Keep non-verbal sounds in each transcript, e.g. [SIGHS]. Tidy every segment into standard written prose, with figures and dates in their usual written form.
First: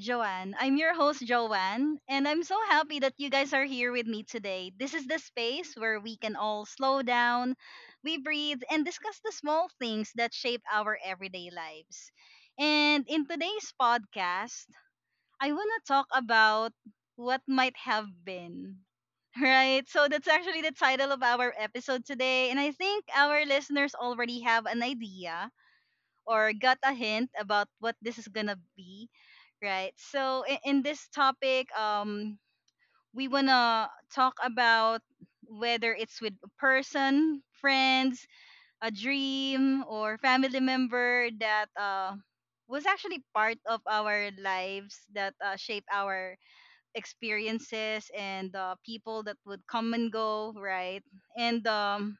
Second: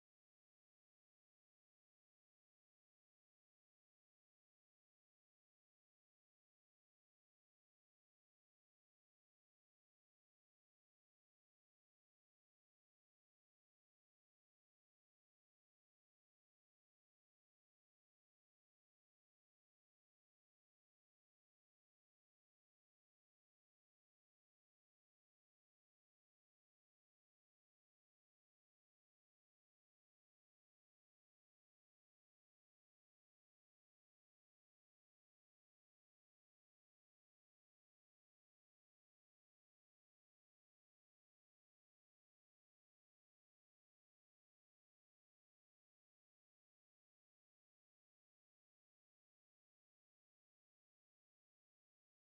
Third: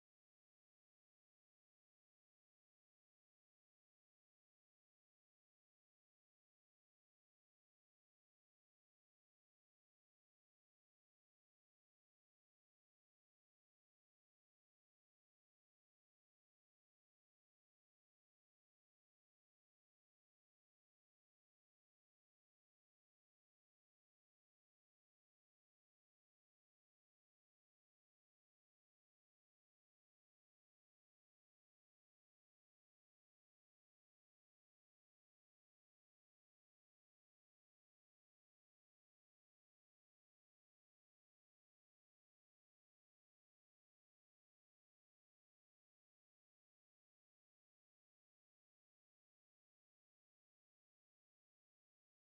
Joanne. I'm your host, Joanne, and I'm so happy that you guys are here with me today. This is the space where we can all slow down, we breathe, and discuss the small things that shape our everyday lives. And in today's podcast, I want to talk about what might have been. [LAUGHS] Right, so that's actually the title of our episode today, and I think our listeners already have an idea or got a hint about what this is gonna be, right? So in this topic, we wanna talk about whether it's with a person, friends, a dream, or family member that was actually part of our lives that shape our experiences and people that would come and go, right? And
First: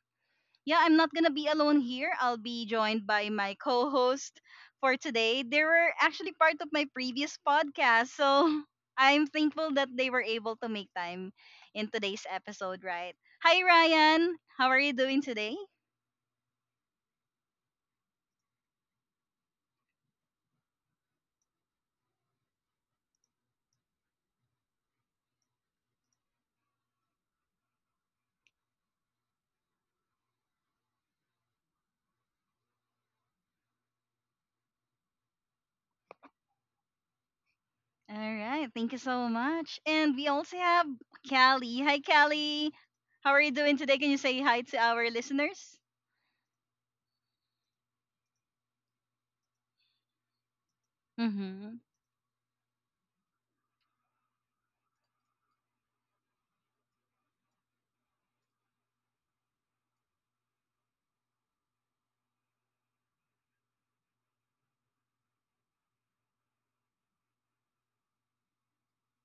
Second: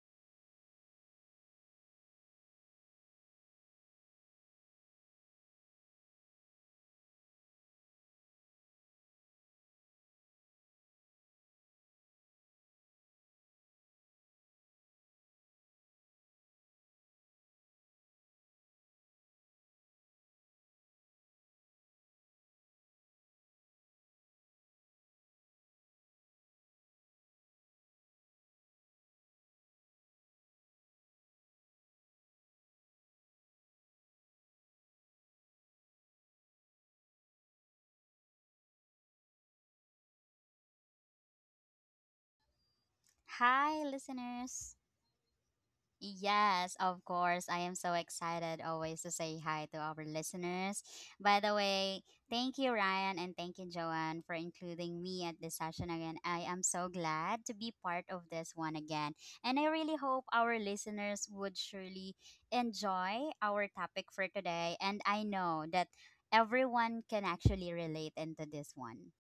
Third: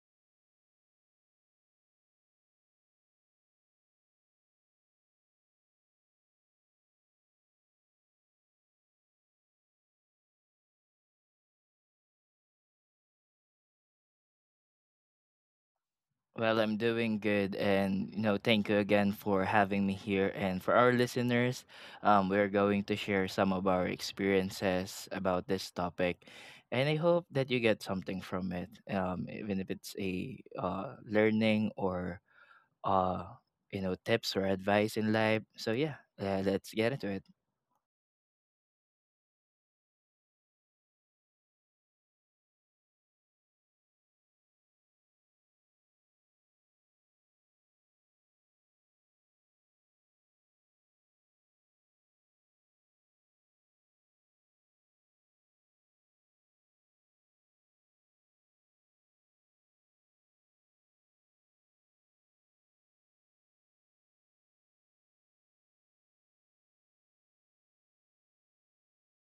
Yeah, I'm not gonna be alone here. I'll be joined by my co-host for today. They were actually part of my previous podcast, so [LAUGHS] I'm thankful that they were able to make time in today's episode, right? Hi Ryan, how are you doing today? Well, I'm doing good, and you know, thank you again for having me here. And for our listeners, we're going to share some of our experiences about this topic, and I hope that you get something from it, even if it's a learning or uh, you know, tips or advice in life. So yeah, let's get into it. All right, thank you so much. And we also have Callie. Hi Callie. How are you doing Hi, today? Can you say hi listeners. to our listeners? Yes, of course. I am so excited always to say hi to our listeners. By the Mm-hmm. way, thank you, Ryan, and thank you, Joanne, for including me at this session again. I am so glad to be part of this one again. And I really hope our listeners would surely enjoy our topic for today. And I know that everyone can actually relate into this one.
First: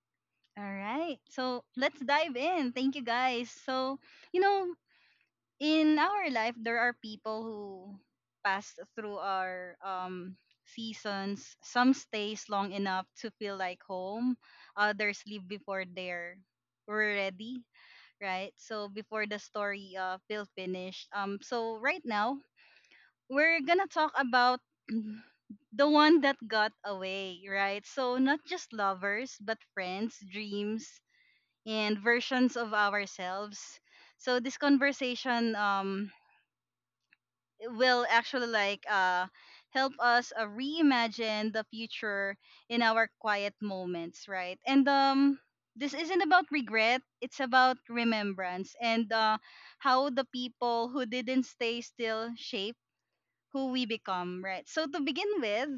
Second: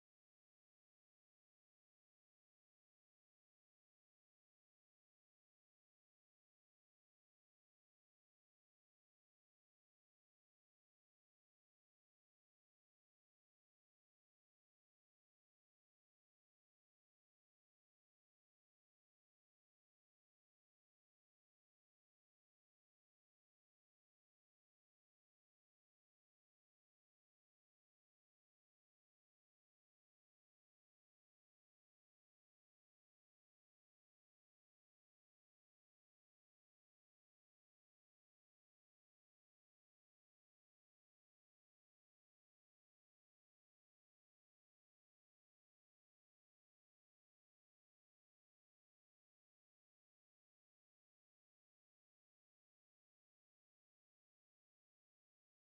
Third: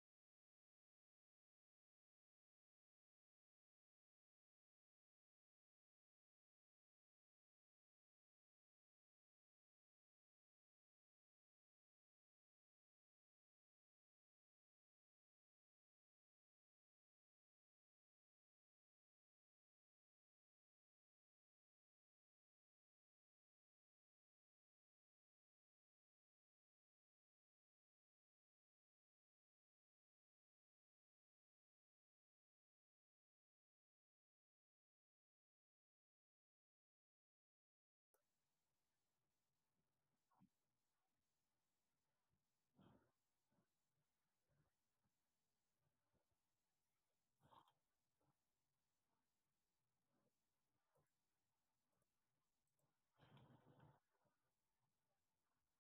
All right. So let's dive in. Thank you guys. So, you know, in our life there are people who pass through our seasons. Some stays long enough to feel like home, others leave before they're we ready, right? So before the story feel finished. So right now we're gonna talk about [CLEARS THROAT] the one that got away, right? So not just lovers but friends, dreams, and versions of ourselves. So this conversation will actually help us reimagine the future in our quiet moments, right? And this isn't about regret, it's about remembrance, and how the people who didn't stay still shape who we become, right? So to begin with,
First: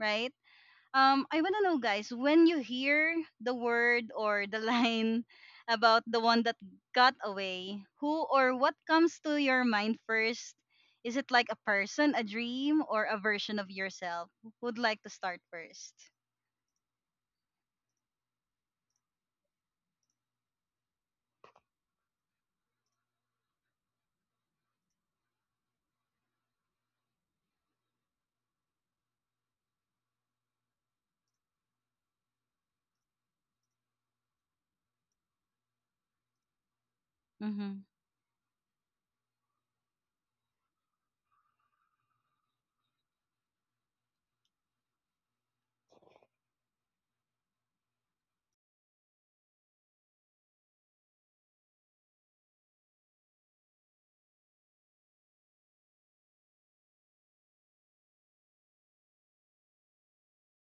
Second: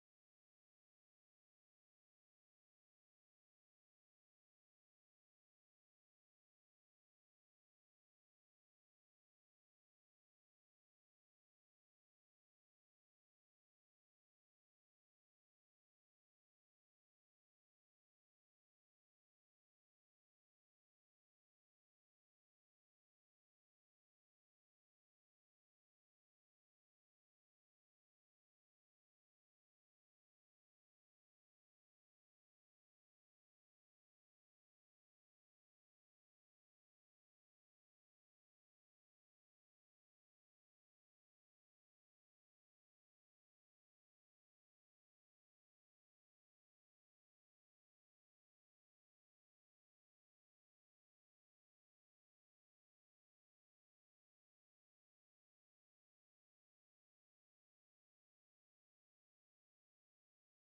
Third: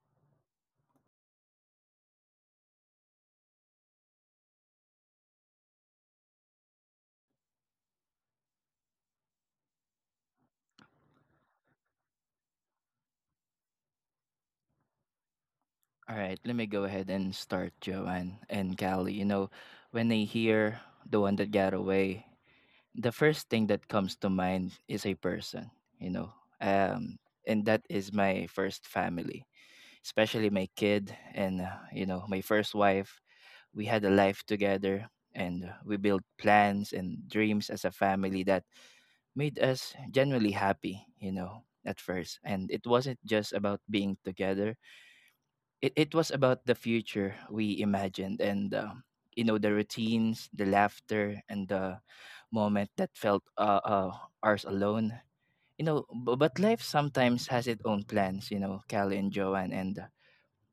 right, I wanna know, guys, when you hear the word or the [LAUGHS] line about the one that got away, who or what comes to your mind first? Is it like a person, a dream, or a version of yourself? Who would like to start first? All right, let me go ahead and start, Joanne and Callie. You know, when they hear the one that got away. The first thing that comes to mind is a person, you know. Um, and that is my first family, especially my kid and, you know, my first wife. We had a life together and we built plans and dreams Mm-hmm. as a family that made us genuinely happy, you know, at first. And it wasn't just about being together, it was about the future we imagined and you know, the routines, the laughter, and the moment that felt ours alone, you know. But life sometimes has its own plans, you know, Cal and Joanne,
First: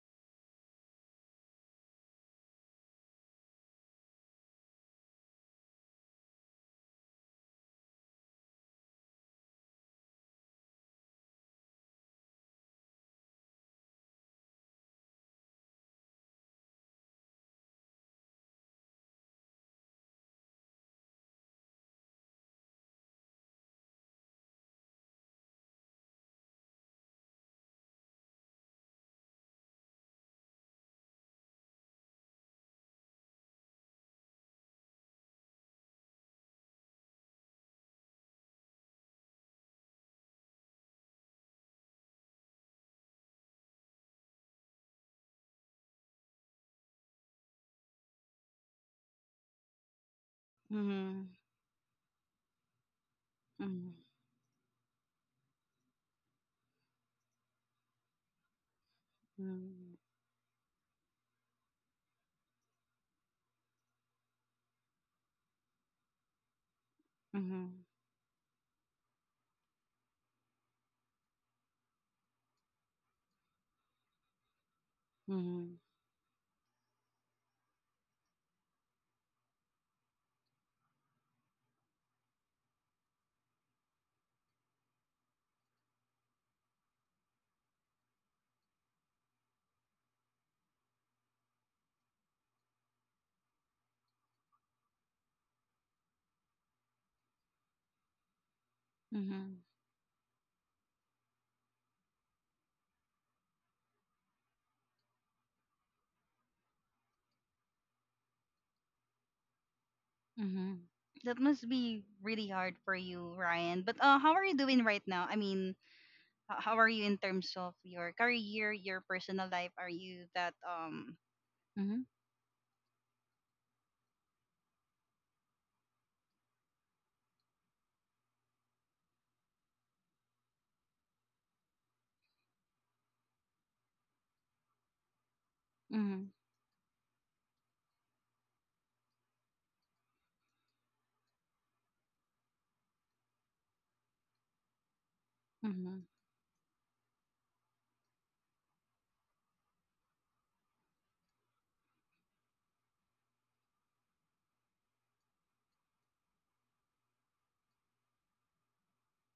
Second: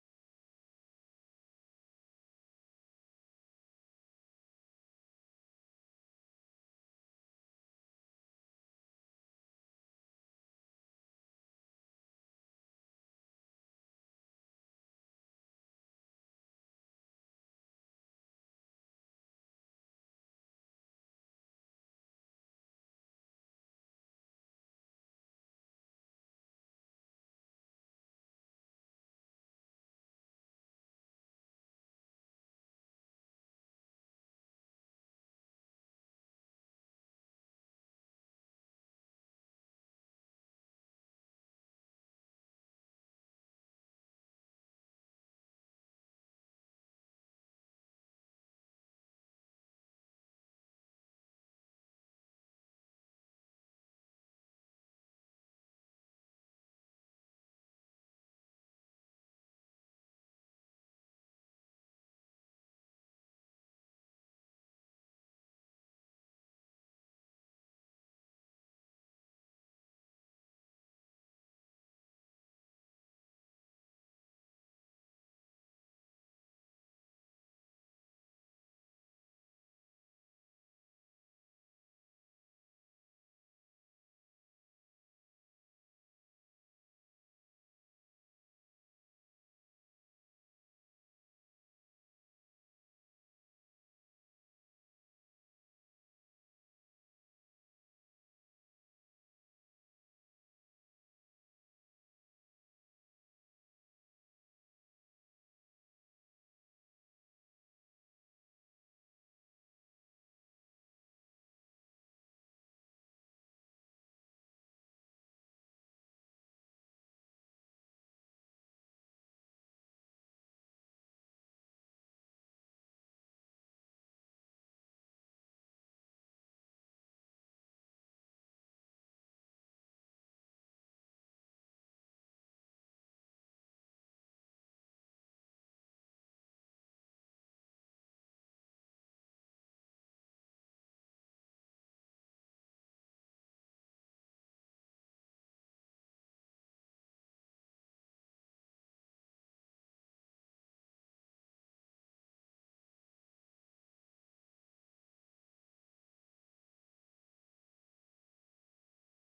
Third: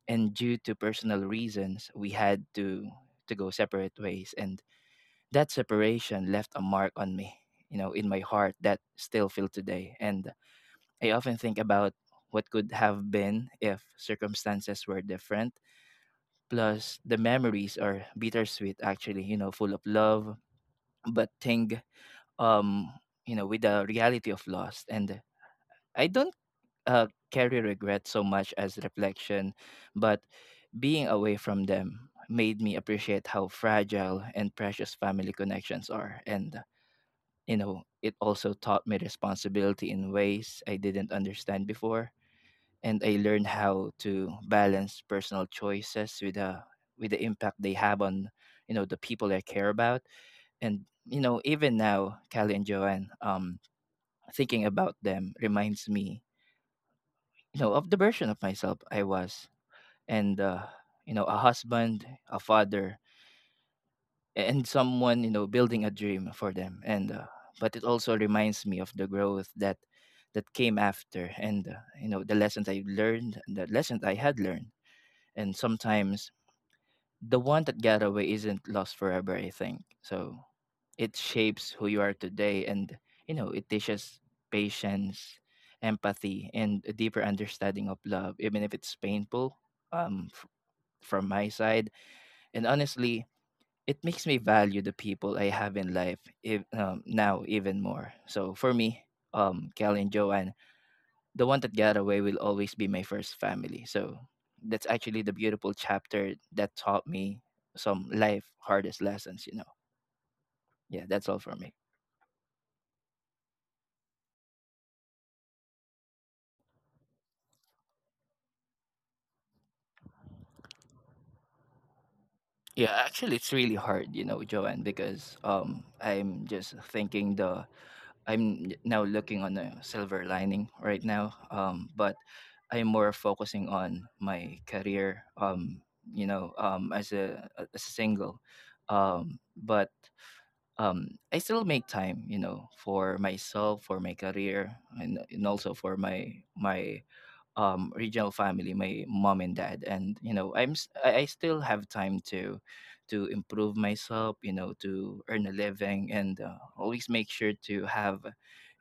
and due to personal reasons we had to go separate ways, and that separation left a mark on me, you know, in my heart that still feel today. And I often think about what could have been if circumstances were different. Plus, the memories are bittersweet, actually, you know, full of love, but thing, um, you know, with the reality of loss. And I don't carry regret so much as reflection, but being away from them made me appreciate how fragile and precious family connections are. And, you know, it also taught me responsibility in ways I didn't understand before, and I learned how to balance personal choices with the impact they have on, you know, the people I care about. And you Mm-hmm. know, even now, Callie and Joanne, Mm-hmm. thinking about them reminds me, you know, of the version of myself I was, and you know, a husband, a father, and someone, you know, building a dream for them. And Mm-hmm. Mm-hmm. But it also reminds me of the growth that that came after, and you know, the lessons I learned, the lessons I had learned. And Mm-hmm. sometimes the one that got away isn't lost forever, I think. So it shapes who you are today and, you know, it teaches patience, empathy, and a deeper understanding of love, even if it's painful, um f- from my side. And honestly, it makes me value the people I have in life if, now even more. So for me, Mm-hmm. Kelly and Joanne, the one that got away will always be my first family. So that's actually the beautiful chapter that taught me some life hardest lessons, you know. Mm-hmm. Yeah, that's That all for must me. be really hard for you, Ryan. But how are you doing right now? I mean, how are you in terms of your career, your personal life? Are you that? Mm-hmm. Yeah, actually it's really hard, you know, Joanne, because I'm just thinking the I'm now looking on a silver lining right now. But I'm more focusing on my career, Mm-hmm. you know, as a single, but I still make time, you know, for myself, for my career, and also Mm-hmm. for my regional family, my mom and dad. And you know, I still have time to improve myself, you know, to earn a living, and always make sure to have,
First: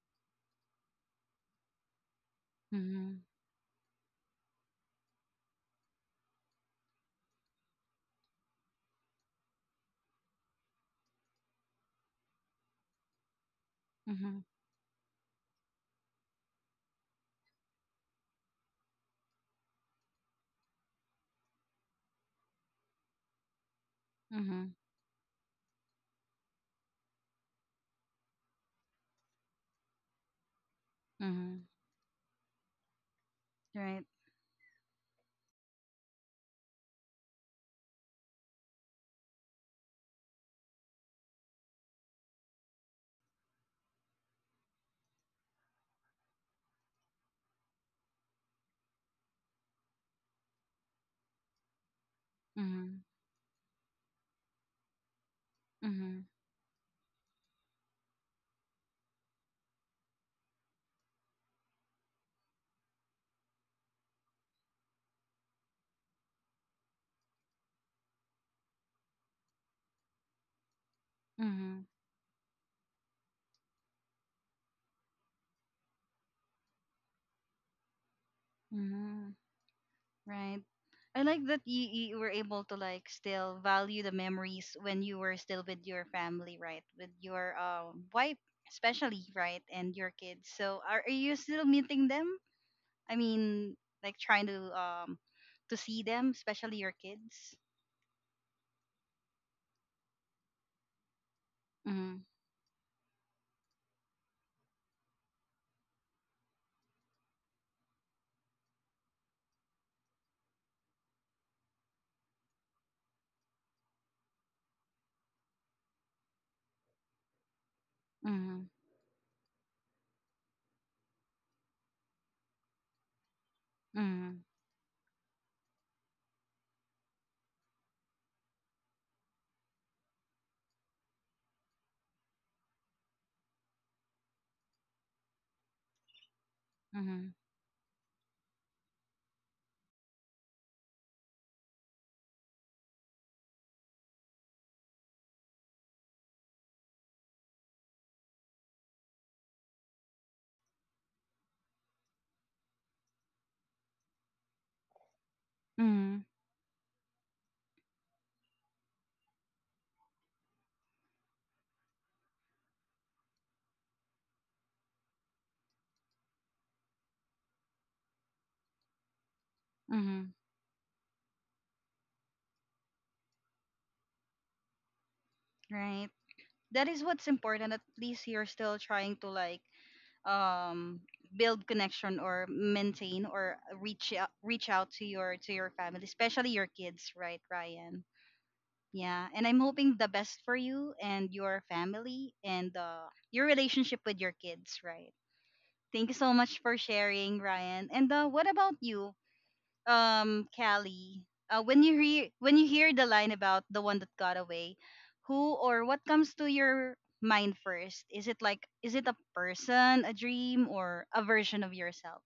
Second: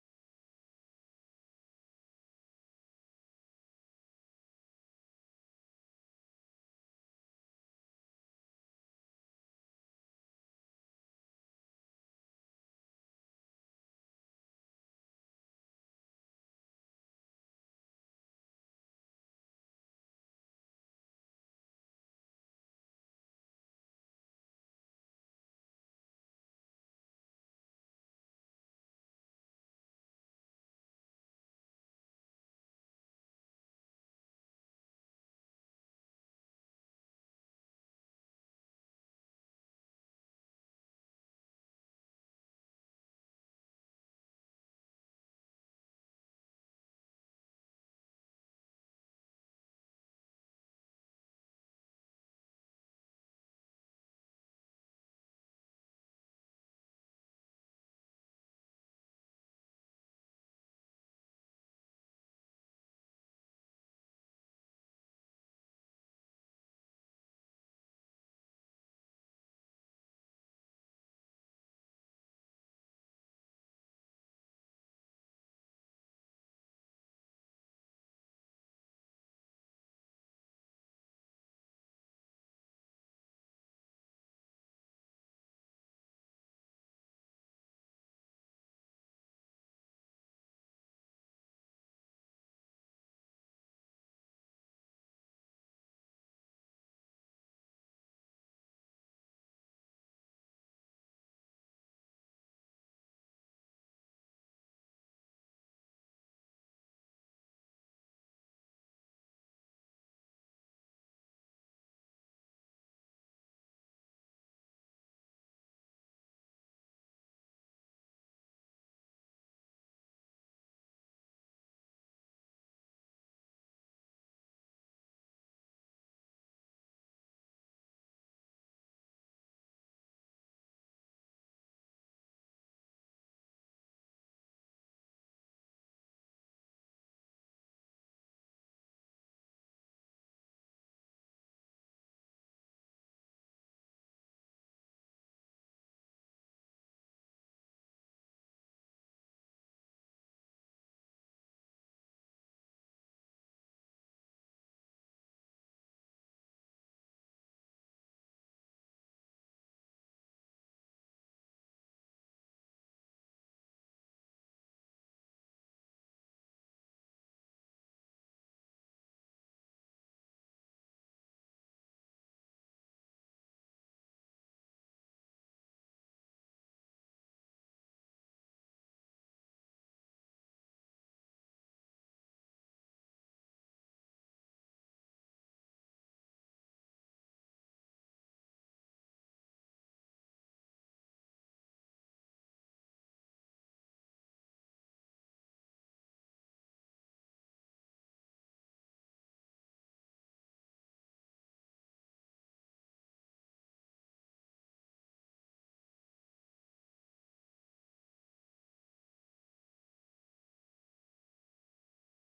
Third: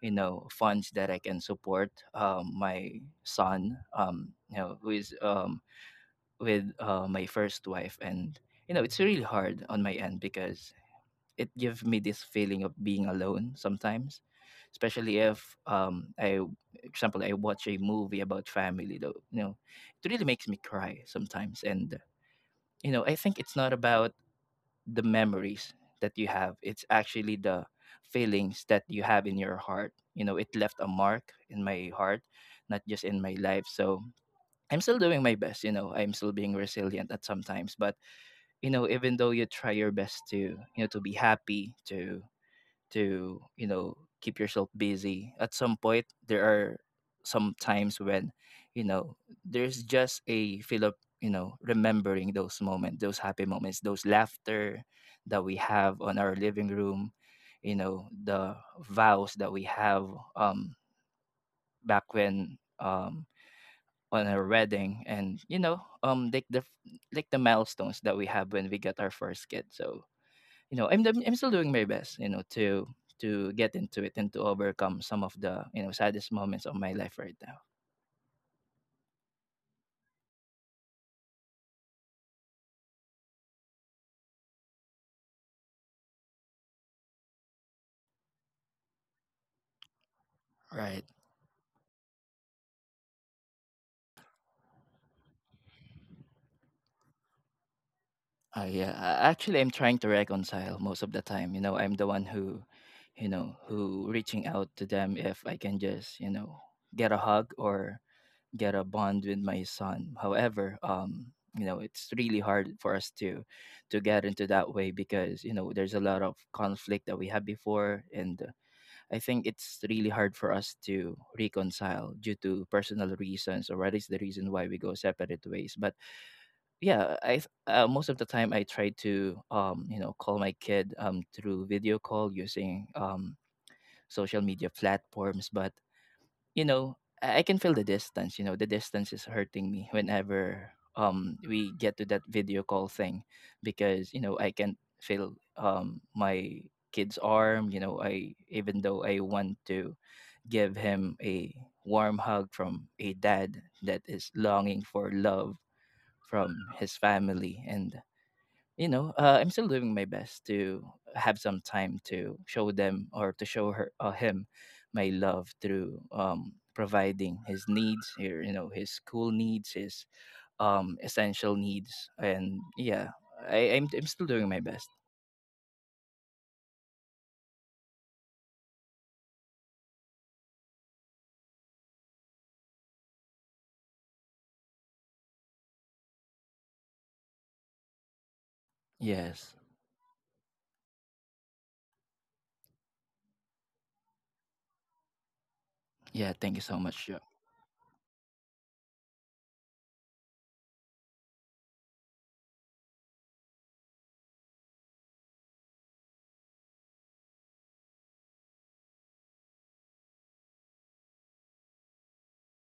you know, funds that I can support, Mm-hmm. my son, you know, who is with my first wife. And you know, it's really hard on my end because it gives me this feeling of being alone sometimes, Mm-hmm. especially if I example, I watch a movie about family though, you know, it really makes me cry sometimes. And you know, I think it's not about Hmm. the memories that you have, it's actually the feelings that you have in your heart. You know, it left a mark Hmm. in my heart, not just in my life. Right. So I'm still doing my best, you know. I'm still being resilient at sometimes. But you know, even though you try your best to, you know, to be happy, to you know keep yourself busy, at some point there are some times when, you know, there's just a feel of, you know, remembering those Mm-hmm. moments, those happy moments, those laughter that we have Mm-hmm. on our living room, you know, the vows that we have, um back when on our wedding, and you know, like the milestones that we have when we get our first kid. So you know I'm still doing my Mm-hmm. best, you know, to get into it and to overcome some of the, you know, saddest moments of my life right now. Hmm. Right. I like that you, were able to like still value the memories when you were still with your family, right? With your wife, especially, right, and your kids. So Right. Are you still meeting them? I mean, like trying to see them, especially your kids. Yeah, actually I'm trying to reconcile most of the time. You know, I'm the one Mhm. who, you know, who reaching out to them if I can just, you know, get a hug or get a bond with my son. However, you know, it's really hard for us to get into that way, because you know there's a lot of conflict that we had before, and Mhm. I think it's really hard for us to reconcile due to personal reasons, or what is the reason Mhm. why we go separate ways. But yeah, most of the time I try to, you know, call my kid, through video call using, social media platforms. But you know, I can Mhm. feel the distance. You know, the distance is hurting me whenever we get to that video call thing, because you know I can feel my kid's arm. You know, I even though I want to give him a warm hug from a dad that is longing for love Mhm. from his family. And you know, I'm still doing my best to have some time to show them or to show her him my love through, providing his needs here, you know, his school needs, his, Mhm. Essential needs. And yeah, I'm still doing my best. Right. That is what's important. At least you're still trying to like um build connection or maintain or reach out to your family, especially your kids, right, Ryan? Yes, Yeah, and I'm hoping the best for you and your family and your relationship with your kids, right? yeah, Thank you thank you so so much much, for Joe. sharing, Ryan. And what about you? Callie, when you hear the line about the one that got away, who or what comes to your mind first? Is it a person, a dream, or a version of yourself?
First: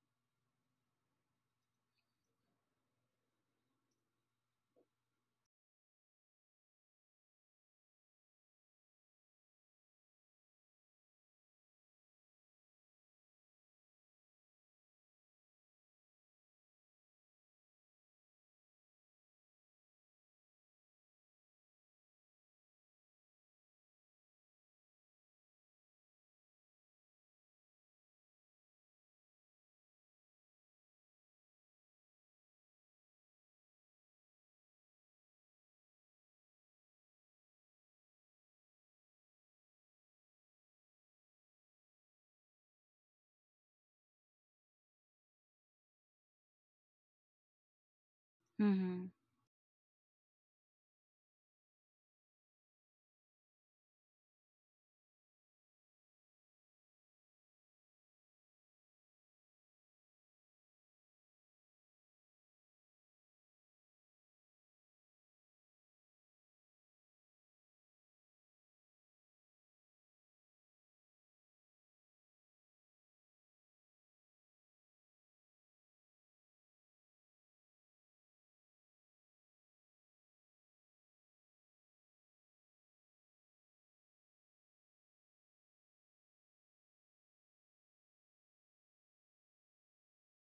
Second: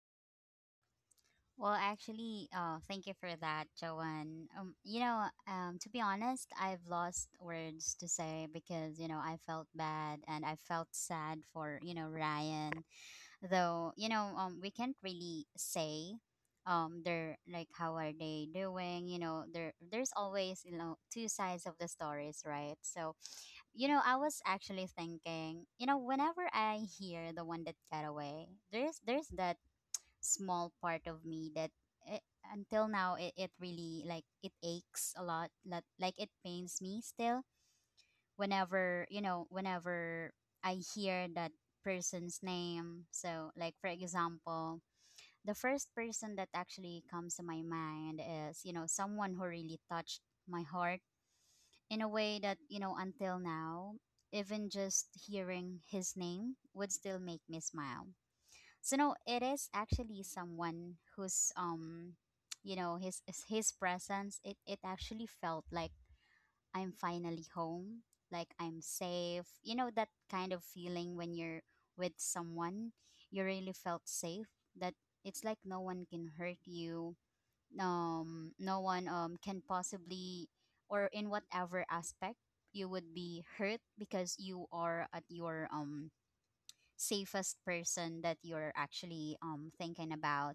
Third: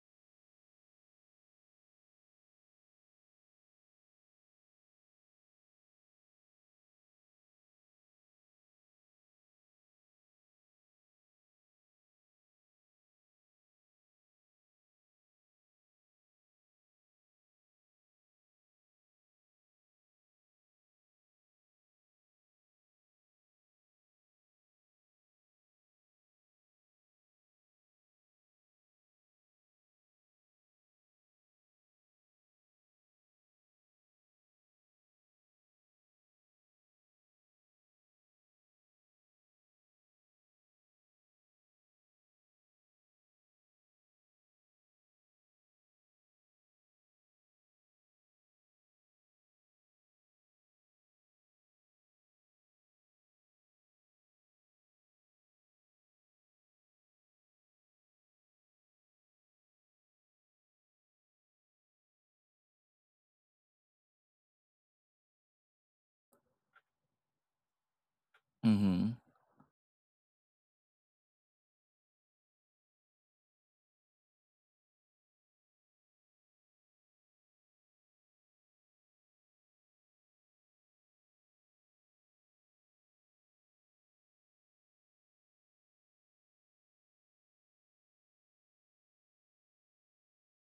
Well, actually, thank you for that, Joanne. To be honest, I've lost words to say because, I felt bad and I felt sad for, Ryan. Though, we can't really say they're, like, how are they doing, there, there's always, two sides of the stories, right? So, I was actually thinking, whenever I hear the one that got away, there's that small part of me that, it, until now, it really, like, it aches a lot, like it pains me still, whenever— whenever I hear that person's name. So, like, for example, the first person that actually comes to my mind is, Mm-hmm. someone who really touched my heart in a way that, until now, even just hearing his name would still make me smile. So no, it is actually someone who's— [TSK] his presence. It actually felt like I'm finally home, like I'm Mm-hmm. safe. You know that kind of feeling when you're with someone, you really felt safe. That, it's like no one can hurt you. No one can possibly, or in whatever aspect you would be hurt, because you are at your— safest person that you're actually thinking about.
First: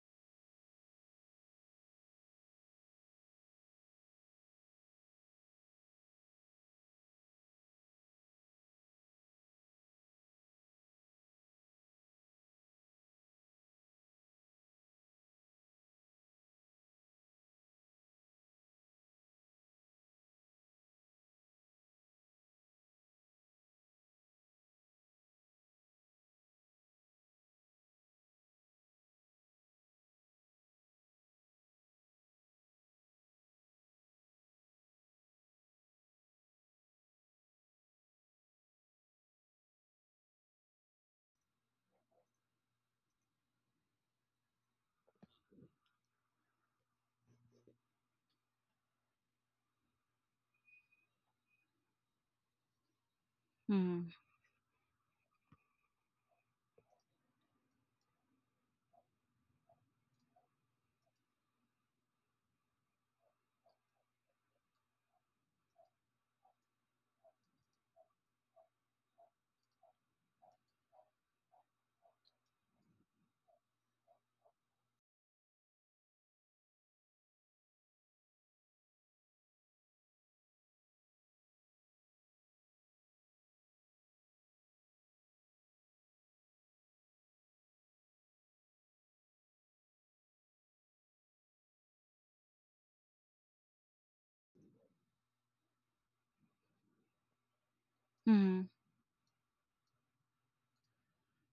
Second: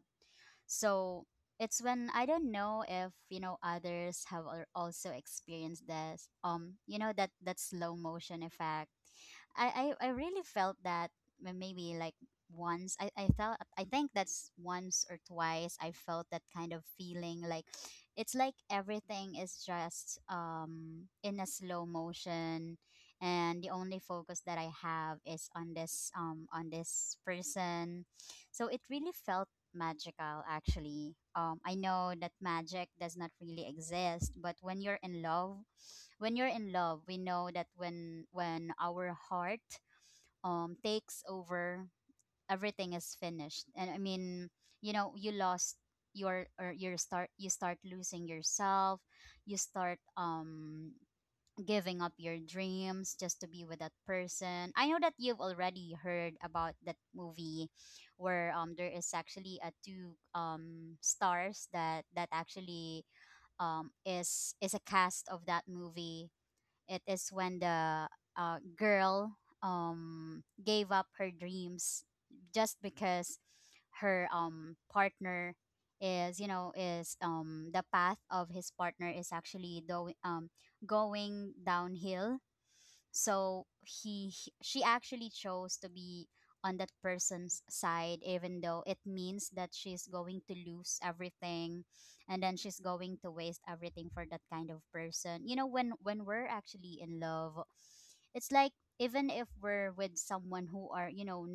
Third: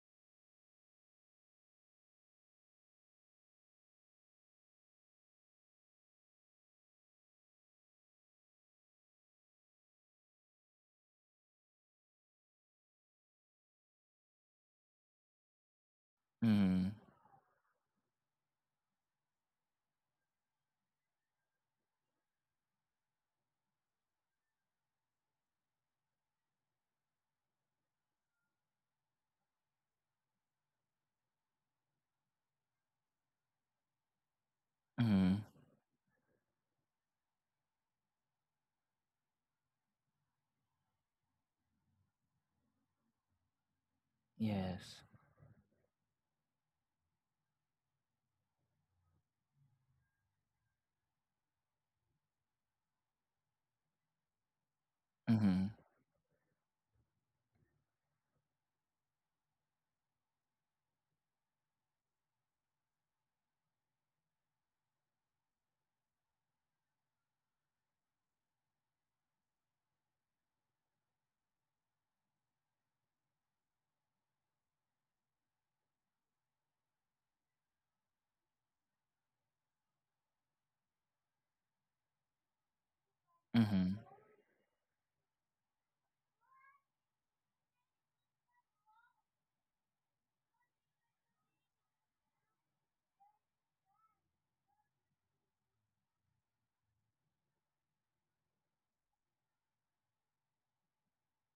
So it's when— I don't know if others have also experienced this. You know that slow motion effect. I really felt that. Maybe, like, once I felt— I think that's once or twice I felt that kind of Mm-hmm. feeling, like, it's like everything is just in a slow motion, and the only focus that I have is on this— on this person. So it really felt magical, actually. I know that magic does not really exist, but when you're in Mm-hmm. love, when you're in love, we know that when our heart takes over, everything is finished. And I mean, Yes. You lost your, or your, start, you start losing yourself. You start giving up your dreams just to be with that Mm-hmm. person. I know that you've Mm-hmm. already heard about that movie where there is actually a two stars that actually is a cast of that movie. It is when the girl gave up her dreams just because her partner is, is the path of his partner is actually going downhill. So Mm-hmm. She actually chose to be on that person's side, even though it means that she's going to lose everything, and then she's going to waste everything for that kind of person. When we're actually in love, it's Mm-hmm. like even if we're with someone who are,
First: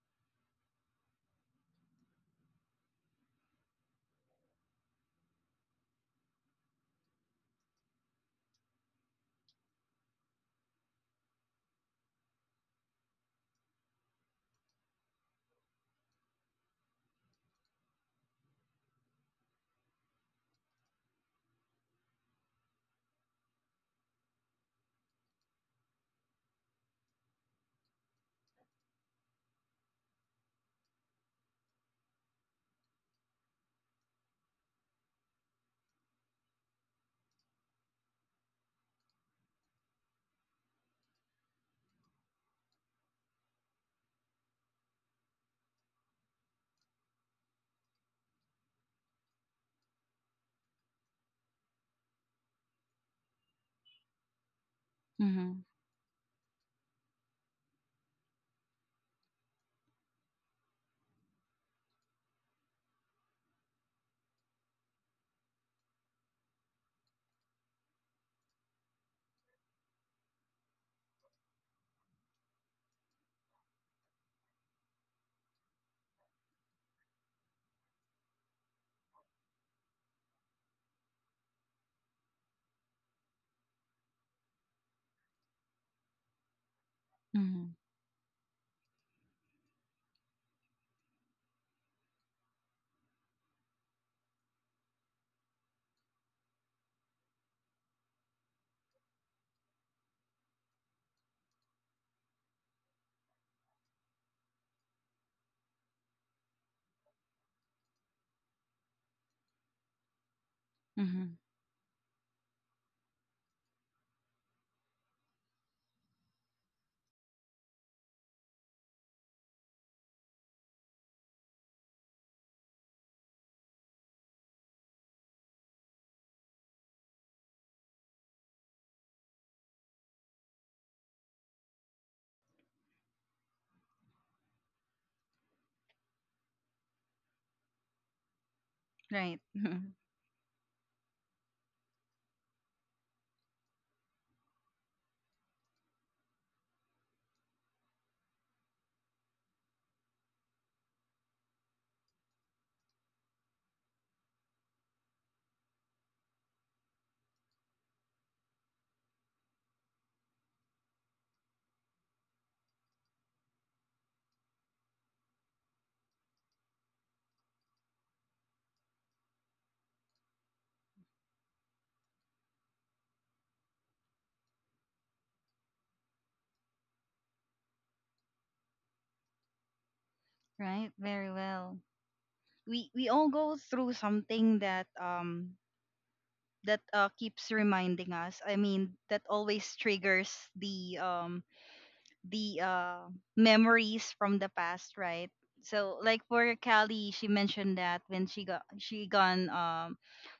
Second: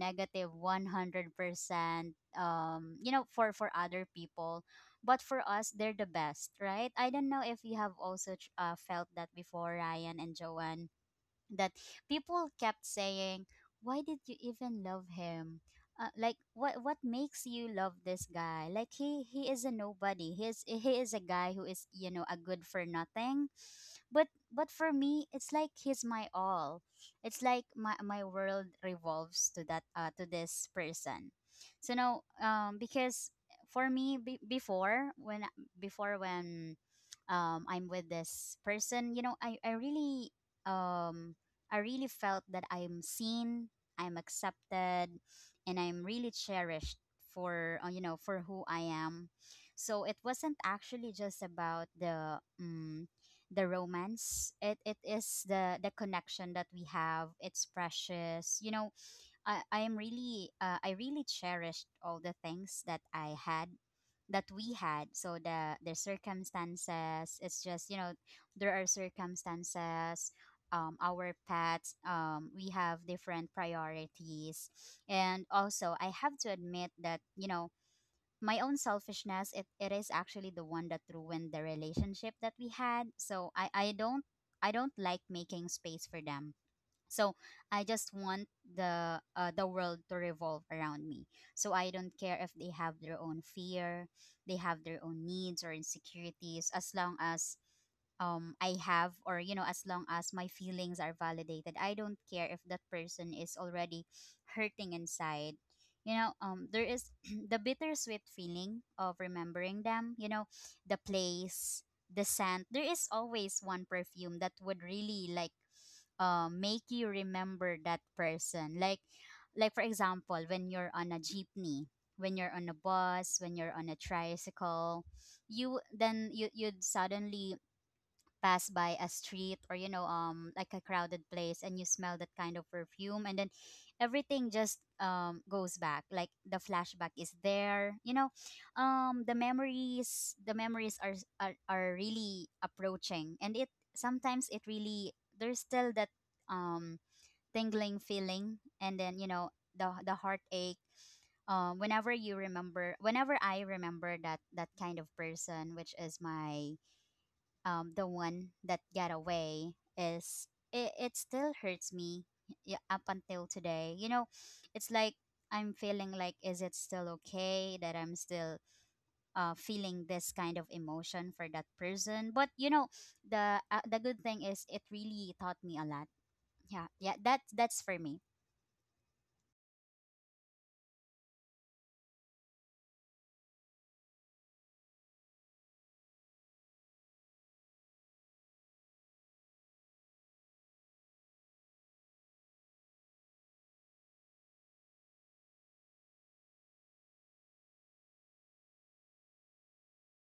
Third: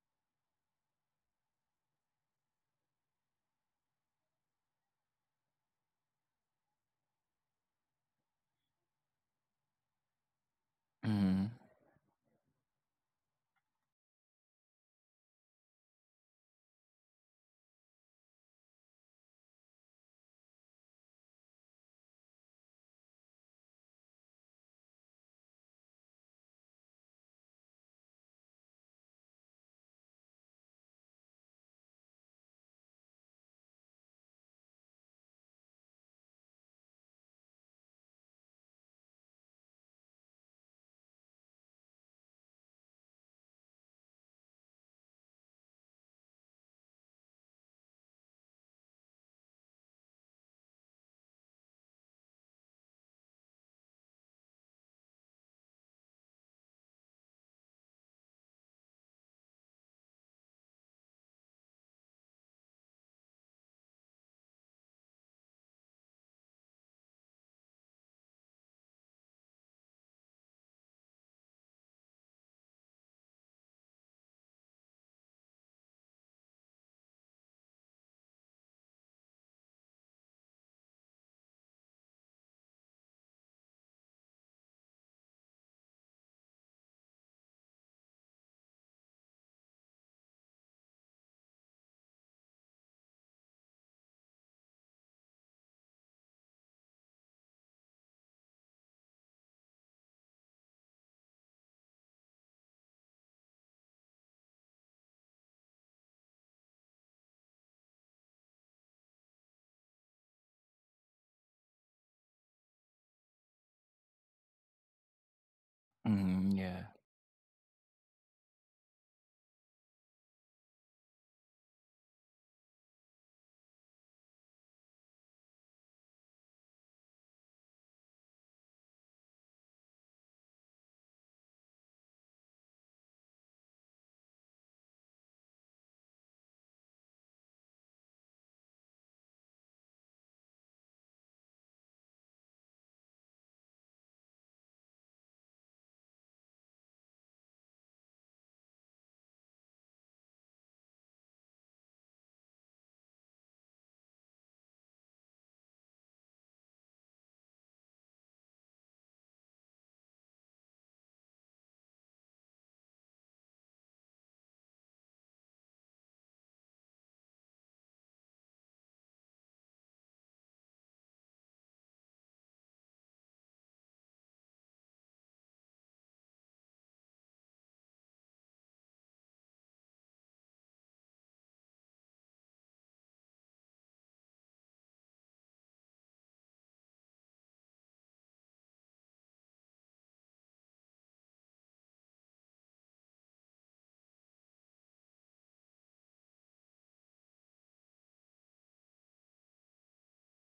100% for other people, but for us they're the best, right? I don't know if you have also felt that before, Ryan and Joanne, Mm-hmm. that people kept saying, "Why did you even love him? Like, what makes you love this guy? Like, he is a nobody. He is a guy who is, a good for nothing." But for me, it's like he's my all. It's like my world revolves to that— to this person. So now, because for me, before when I'm with this person, you know, I really— um I really felt that I'm seen, I'm accepted, and I'm really cherished for, for who I am. So it wasn't actually just about the— the romance. It is Mm-hmm. the connection that we have. It's precious, you know. I really cherished all the things that I had, that we had. So the circumstances, it's just, there are circumstances, our pets, we have different priorities. And also, I have to admit that, my own selfishness, it is actually the one that ruined the relationship that we had. So I don't like making space for them. So Mm-hmm. I just want the world to revolve around me. So I don't care if they have their own fear, they have their own needs or insecurities, as long as— I have— or, as long as my feelings are validated. I don't care if that person is already hurting inside. There is [CLEARS THROAT] the bittersweet feeling of remembering them, the Mm-hmm. place, the scent. There is always one perfume that would really, like, Mm-hmm. Yeah. make you remember that person. Like, for example, when you're on a jeepney, when you're on a bus, when you're on a tricycle, you— then you'd suddenly pass by a street, or, like, a crowded place, and you smell that kind of perfume, and then everything just goes back, like, the flashback is there, Right. the [LAUGHS] memories the memories are really approaching, and it sometimes it really— there's still that um tingling feeling, and then, the heartache, whenever you remember— whenever I remember that, kind of person, which is my— the one that got away, is— it still hurts me up until today. It's like I'm feeling like, is it still okay that I'm still feeling this kind of emotion for that person? But, the good thing is, it really taught me a lot. Yeah, yeah, that's for me. Right. Very well. We all go through something that that keeps reminding us. I mean, that always triggers the memories from the past, right? So like for Callie, she mentioned that when she gone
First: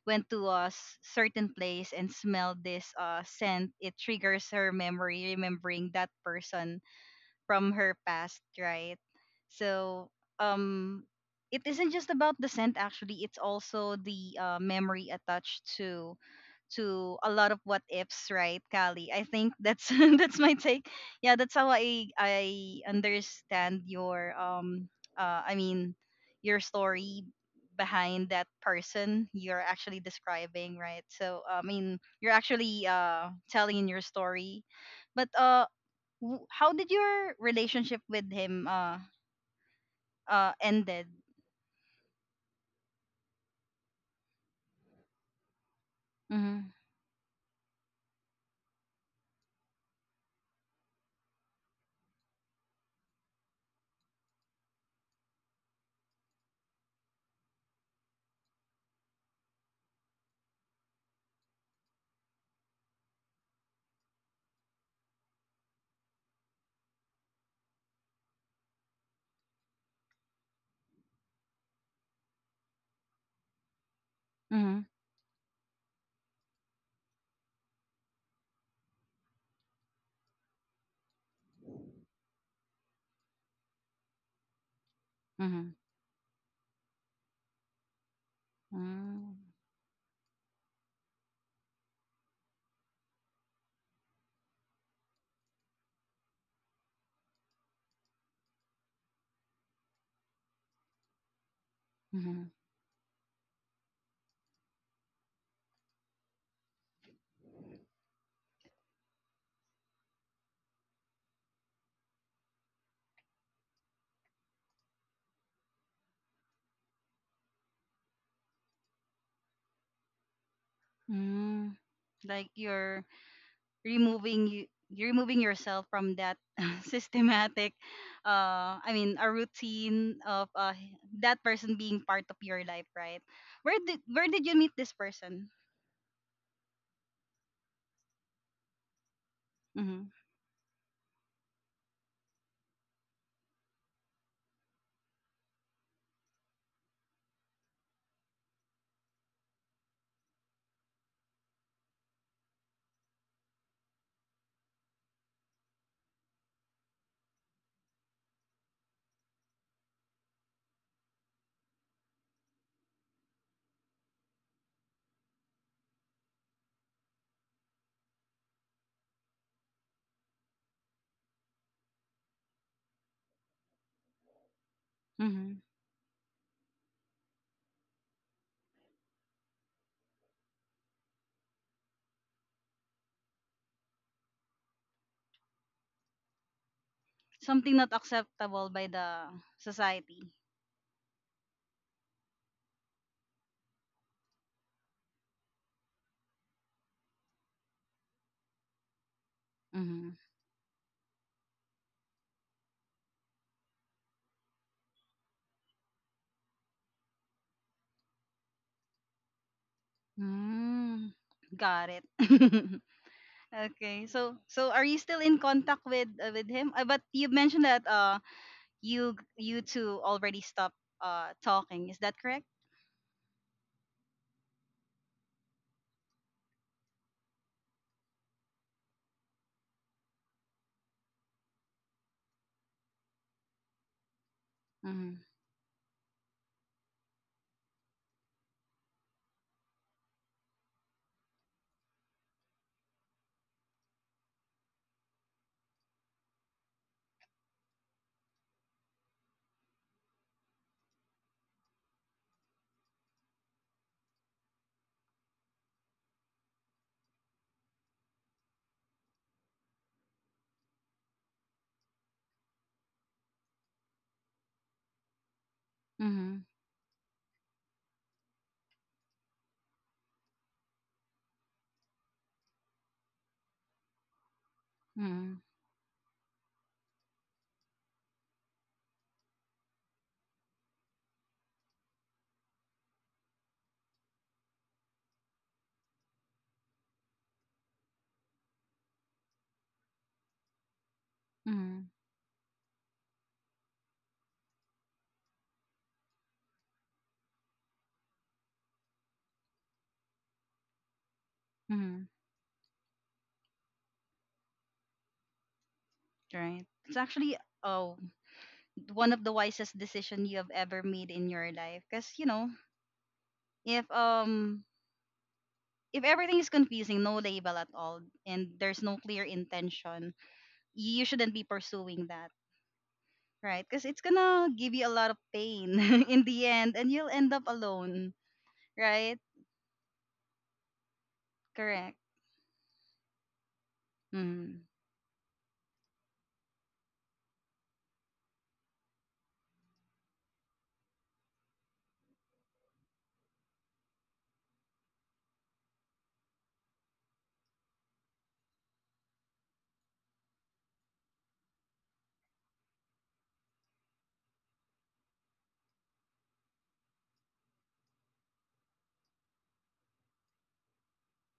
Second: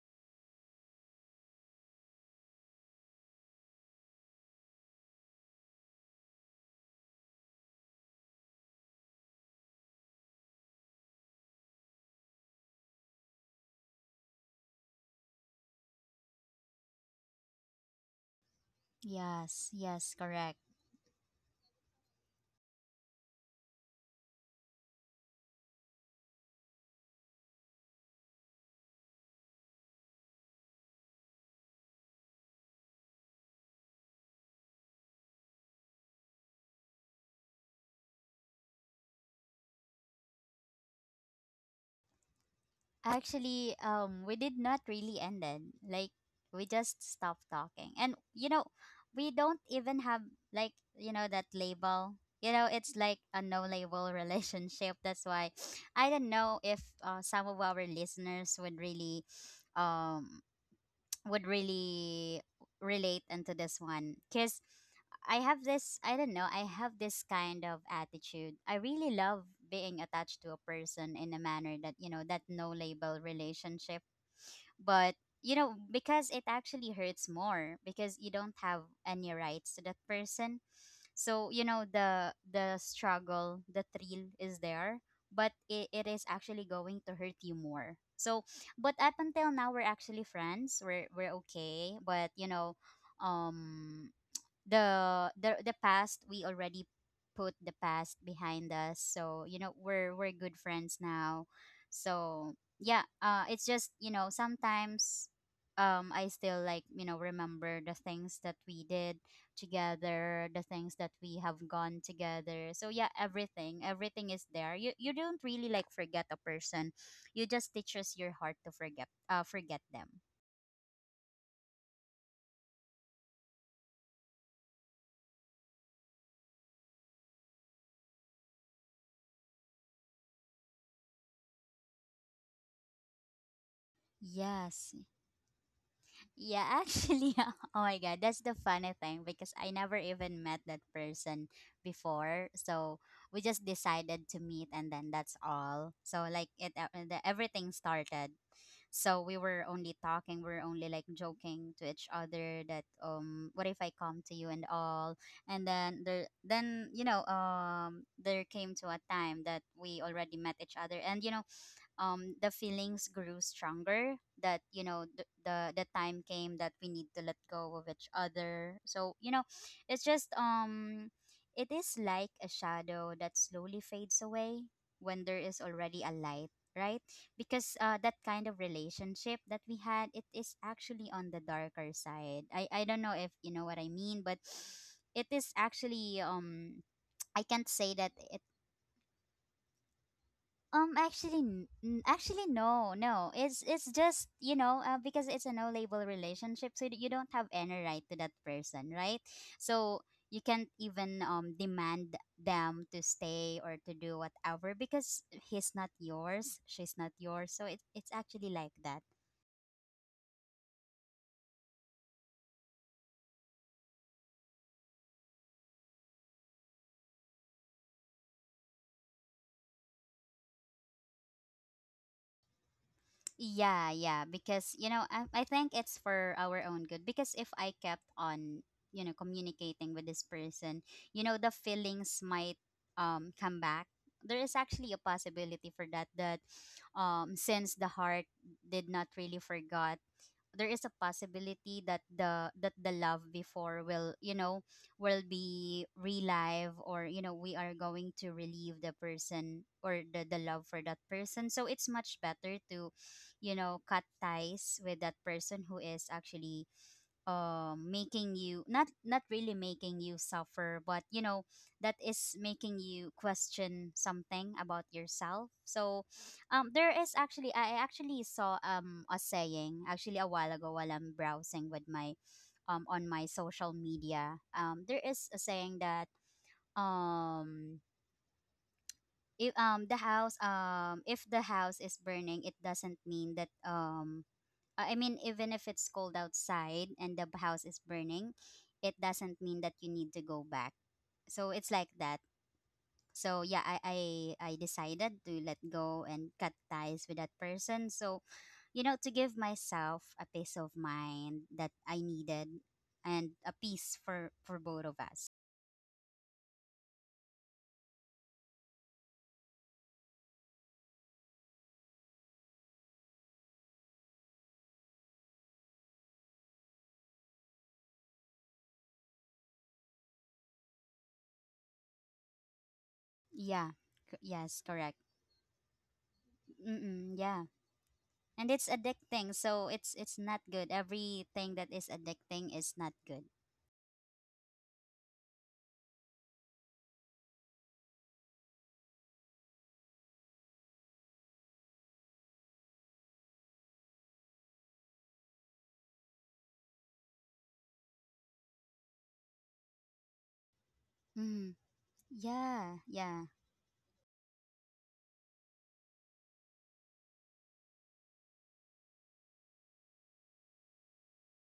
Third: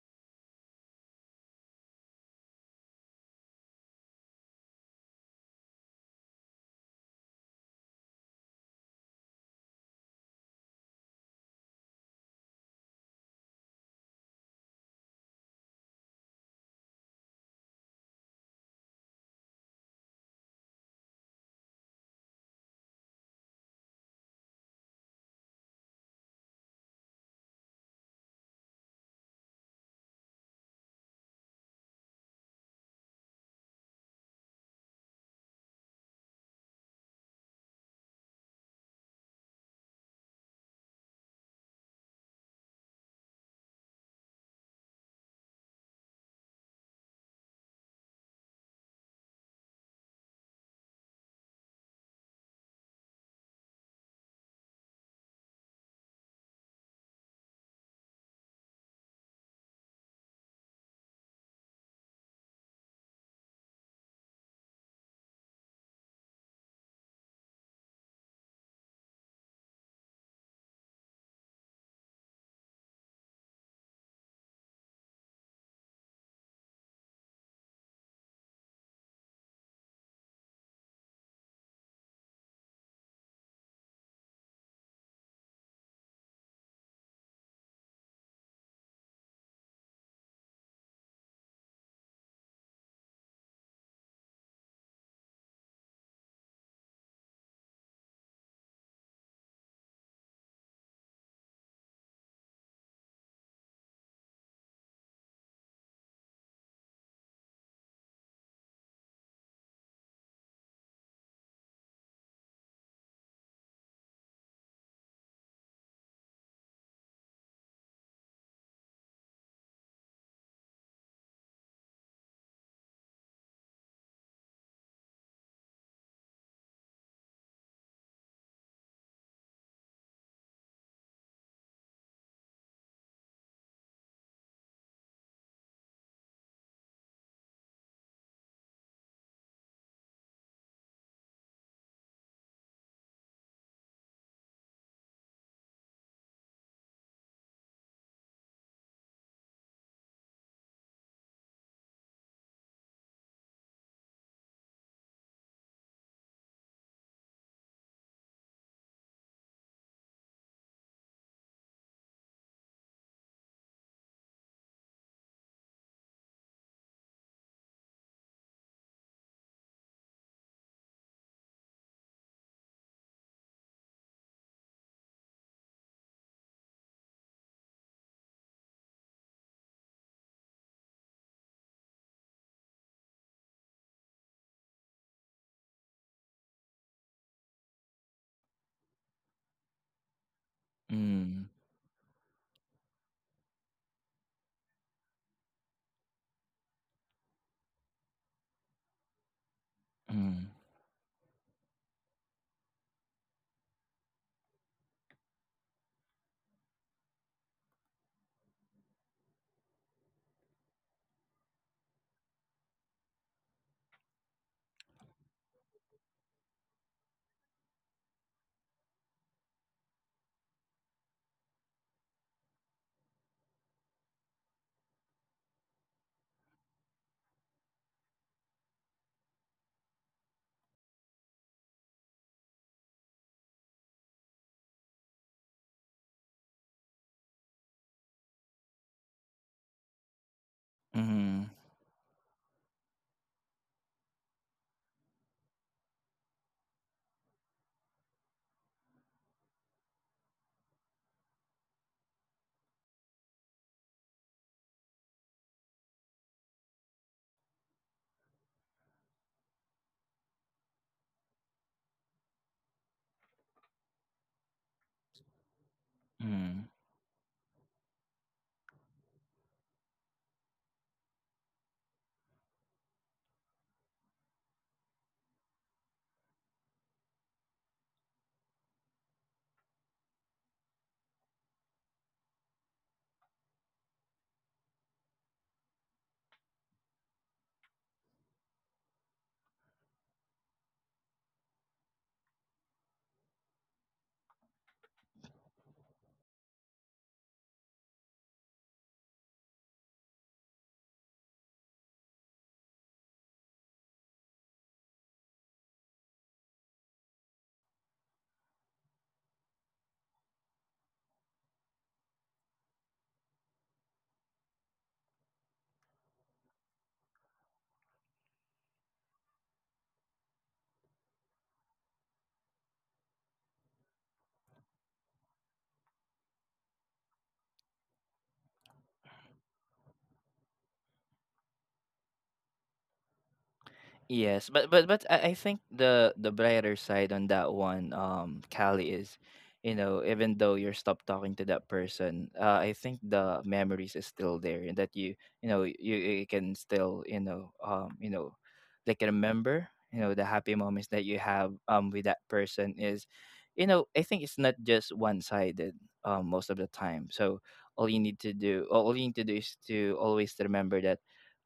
went to a certain place and smelled this scent, it triggers her memory remembering that person from her past, right? So um it isn't just about the scent actually, it's also the memory attached to a lot of what ifs, right, Callie? I think Yes, that's [LAUGHS] yes, that's my correct. take. Yeah, that's how I understand your I mean your story behind that person you're actually describing, right? So I mean you're actually telling your story, but how did your relationship with him ended? Actually, we did not really end it. Like, we Mm-hmm. just stopped talking. And, we don't even have, like, that label. It's like a no label [LAUGHS] relationship. That's why I don't know if some of our listeners would really— um would really relate into this one, because I have this— I don't know— I have this kind of attitude. I really love being attached to a person in a manner that, that no label relationship. Mm-hmm. But, because it actually hurts more because you don't have any rights to that person. So, the struggle, the thrill is there, but Mm-hmm. it is actually going to hurt you more. So, but up Mm-hmm. until now we're actually friends. We're okay, but, um the past, we already put the past behind us. So, we're good friends now. Mm-hmm. So yeah, it's just, sometimes, I still, like, remember the things that we did together, the things that we have gone together. So yeah, everything is there. You don't really, like, forget a person. You just teaches your heart to forget— forget them. Mm-hmm. Like your removing you removing yourself from that [LAUGHS] systematic I mean a routine of that person being part of your life, right? Where did you meet Yes. this person? Yeah, actually, [LAUGHS] oh my god, that's the funny thing because I never Mm-hmm. even met that person before. So we just decided to meet, and then that's all. So, like, everything started. So we were only talking, we were only, like, joking to each other that, what if I come to you and all, and then then, there came to a time that we already met each other, and, the feelings grew stronger, that, the, the time came that we need to let go of each other. So, it's just it is like a shadow that slowly fades away when there Mm-hmm. is already a light, right? Because that kind of relationship that we had, it is actually on the darker side. I don't know if you know what I mean, but it is actually— I can't Something not say that. acceptable by the society? Actually, Mm-hmm. Actually, no, no. It's just, because it's a no label relationship, so you don't have any right to that person, right? So Mm-hmm. you can't even demand them to stay or to do whatever, because he's not yours, she's not yours. So it's actually like that. Mm. Got it. [LAUGHS] Okay, so so are you still in contact with him but you mentioned that you you two already stopped talking, is that correct? Yeah, yeah, because, I think it's for our own good, because if I kept on, communicating with this person, the feelings might come back. There is actually a Mm-hmm. possibility for that, since the heart did not really forgot, there is a Mm-hmm. possibility that the love before will, you know, will be relive, or you know, we are going to relieve the person or the love for that person. So it's much better to, you know, cut ties with that person who is actually making you not really making you suffer, but you know, that is making you question something about yourself. So, Mm-hmm. Mm-hmm. There is actually I actually saw a saying actually a while ago while I'm browsing with my on my social media. There is a Mm. saying that um if the house, if the house is burning, it doesn't mean that I mean, even if it's cold outside and the house is burning, it doesn't mean that you need to go back. So it's like Mm. that. So yeah, I decided to let go and cut ties with that person. So, you know, to give myself a peace of mind that I Mm. needed, and a peace for both of us. Right. It's actually oh one of the wisest decision you have ever made in your life. Cause you know, if um if everything is confusing, no label at all, and there's no clear intention, you shouldn't be pursuing that, Yeah. right? Because it's gonna Yes, give you correct. a lot of pain [LAUGHS] in the end, and you'll Mm-mm, end yeah. up alone, And it's right? addicting. So it's not good. Everything that is Correct. addicting is not good. Yes, Mm. but I think the brighter side on that one, Callie, is, you know, even though you're stopped talking to that person, I think the memories is still there, and that you know you, you can still you know, they can remember you know the happy moments that you have Mm, with that person yeah, is, yeah. you know, I think it's not just one sided most of the time. So all you need to do is to always remember that.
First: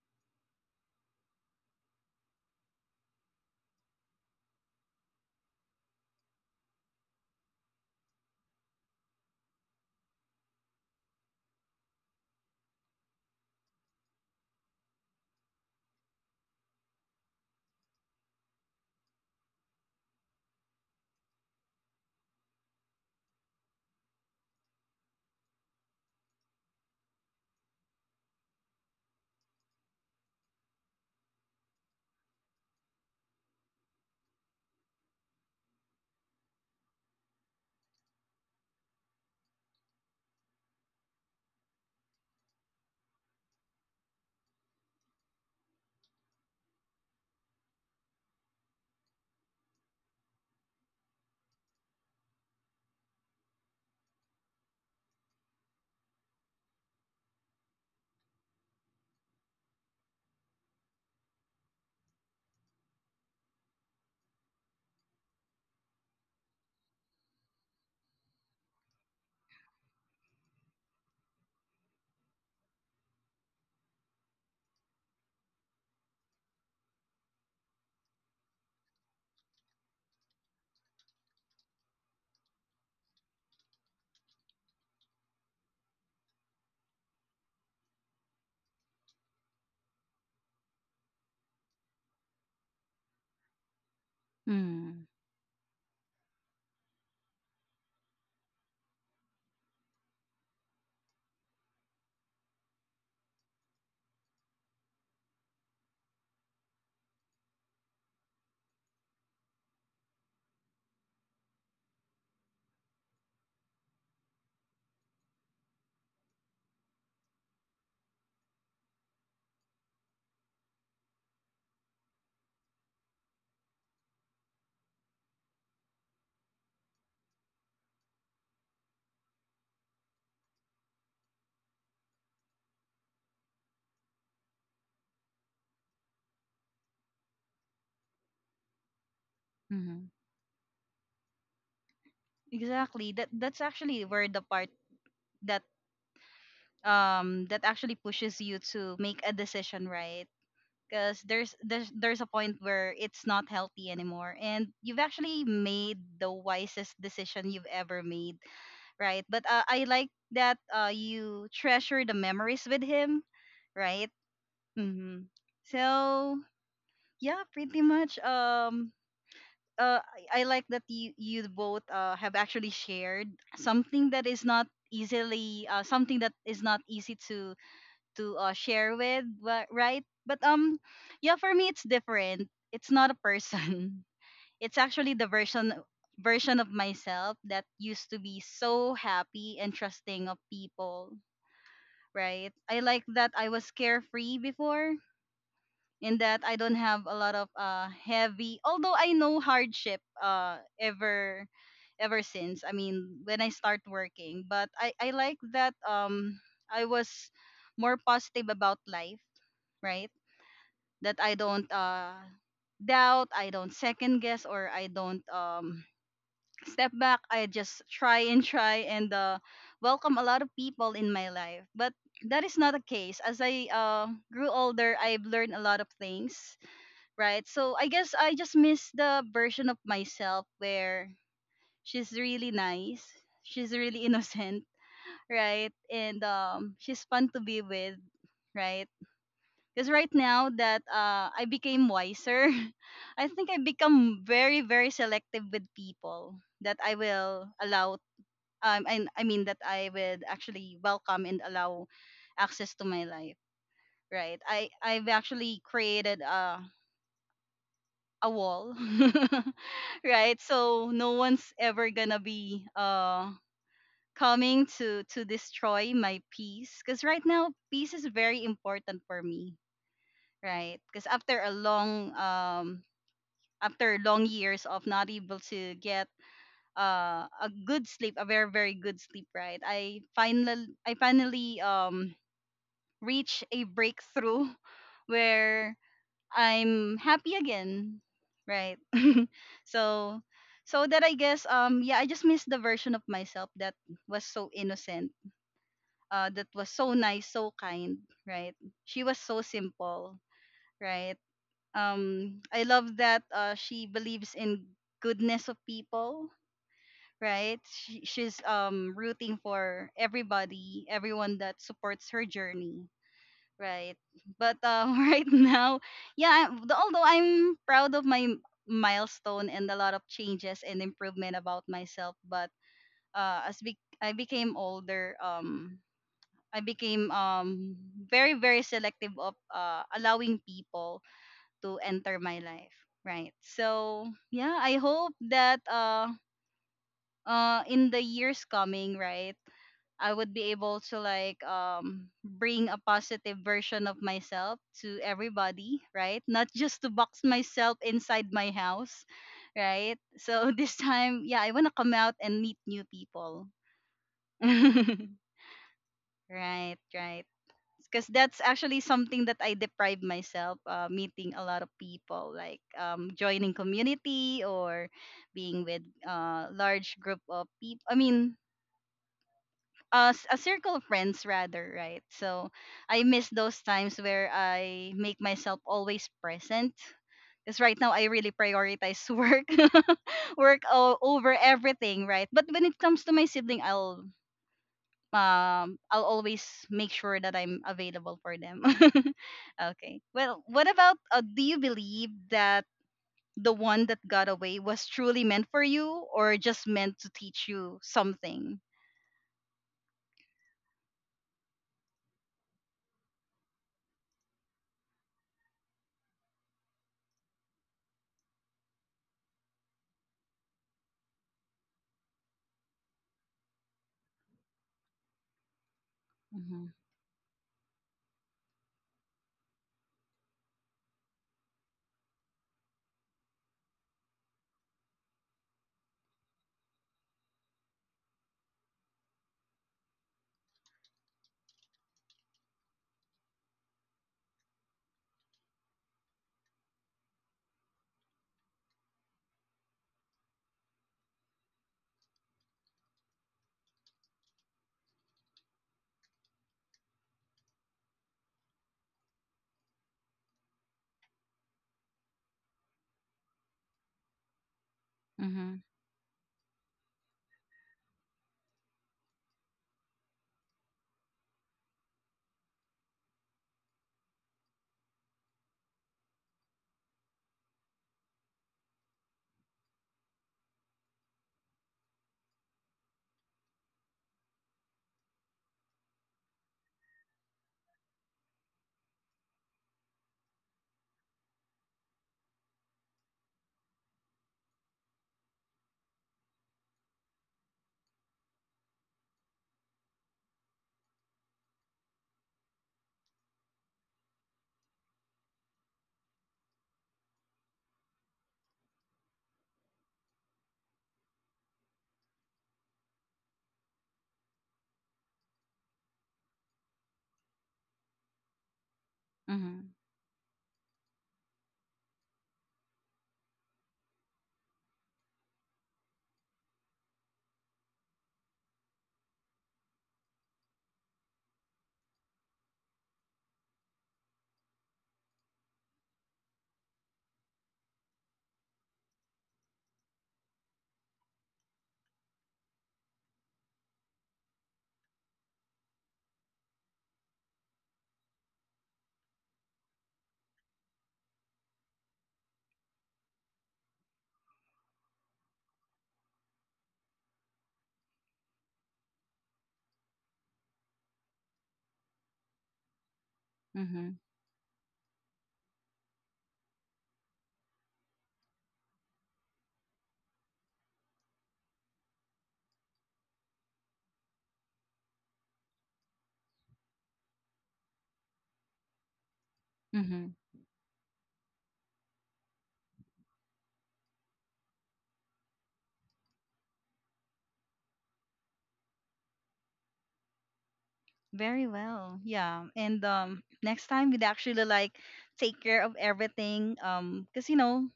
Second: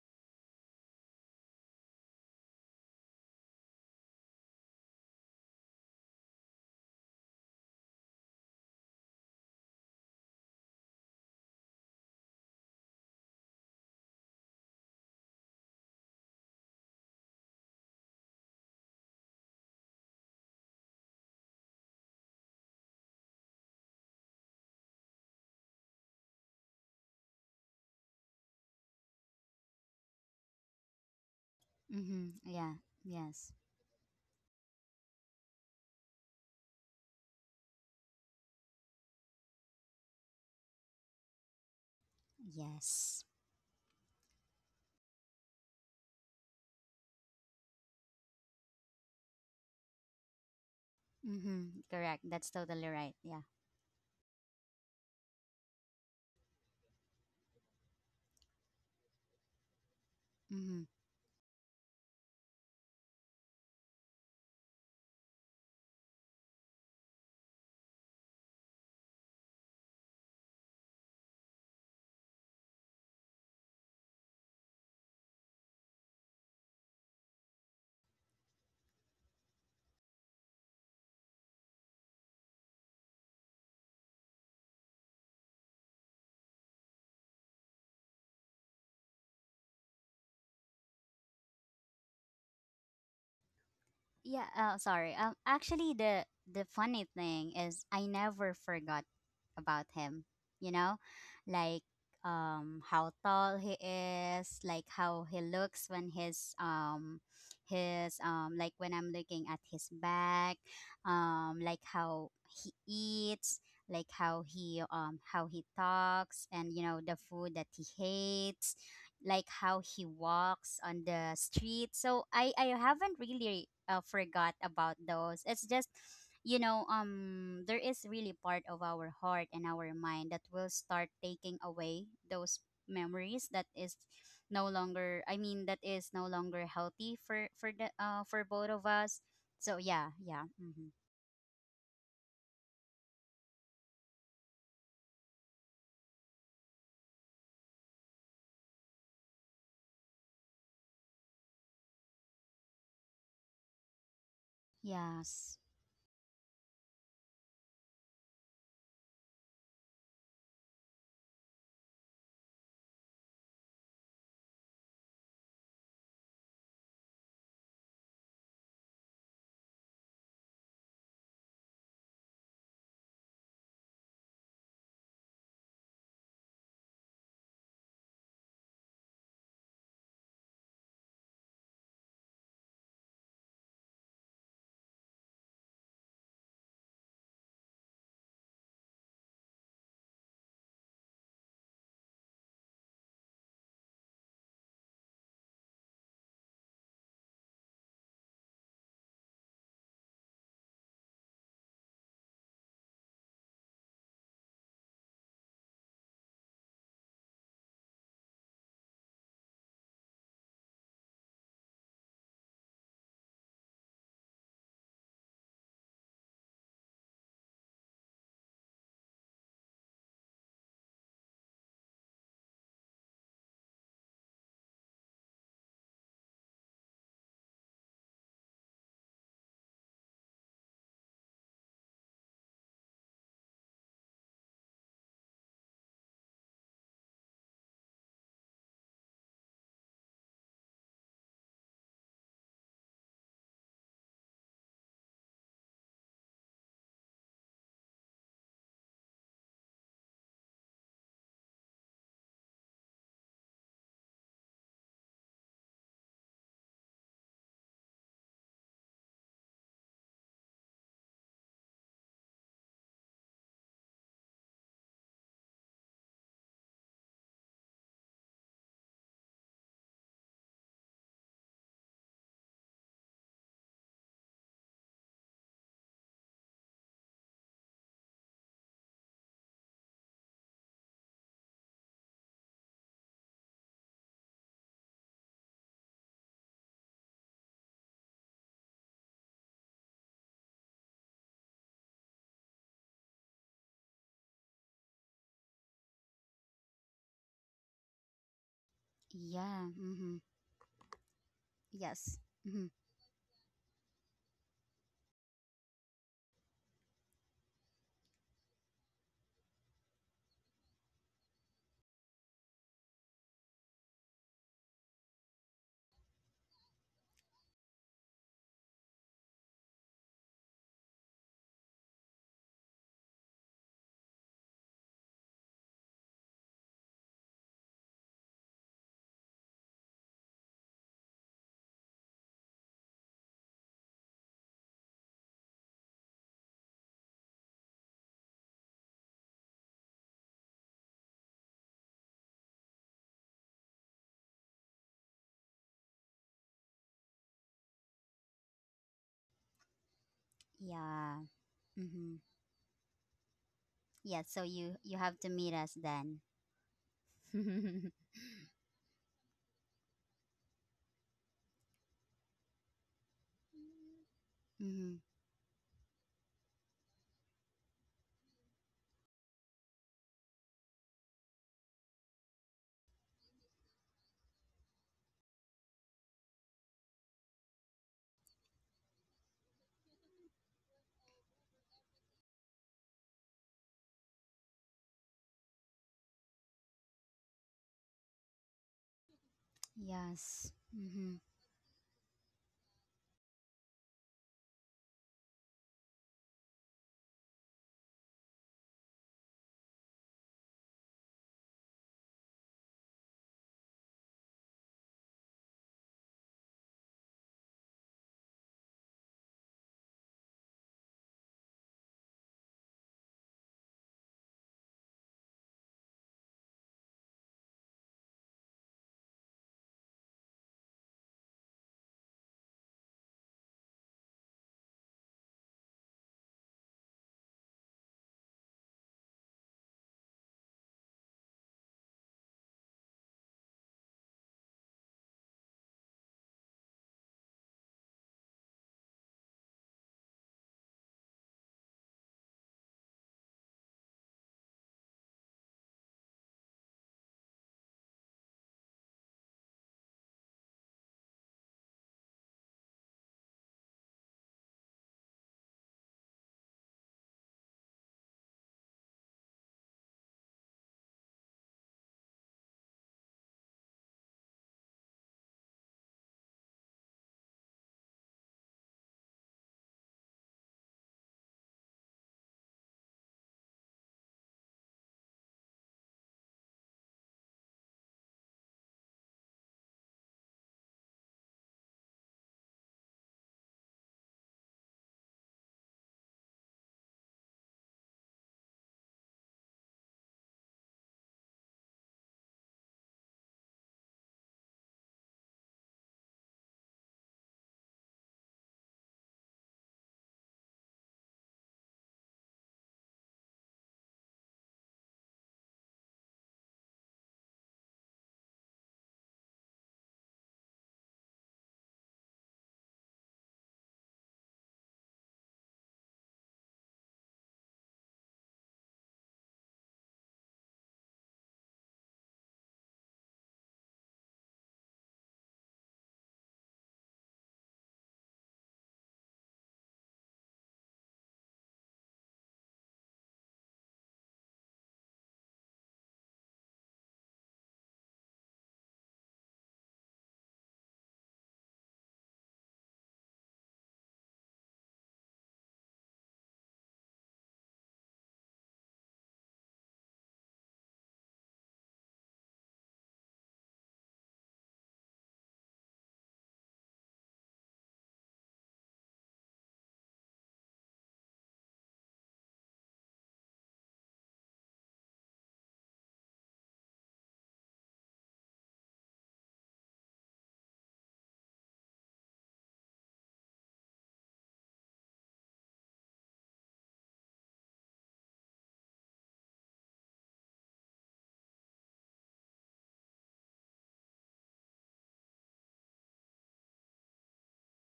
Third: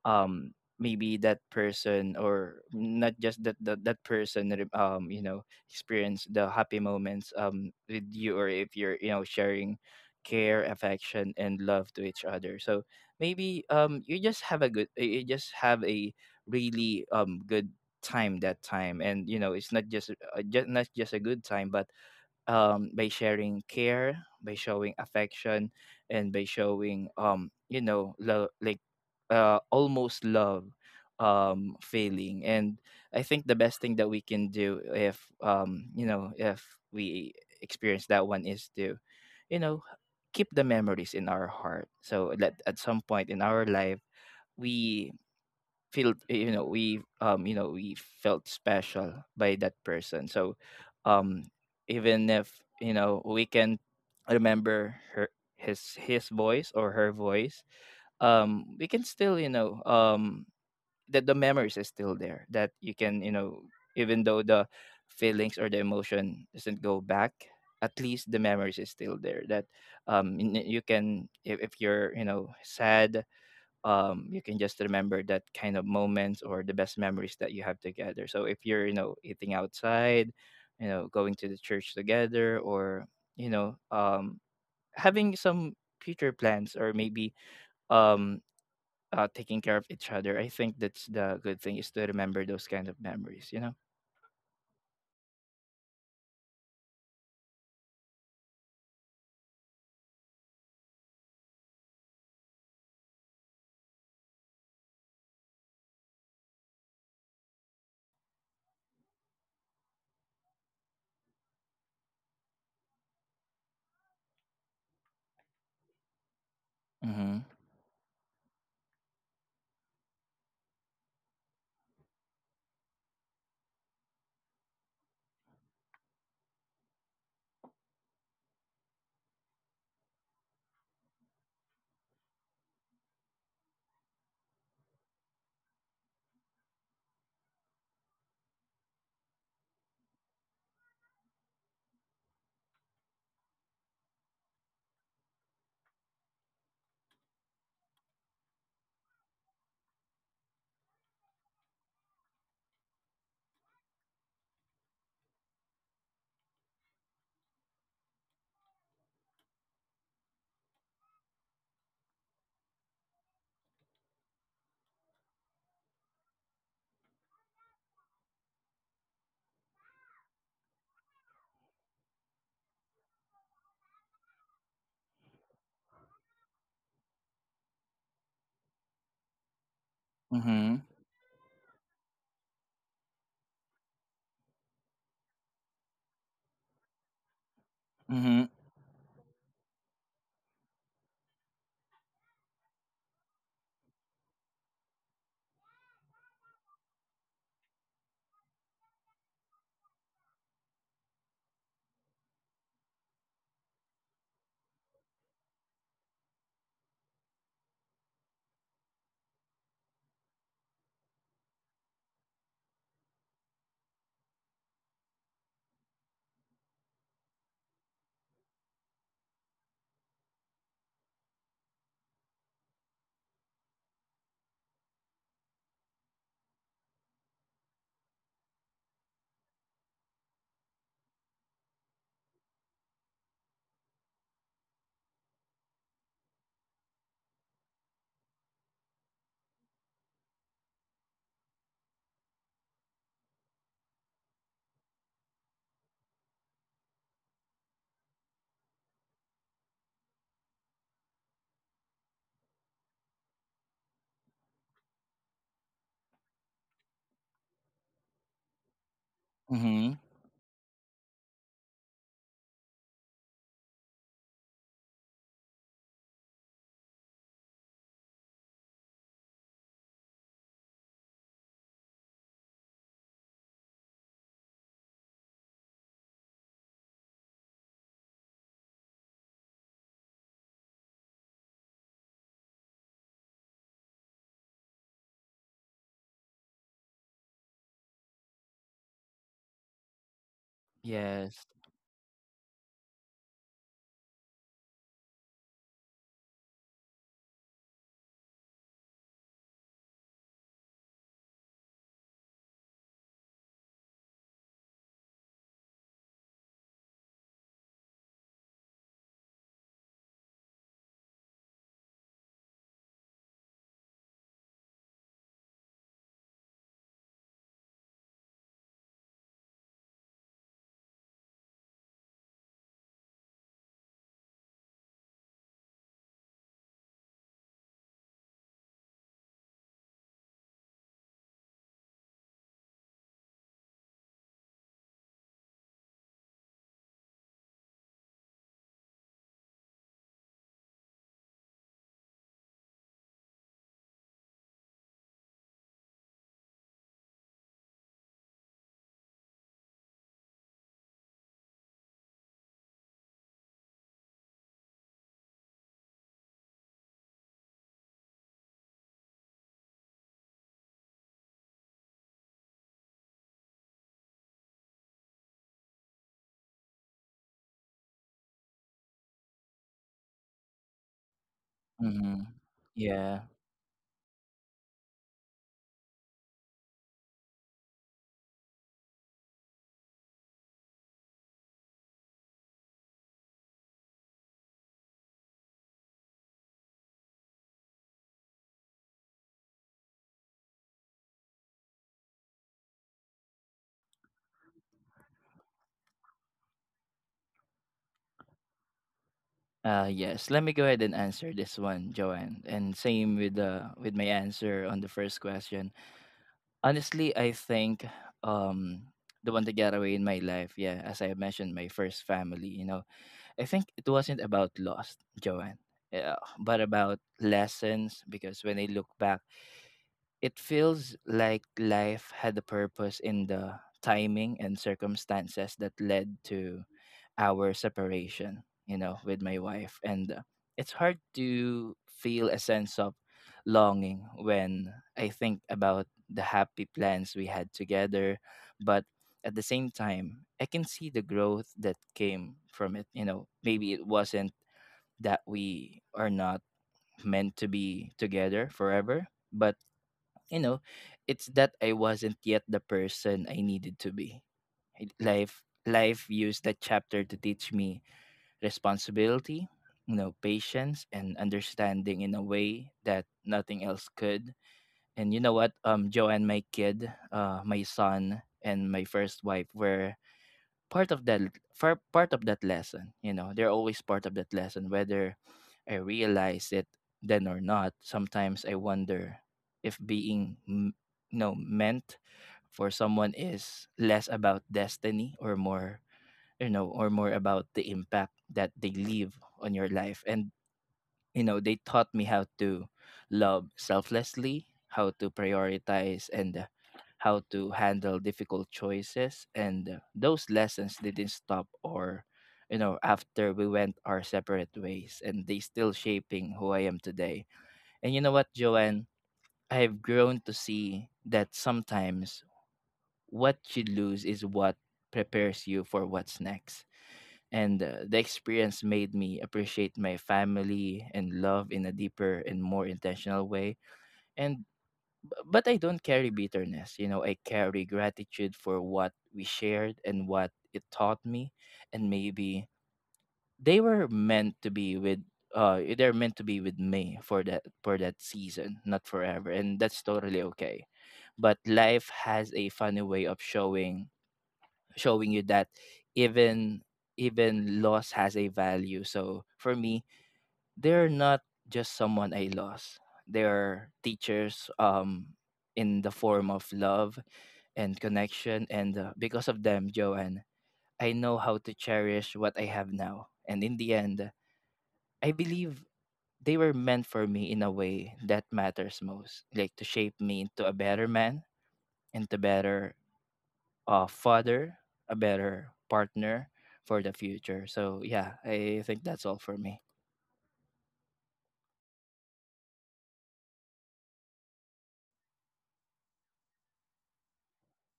um Maybe that person or not just that that person you know experience the happy moments with you, or if you're, you know, sharing care, affection, and love to each other. So maybe, you just have a good, you just have a really good time that time. And you know, it's not just, just not just a good time, but, by sharing care, by showing affection, and by showing, you know, like, almost love Mm-hmm. feeling. Yeah. And I think Yes. the best thing that we can do if, you know, if we experience that one is to, you know, keep the memories in our heart. So that at some Yes. point in our life we feel, you know, we you know we felt special by that person. So um Mm-hmm. Correct. even That's if, totally you right. know, Yeah. we can remember her his voice or her voice, we can still, you know, um, Mm-hmm. that the memories is still there, that you can you know even though the feelings or the emotion doesn't go back, at least the memories is still there. That, you can if you're you know sad, you can just remember that kind of moments or the best memories that you have together. So if you're, you know, eating outside, you know, going to the church together, or you know, having some future plans, or maybe, um, taking care of each other. I think that's the good thing is to remember those kind of memories. You know. Yeah, Mm. sorry. Actually, the funny thing is, I never forgot about him. You know, like, how tall he is, like how he looks when his like when I'm looking at his back, like how he eats, like how he talks, and you know the Mm-hmm. food that he hates, like how he walks on the street. So I haven't really forgot about those. It's just, you know, there is really part of our heart and our mind that will start taking away those memories that is no longer, that is no longer healthy for the for both of us. So Mm. yeah, yeah. Mm-hmm. Exactly. That that's actually where the part that that actually pushes you to make a decision, right? Because there's a point where it's not healthy anymore and you've actually Yes. made the wisest decision you've ever made, right? But I like that you treasure the memories with him, right? Mm-hmm. So yeah, pretty much uh, I like that you, both have actually shared something that is not easily something that is not easy to share with, right? But Mm-hmm. yeah, for me it's different. It's not a person. [LAUGHS] It's actually the version of myself that used to be Mm-hmm. so happy and trusting of people, right? I like that I was carefree before in that I don't have a lot of heavy, although I know hardship ever since. I mean, when I start working, but I like that I was more positive about life, right? That I don't doubt, I don't second guess, or I don't step back. I just try and try and welcome a lot of people in my life. But that is not the case. As I grew older, I've learned a lot of things, right? So I guess I just miss the version of myself where she's really nice, she's really [LAUGHS] innocent, right? And she's fun to be with, right? Because right now that I became wiser, [LAUGHS] I think I become very, very selective with people that I will allow. And I mean that I would actually welcome and allow access to my life. Right. I've actually created a wall. [LAUGHS] Mm-hmm. Right. So no one's ever gonna be coming to destroy my peace. Because right now peace is very important for me, right? Because after long years of not able to get a good sleep, a very very good sleep, right? I finally reached a breakthrough [LAUGHS] where I'm happy again, right? [LAUGHS] So so that I guess Yes. Yeah, I just miss the version of myself that was so innocent, that was so nice, so kind, right? She was so Yeah. simple, Mm-hmm. right? Yes. I Mm-hmm. love that she believes in goodness of people, right? She's rooting for everybody, everyone that supports her journey, right? But [LAUGHS] right now, yeah, although I'm proud of my milestone and a lot of changes and improvement about myself, but I became older, I became very very selective of allowing people to enter my life, right? So yeah, I hope that in the years coming, right, I would be able to like bring a positive version of myself to everybody, right? Not just to box myself inside my house, right? So [LAUGHS] this time, Yeah. yeah, I want to come out Mm-hmm. and meet new people. Yeah. So you [LAUGHS] have to meet us then. Right. Because [LAUGHS] that's actually something that I deprive myself meeting a lot of people, like joining community or Hmm. being with large group of people. I mean, a circle of friends rather, right? Mm-hmm. So I miss Yeah. those times where I make myself always present. Because right now I really prioritize [LAUGHS] work, [LAUGHS] over everything, right? But when it comes to my sibling, I'll always make sure that I'm available for them. [LAUGHS] Okay. Well, Yes. what about Hmm. do you believe that the one that got away was truly meant for you or just meant to teach you something? Yes, let me go ahead and answer this one, Joanne. And same with the with my answer on the first question. Honestly, I think um the one that got away in my life, yeah, as I mentioned, my first family. You know, I think it wasn't about lost, Joanne, yeah, Mm-hmm. but about lessons. Because when I look back it feels like life had a purpose in the timing and circumstances that led to our separation, you know, with my wife. And it's hard to feel a sense of longing when I think about the happy plans we had together. But at the same time, I can see the growth that came from it. You know, maybe it wasn't that we are not meant to be together forever, but you know, it's that I wasn't yet the person I needed to be. I- Life Mm-hmm. life used that chapter to teach me responsibility, you know, patience and understanding in a way that nothing else could. And you know what? Joe and my kid, my son and my first wife were part of that part of that lesson, you know, they're always part of that lesson, whether I realize it then or not. Sometimes I wonder if being m- you know meant for someone is less about destiny or more, you know, or more about the impact that they leave on your life. And you know, they taught me how to love selflessly, how to prioritize, and how to handle difficult choices. And those lessons didn't stop or you know, after we went our separate ways, and they still shaping who I am today. And you know what, Joanne, Mm-hmm. I've grown to see that sometimes what you lose is what prepares you for what's next. And the experience made me appreciate my family and love in a deeper and more intentional way. And but I don't carry bitterness, you know, I carry gratitude for what we shared and what it taught me. And maybe they were meant to be with they're meant to be with me for that season, not forever, and that's totally okay. But life has a funny way of showing you that even even loss has a value. So for me, they're not just someone I lost. They're Mm-hmm. teachers in the form of love and connection. And because of them, Joanne, I know how to cherish what I have now. And in the end, I believe they were meant for me in a way that matters most, like to shape Mm-hmm. me into a better man, into better father, a better partner for the future. So yeah, I think that's all for me. Very well. Yeah. And next time we'd actually like take care of everything cuz you know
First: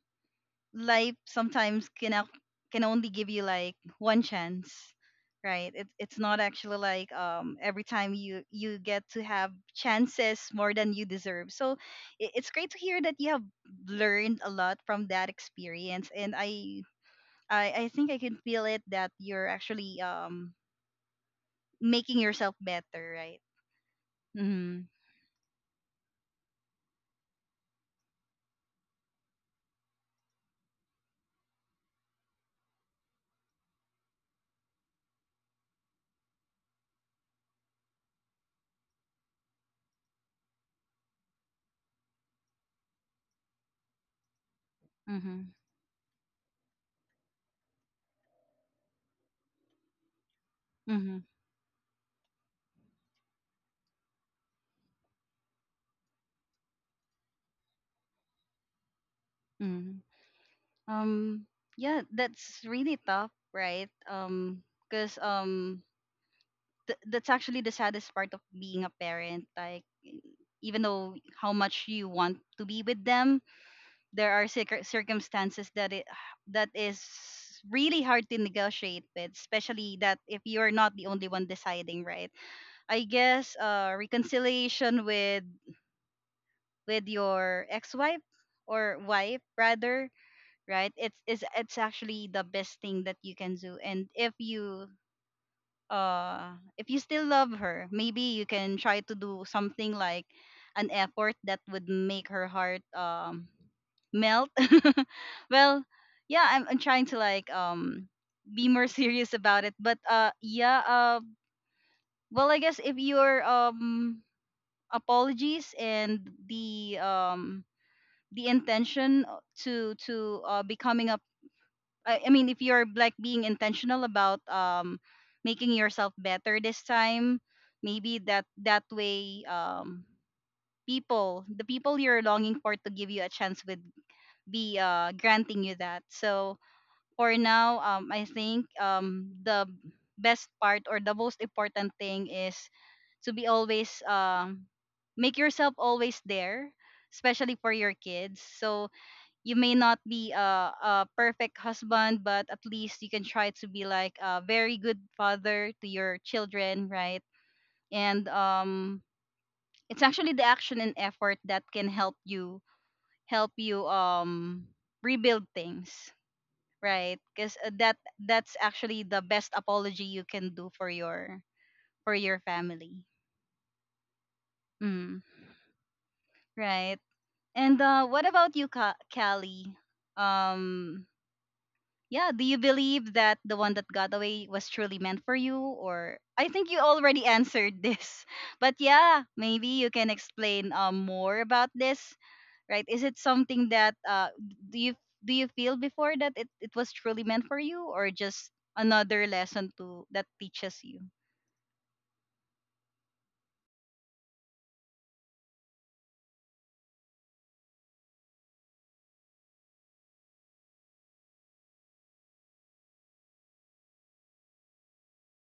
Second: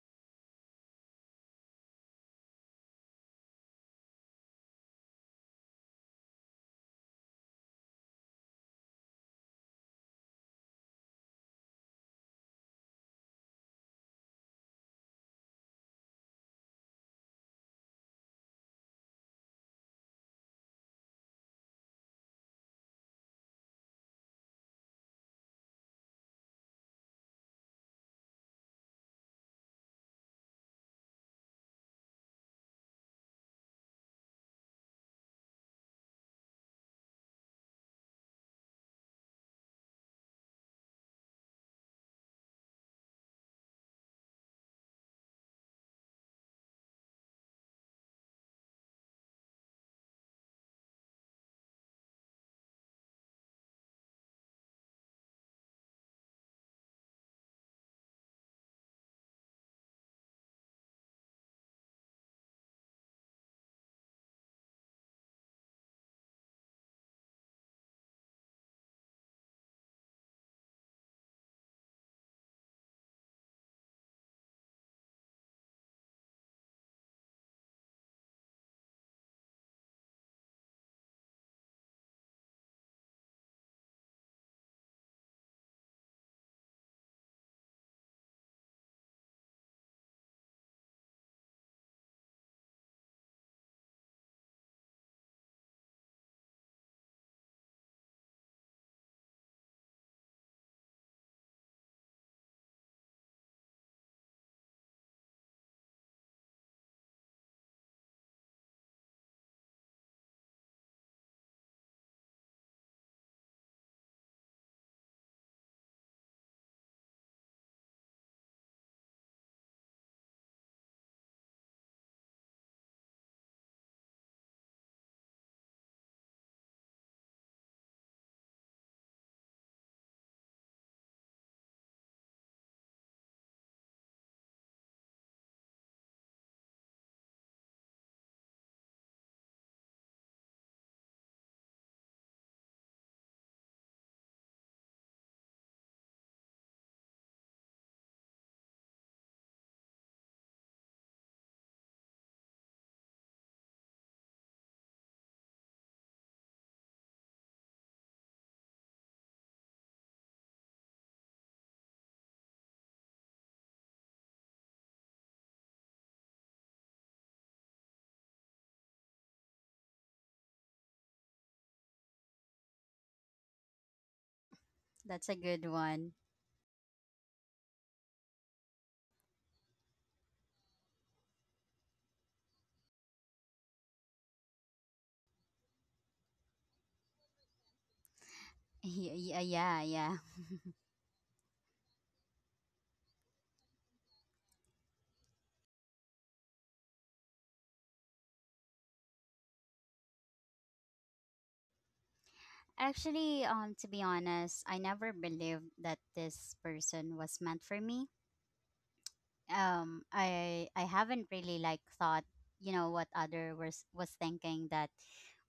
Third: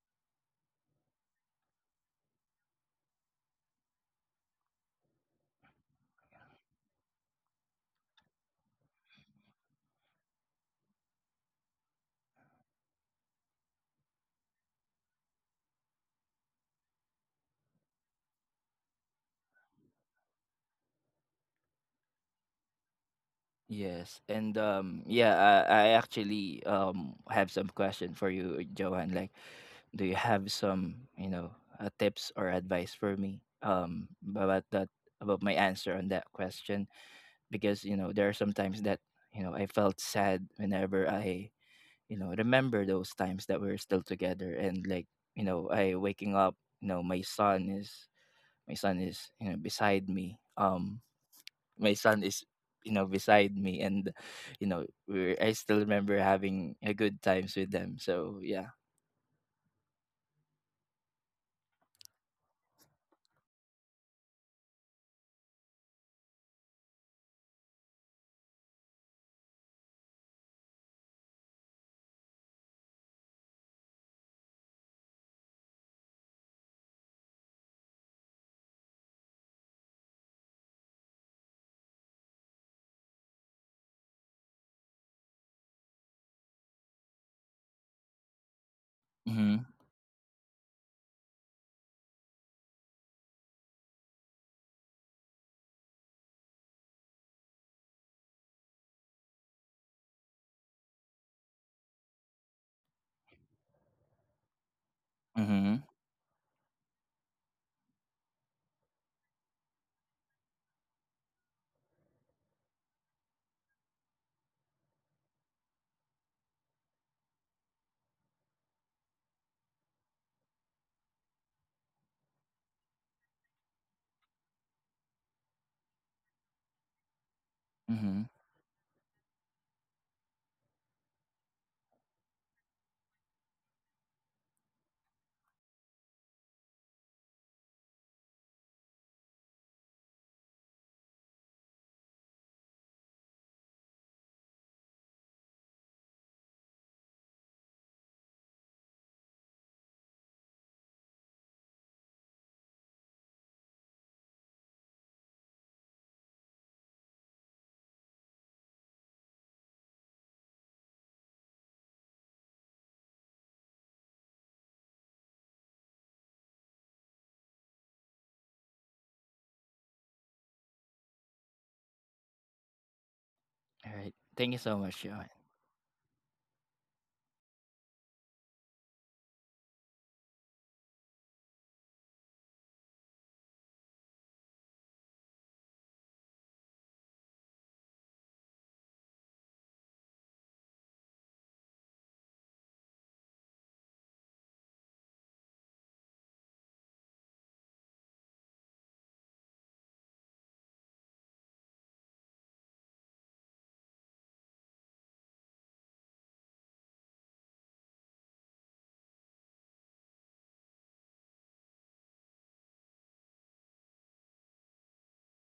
life sometimes can only give you like one chance, right? It's not actually like every time you get to have chances more than you deserve. So it's great to hear that you have learned a lot from that experience, and I think I can feel it that you're actually making yourself better, right? Yes, and Mm-hmm. Yeah, I actually have some question for you, Johan. Like, do you have some, you know, tips or advice for me about that, about my answer on that question? Because you know there are some times that, you know, I felt sad whenever I, you know, remember those times that we're still together. And like, you Mm-hmm. know, I waking up, you know, my son is, you know, beside me, Mm-hmm. my son is you know, beside me. And you know, I still remember having a good times with them. So yeah. Hmm. um yeah, that's really tough, right? Because that's actually the saddest part of being a parent, like even though how much you want to be with them, there are circumstances that it that is really hard to negotiate with, especially that if you're not the only one deciding, right? I guess reconciliation with your ex-wife, or wife Mm-hmm. rather, right? It's actually the best thing that you can do. And uh if you still love her, maybe you can try to do something like an effort that would make her heart melt. [LAUGHS] Mm-hmm. Well, yeah, I'm trying to like be more [LAUGHS] serious about it, but yeah. Well, I guess if your apologies and the intention, to becoming a I mean, if you're like being intentional about making yourself better this time, maybe Mm-hmm. that way, people the people you're longing for to give you a chance would be granting you that. So for now, I think the best part or the most important thing is to be always make yourself always there, especially for your kids. So you may not be a perfect husband, but at least you can try to be like a very good father to your children, right? And it's actually the action and effort that can help you rebuild things, right? Because that's actually the best apology you can do for your family. All right, thank you so much, Mm, Joanne. That's a good one. [LAUGHS] right? And what about you, Callie? Um, yeah, do you believe that the one that got away was truly meant for you? Or I think you already answered this. [LAUGHS] But yeah, Yeah, maybe yeah, you can yeah. explain, more about this, right? Is it something that do you do you feel before that it was truly meant for you, or just another lesson to that teaches you? Actually, to be honest, I never believed that this person was meant for me. I haven't really like thought, you know, what other was thinking that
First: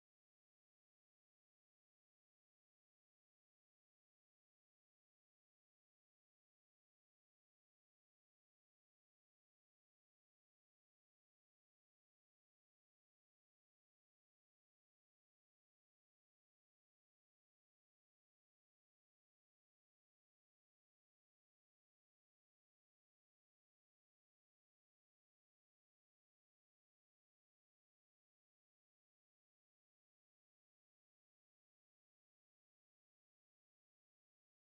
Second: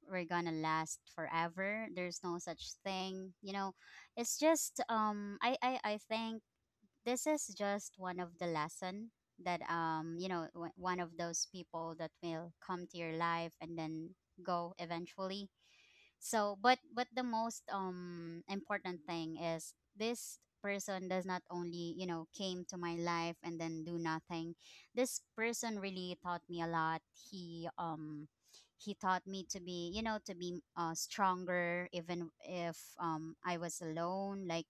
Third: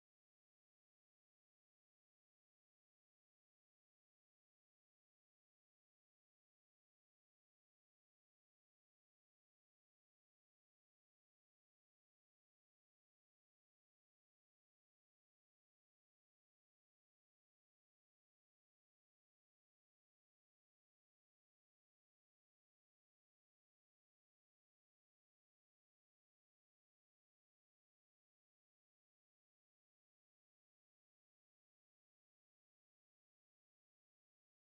we're gonna last forever. There's no such thing, you know. It's just, I think this is just one of the lesson that, you know, one of those people that will come to your life and then go eventually. So but the most important thing is this person does not only, you know, came to my life and then do nothing. This person really taught me a lot. He taught me to be, you know, to be stronger even if I was alone. Like,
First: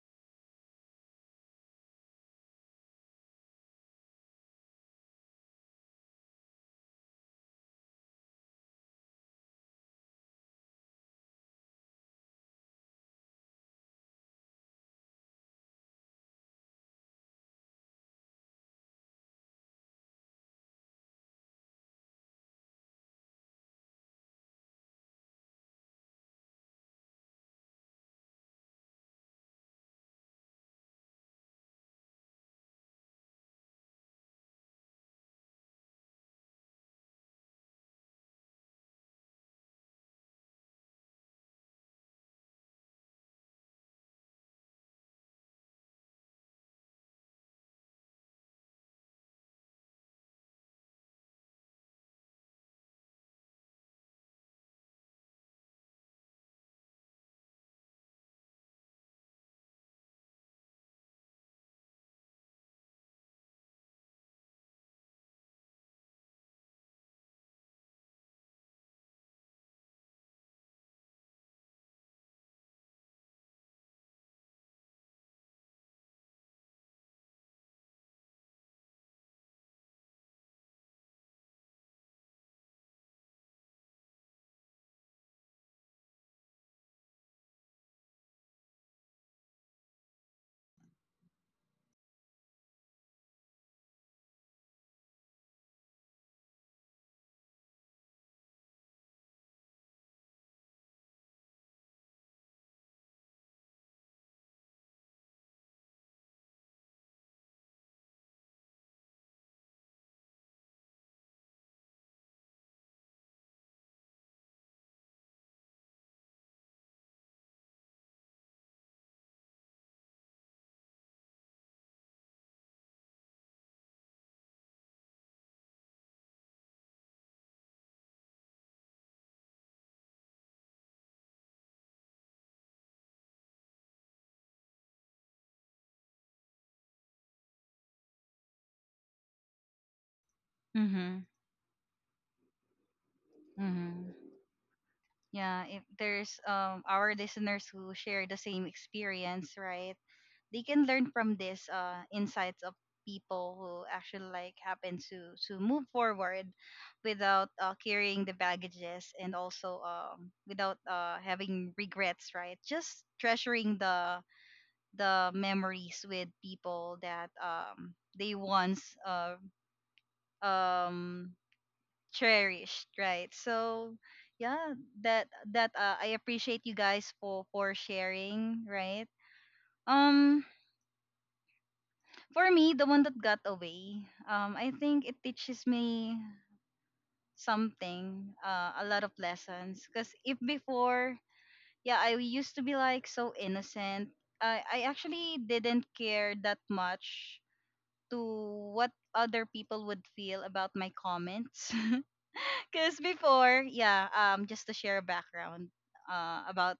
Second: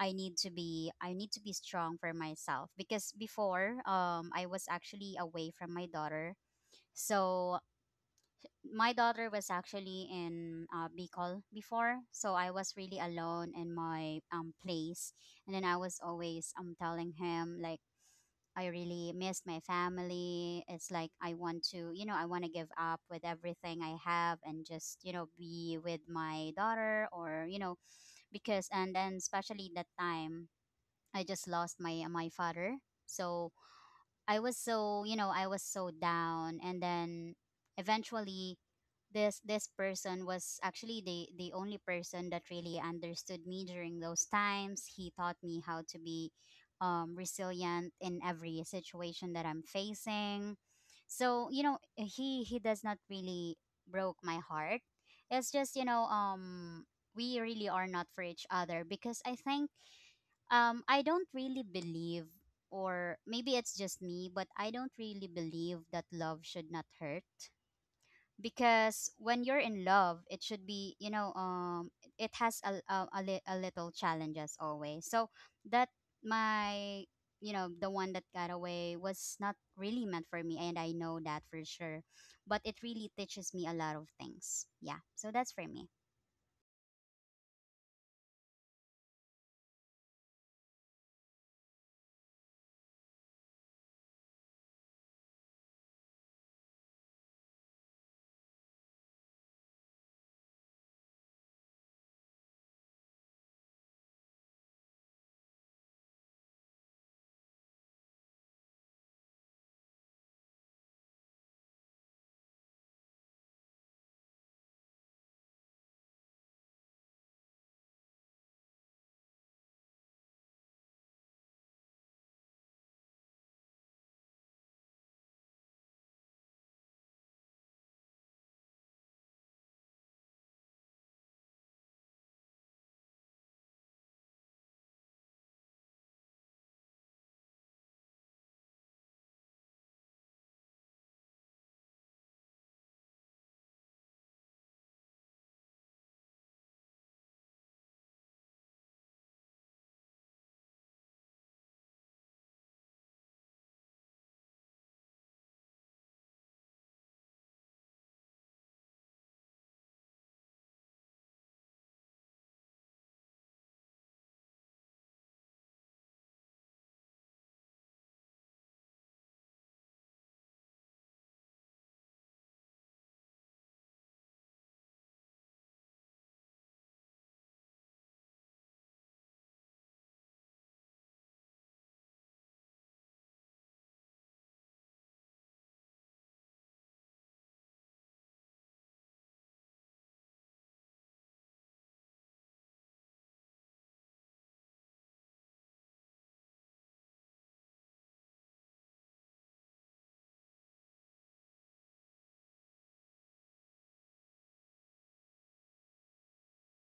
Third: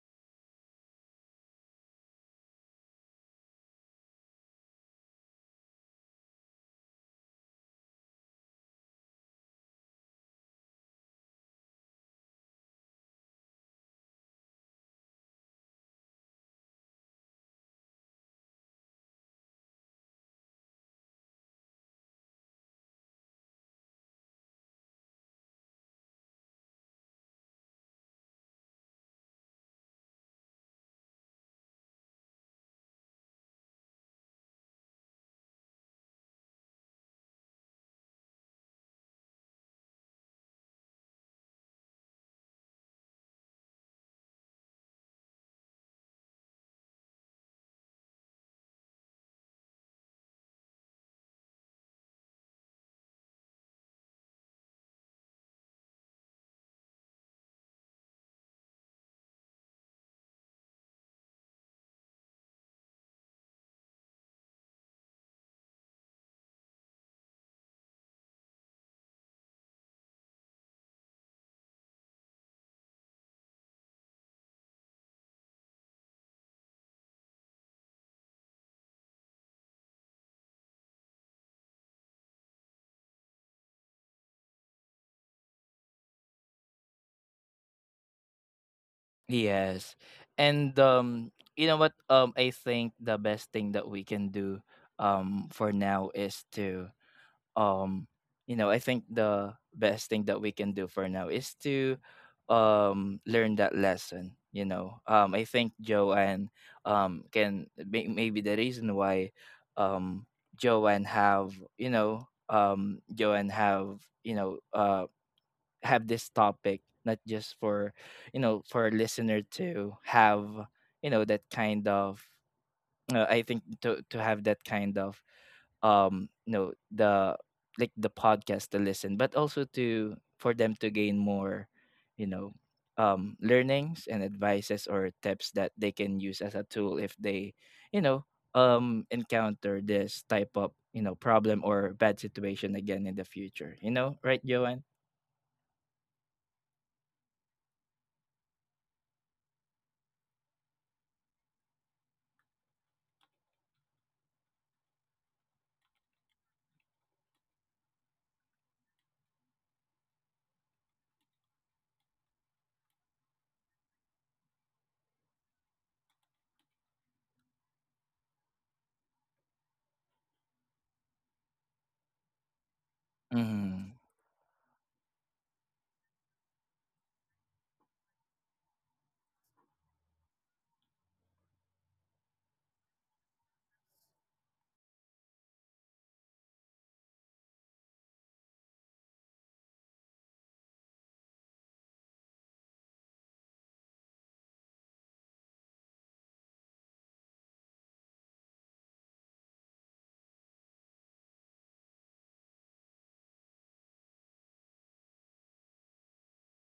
I need to be strong for myself, because before I was actually away from my daughter. So my daughter was actually in, Bicol before, so I was really alone in my place, and then I was always telling him like, I really miss my family. It's like, I want to, you know, I want to give up with everything I have and just, you know, be with my daughter. Or you know, because, and then especially that time, I just lost my father. So I was so, you know, I was so down, and then eventually, this person was actually the only person that really understood me during those times. He taught me how to be resilient in every situation that I'm facing. So, you know, he does not really broke my heart. It's just, you know, we really are not for each other, because I think, I don't really believe, or maybe it's just me, but I don't really believe that love should not hurt. Because when you're in love, it should be, you know, it has a little challenges always. So that my, you know, the one that got away was not really meant for me. And I know that for sure. But it really teaches me a lot of things. Yeah. So that's for me. Yes, and you know what, I think the best thing that we can do for now is to um you know, I think the best thing that we can do for now is to learn that lesson. You know, I think Joanne, can maybe the reason why um joanne have Joanne have, you know, have this topic not just for, you know, for a listener to have, you know, that kind of, I think to have that kind of, you know, the like the podcast to listen, but also to for them to gain more, you know, learnings and advices or tips that they can use as a tool if they, you know, encounter this type of, you know, Mm-hmm. problem or bad situation again in the future, you know, Mm-hmm. right, Joanne? Yeah, if there's our listeners who share the same experience, right, they can learn from this insights of people who actually like happen to move forward without carrying the baggages, and also without having regrets, right? Just treasuring the memories with people that they once um cherished, right? Mm-hmm. So yeah, that that I appreciate you guys for sharing, right? um for me, the one that got away, I think it teaches me something, a lot of lessons. Because if before, yeah, I used to be like so innocent. I actually didn't care that much to what other people would feel about my comments. [LAUGHS] Because before, yeah, just to share a background, about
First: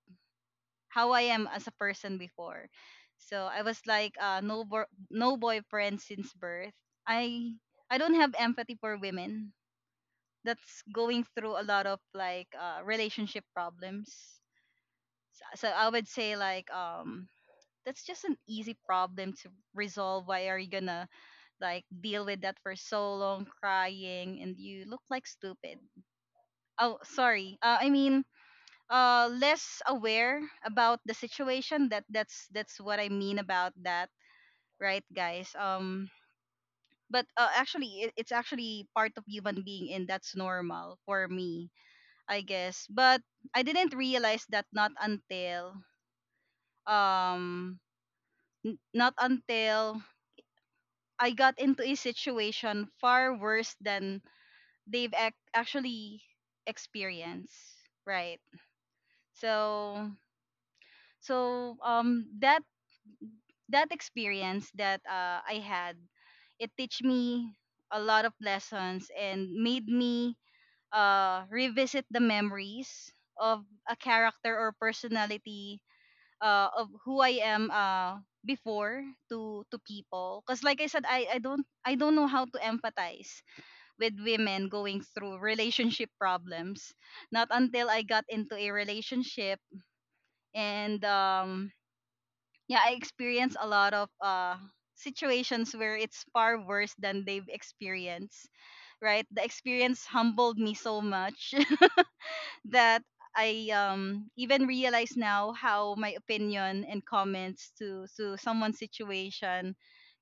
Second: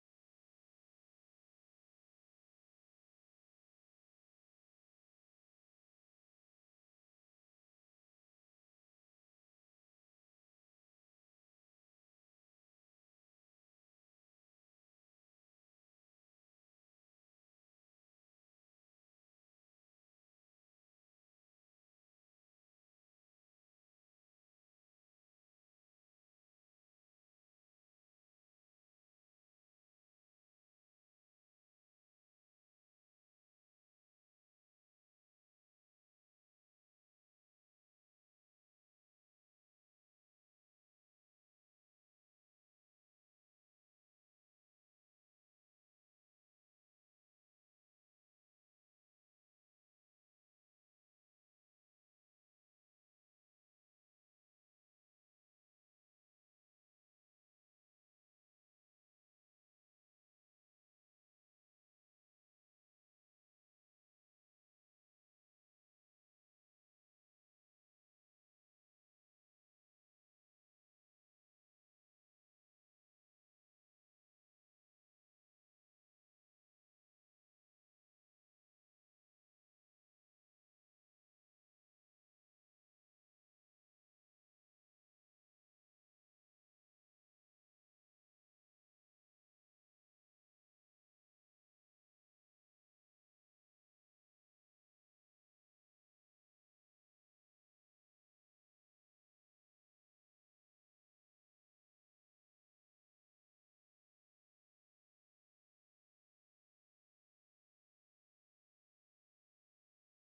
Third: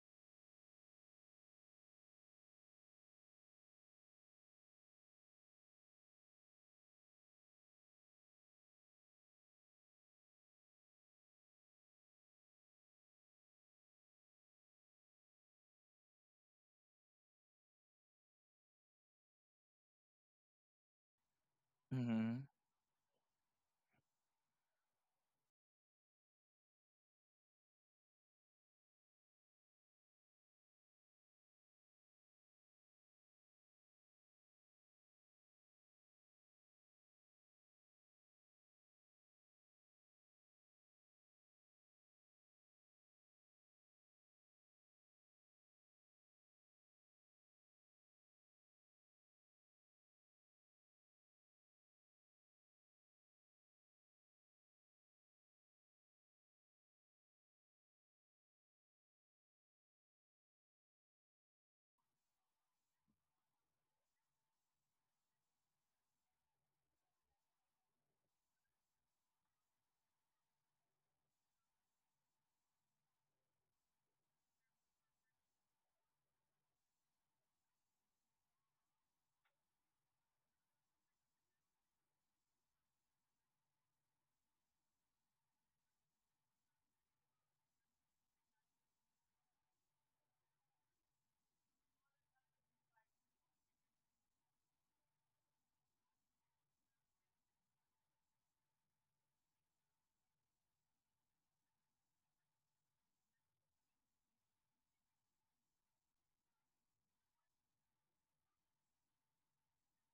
how I am as a person before. So I was like, no boyfriend since birth. I I don't have empathy for women that's going through a lot of like, relationship problems. So I would say like, that's just an easy problem to resolve. Why are you gonna like deal with Mm-hmm. that for so long, crying, and you look like stupid? Oh, sorry. I mean, less aware about the situation. That that's what I mean about that, right, guys? But actually it's actually part of human being, and that's normal for me, I guess. But I didn't realize that not until um not until I got into a situation far worse than they've actually experienced, right? So so that experience that, I had, it teach me a lot of lessons, and made me, revisit the memories of a character or personality, of who I am, before to people. Cause like I said, I don't know how to empathize with women going through relationship problems. Not until I got into a relationship. And yeah, I experience a lot of situations where it's far worse than they've experienced, right? The experience humbled me so much [LAUGHS] that I even realize now how my opinion and comments to someone's situation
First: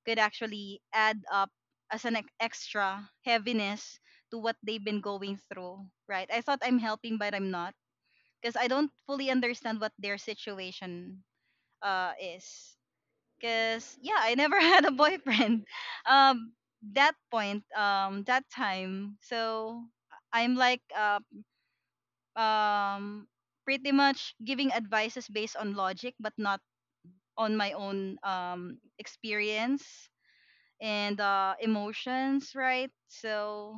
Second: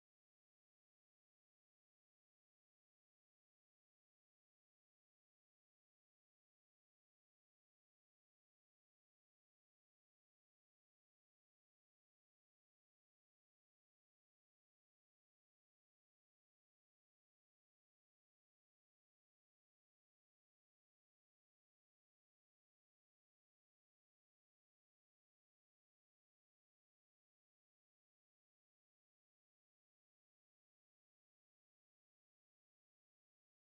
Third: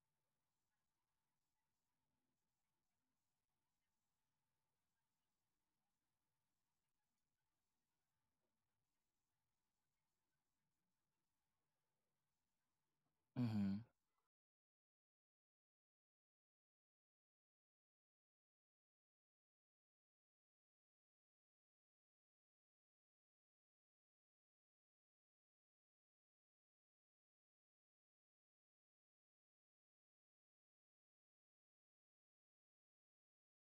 could actually add up as an extra heaviness to what they've been going through, right? I thought I'm helping, but I'm not, because I don't fully understand what their situation is. Cause yeah, I never [LAUGHS] had a boyfriend. Um, that point, that time. So I'm like, um, pretty much giving advices based on logic, but not on my own experience and emotions, right? So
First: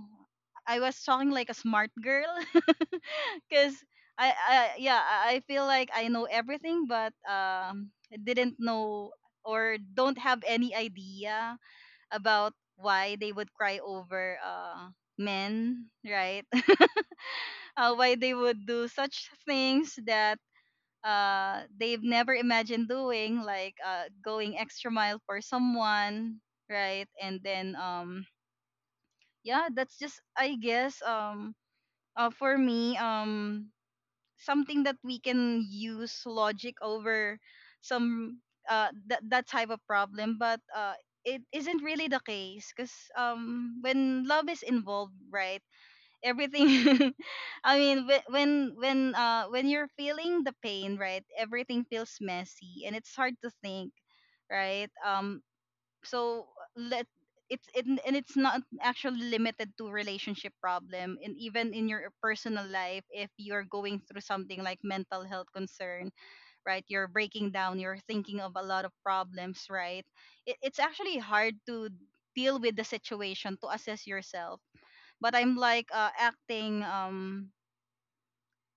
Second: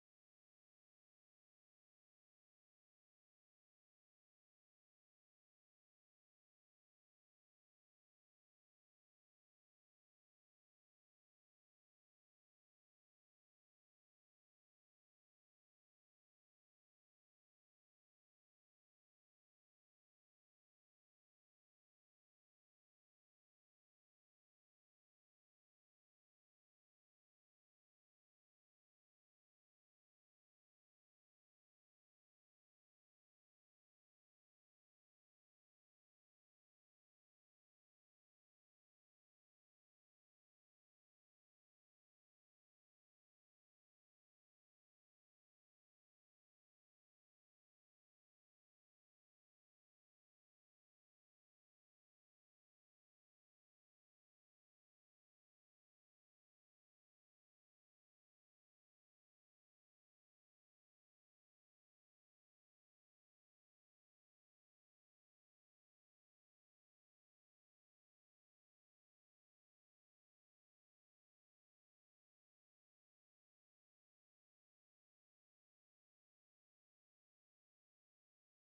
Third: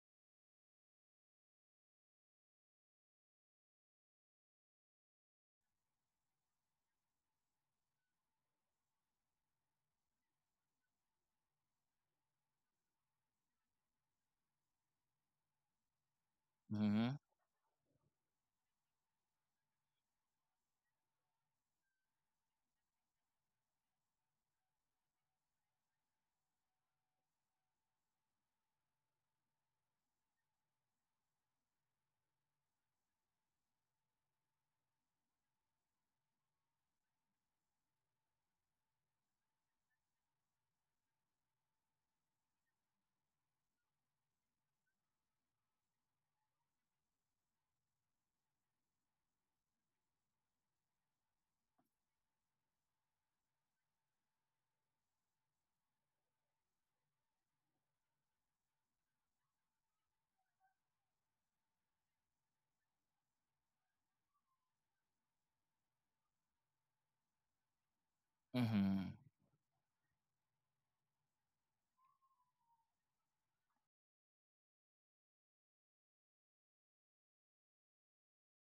I was talking like a smart girl, [LAUGHS] cause I yeah I feel like I know everything, but I didn't know or don't have any idea about why they would cry over, men, right? [LAUGHS] Mm-hmm. Mm-hmm. Why they would do such things that, they've never imagined doing, like, going extra mile for someone, right? And then, yeah, that's just, I guess, for me, something that we can use logic over some that type of problem. But it isn't really the case, because when love is involved, right, everything [LAUGHS] I mean when you're feeling the pain, right, everything feels messy and it's hard to think, right? So let and it's not actually limited to relationship problem, and even in your personal life if you're going through something like mental health concern, right, you're breaking down, you're thinking of a lot of Mm-hmm. problems, right? It's actually hard to deal with the situation, to assess yourself, but I'm like, acting,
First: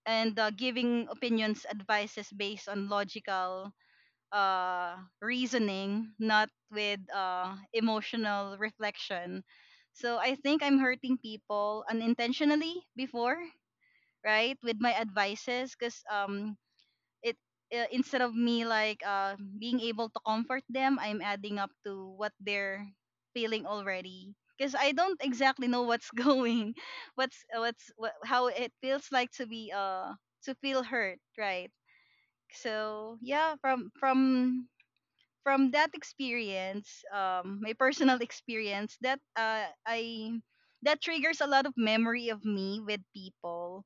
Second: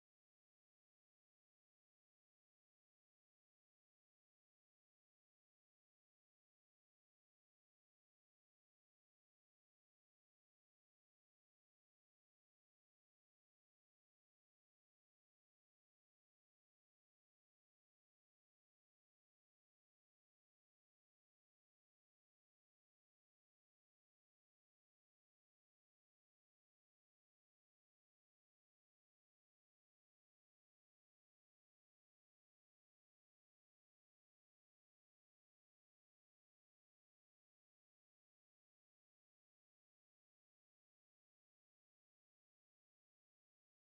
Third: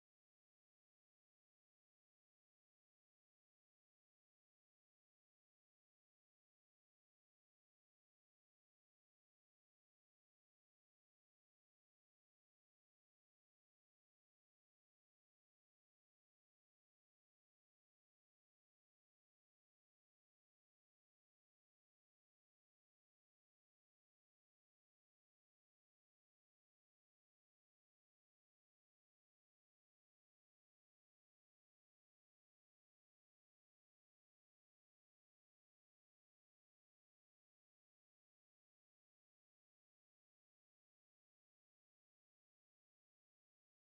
and, giving opinions advices based on logical uh reasoning, not with emotional reflection. So I think I'm hurting people unintentionally before, right, with my advices. Because it instead of me like being able to comfort them, I'm adding up to what they're feeling already, because I don't exactly know what's [LAUGHS] going how it feels like to be, to feel hurt, right? So yeah, from that experience, my personal [LAUGHS] experience, that, I that triggers a lot of memory of me with people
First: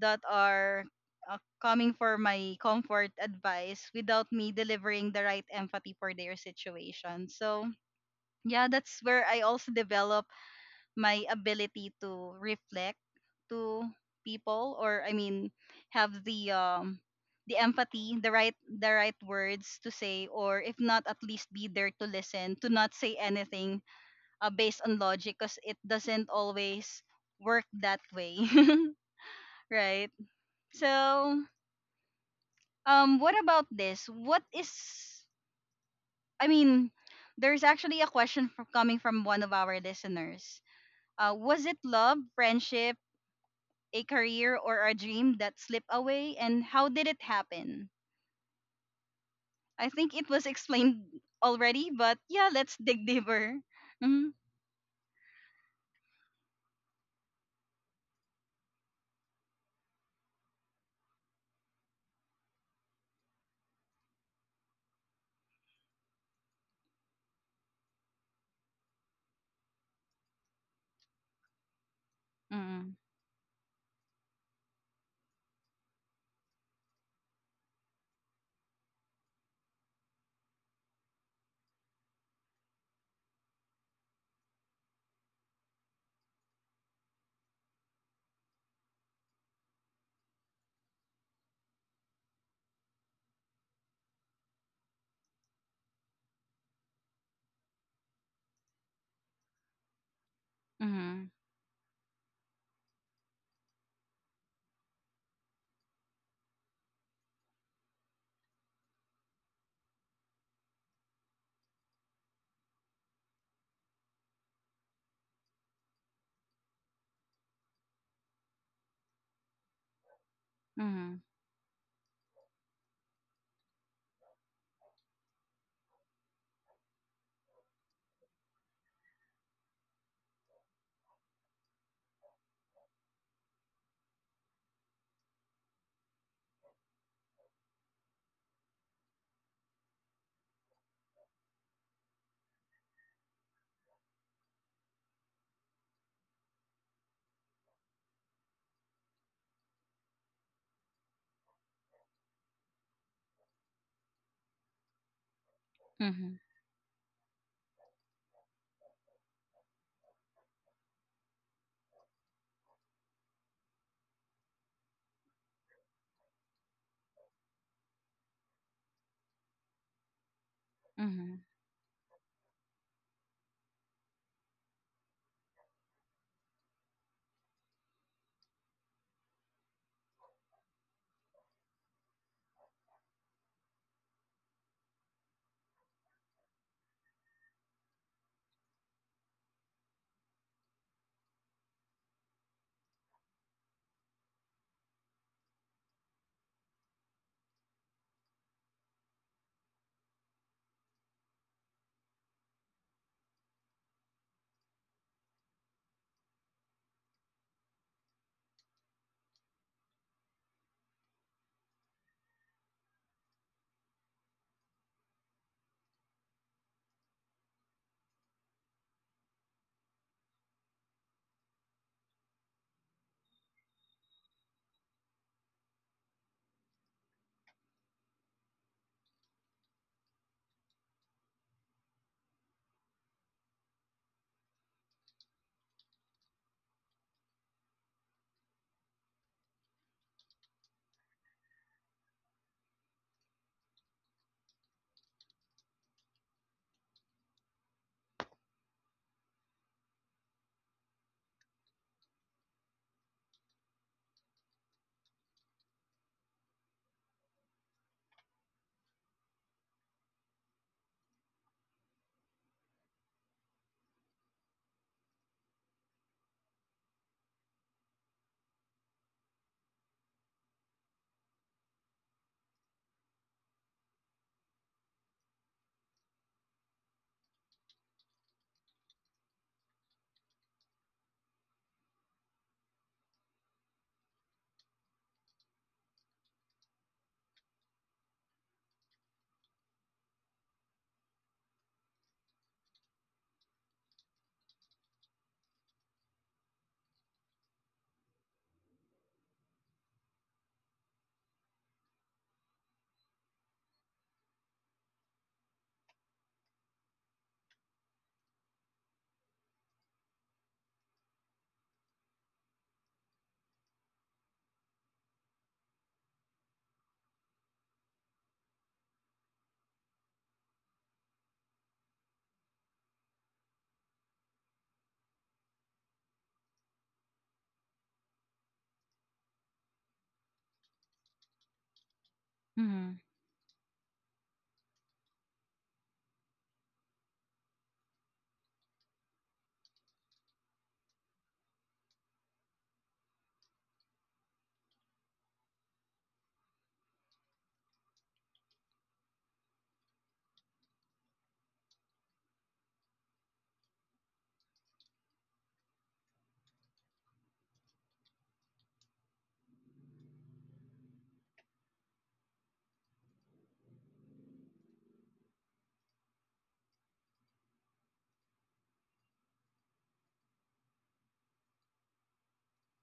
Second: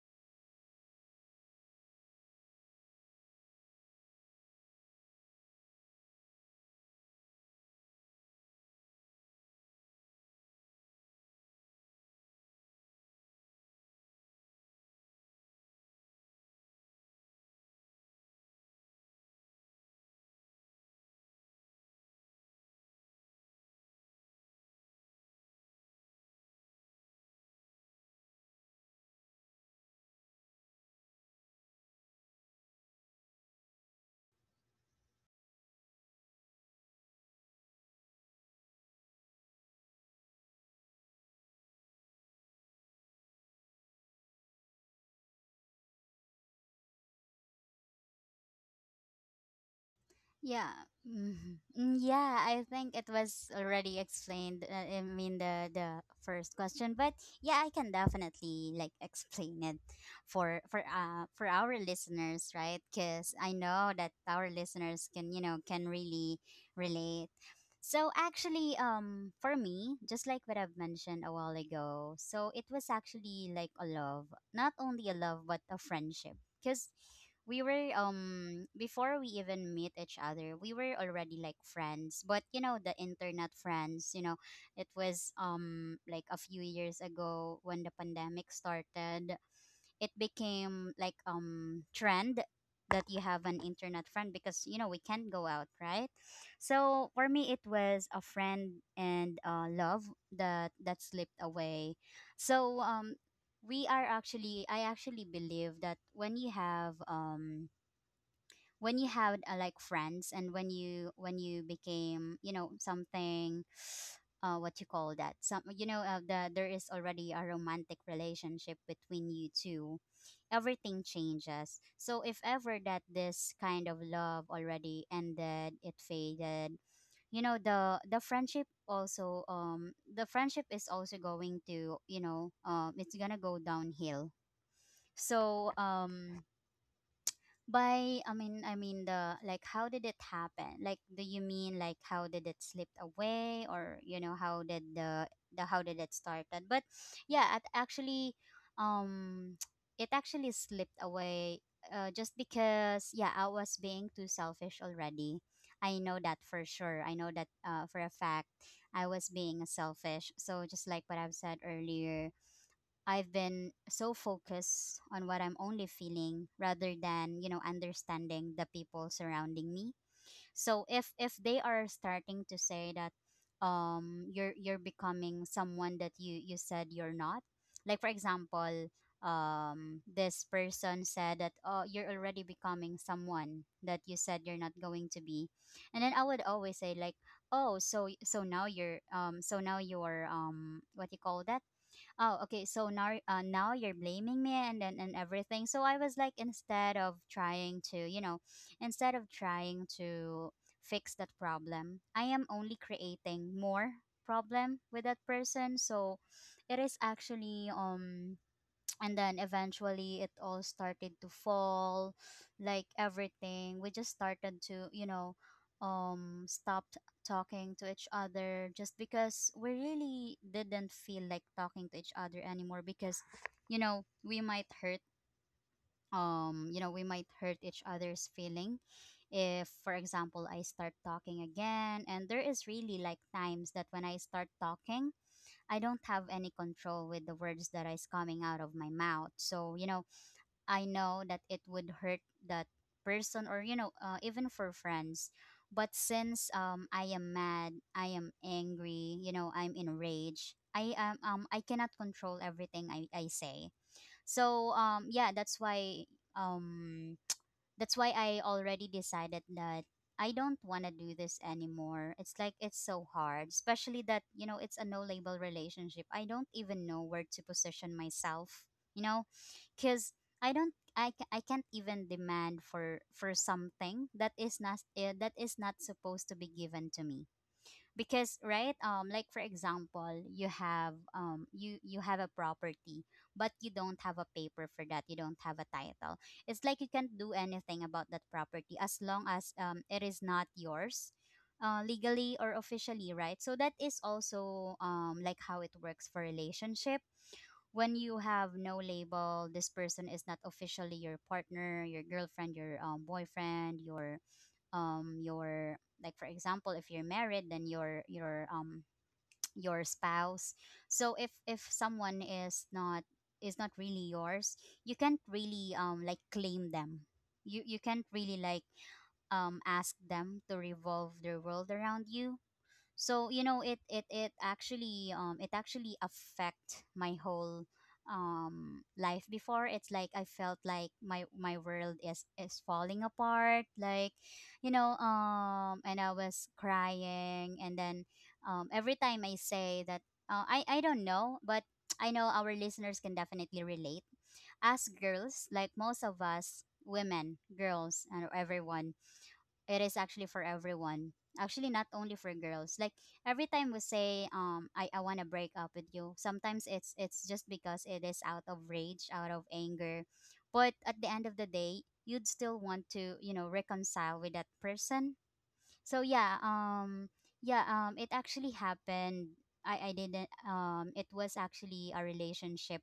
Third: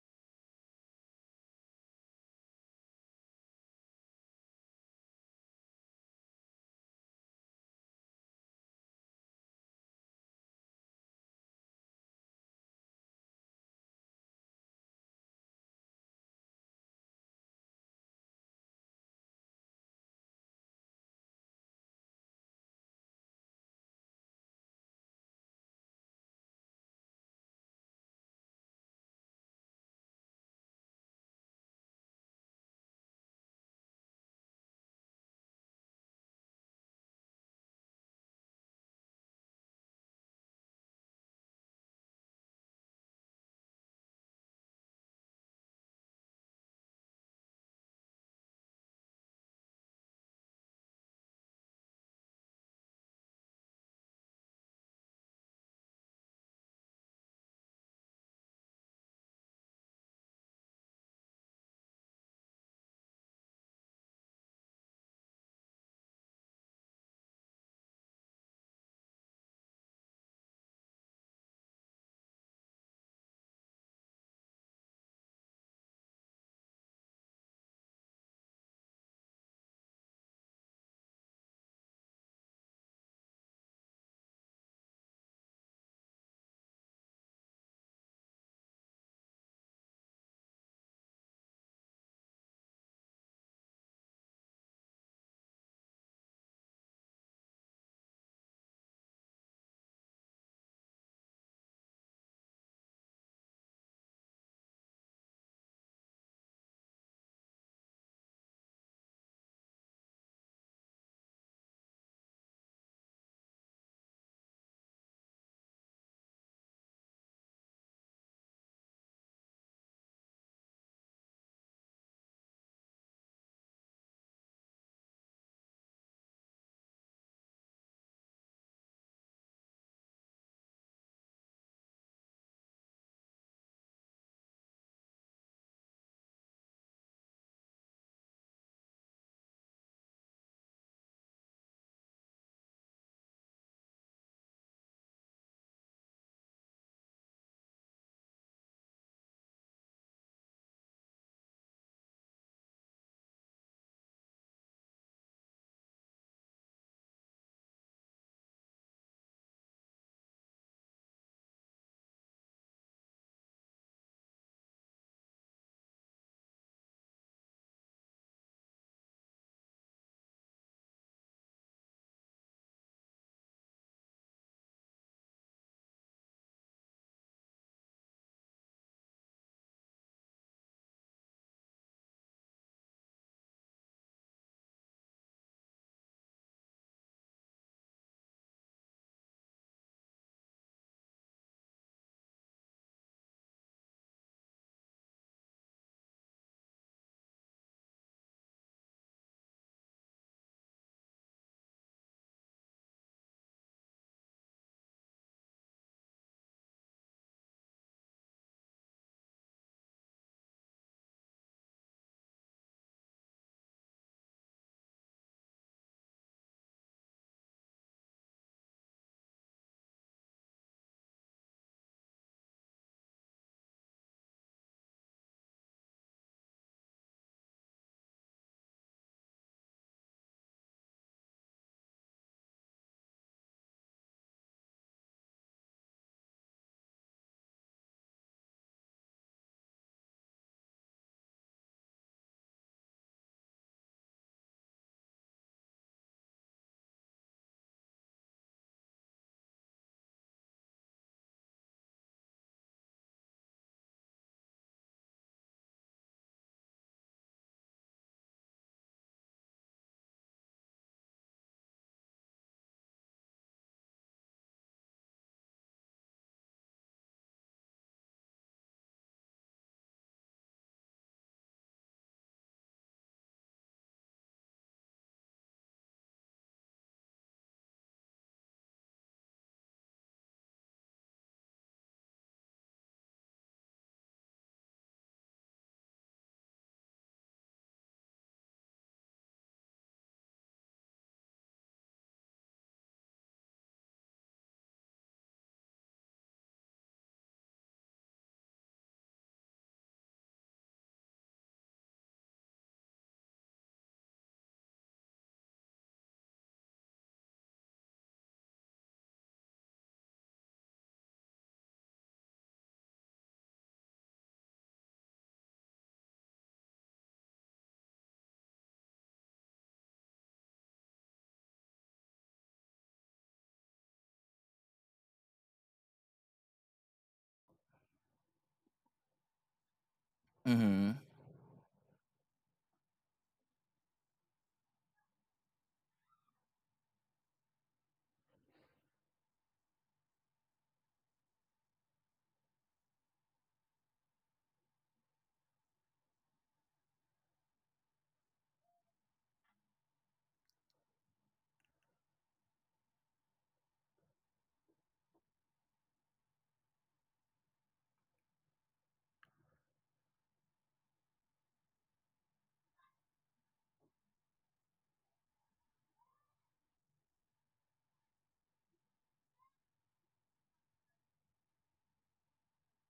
that are, coming for my comfort advice without me delivering the right empathy for their situation. So yeah, that's where I also develop my ability to reflect to people, or I mean have the empathy, the right words to say, or if not, at least be there to listen, to not say anything, based on logic, because it doesn't always work that way, [LAUGHS] right? So, what about this? What is, I mean, there's actually a question from, coming from one of our listeners. Was it love, friendship, a career, or a dream that slipped away, and how did it happen? I think it was Yeah, explained mhm. already, Mm, but yeah. yeah, I let's think it dig was deeper. already Mhm. explained. I mean, the first question, but yeah, I can definitely like explain it for for our listeners, right? Because I know that our listeners can, you know, can really relate. So actually, for me, just like what I've mentioned a while ago, so it was Mhm. actually like a love, not only a love but a friendship, because we were, before we even meet each other, we were already like friends, but you know, the internet friends, you know. It was, like a few years ago when the pandemic started, it became like, trend that you have an internet friend, because you know, we can't go out, right? So for me it was a friend and, love that that Mhm. slipped away. So we are actually, I actually believe that when you have, when you had, like friends, and when you became, you know, something [SIGHS] what you call that, some, you know, the there is already a romantic relationship between you two, everything Mhm. changes. So if ever that this kind of love already ended, it faded, you know, the friendship also, the friendship is also going to, you know, it's gonna go downhill. So by, I mean, the like how did it happen? Like do you mean like how did it slip away, or you know, how did the how did it started? But yeah, it actually, um [TSK] it actually slipped away, just because, yeah, I was being too selfish already. I know Mhm. that for sure. I know that, for a fact I was being selfish. So just like what I've said earlier, I've been so focused on what I'm only feeling rather than, you know, understanding the people surrounding me. So if Mhm. they are starting to say that, you're becoming someone that you said you're not. Like for example, this person said that, oh, you're already becoming someone that you said you're not going to be. And then I would always say like, "Oh, so so now you're, so now you're, what you call that? Oh okay, so now, now you're blaming me, and everything." So I was like, instead of trying to, you know, instead of trying to fix that problem, I am only creating more problem with that person. So it is actually, and then eventually it all started to fall, like everything, we just started to, you know, stopped talking to each other, just because we really didn't feel like talking to each other anymore, because, you know, we might hurt, you know, we might hurt each other's feeling. If for example I start talking again, and there is really like times that when I start talking, I don't have any control with the words that is coming out of my mouth. So, you know, I know that it would hurt that person, or you know, even for friends. But since, I am mad, I am angry, you know, I'm enraged. I am, I cannot control everything I say. So yeah, that's why, um that's why I already decided that I don't want to do this anymore. It's like, it's so hard, especially that, you know, it's a no label relationship. I don't even know where to position myself, you know, cuz I don't I, ca- I can't even demand for something that is not that is not supposed to be given to me because right like for example you have um, you have a property, but you don't have a paper for that, you don't have a title. It's like you can't do anything about that property as long as it is not yours legally or officially, right? So that is also like how it works for relationship. When you have no label, this person is not officially your partner, your girlfriend, your boyfriend, your um your like for example if you're married, then your [TSK] your spouse. So if someone is not, is not really yours, you can't really like claim them. You can't really like ask them to revolve their world around you. So you know it actually it actually affect my whole life before. It's like I felt Mm-hmm. like my world is Mhm. falling apart, like, you know. And I was crying, and then every time I say that, I don't know, but I know our listeners can definitely relate. As girls, like most of us, women, girls, and everyone, it is actually for everyone, actually not only for girls. Like every time we say, I want to break up with you, sometimes it's just because it is out of rage, out of anger. But at the end of the day, you'd still want to, you know, reconcile with that person. So yeah, yeah, it actually happened. I didn't it was actually a relationship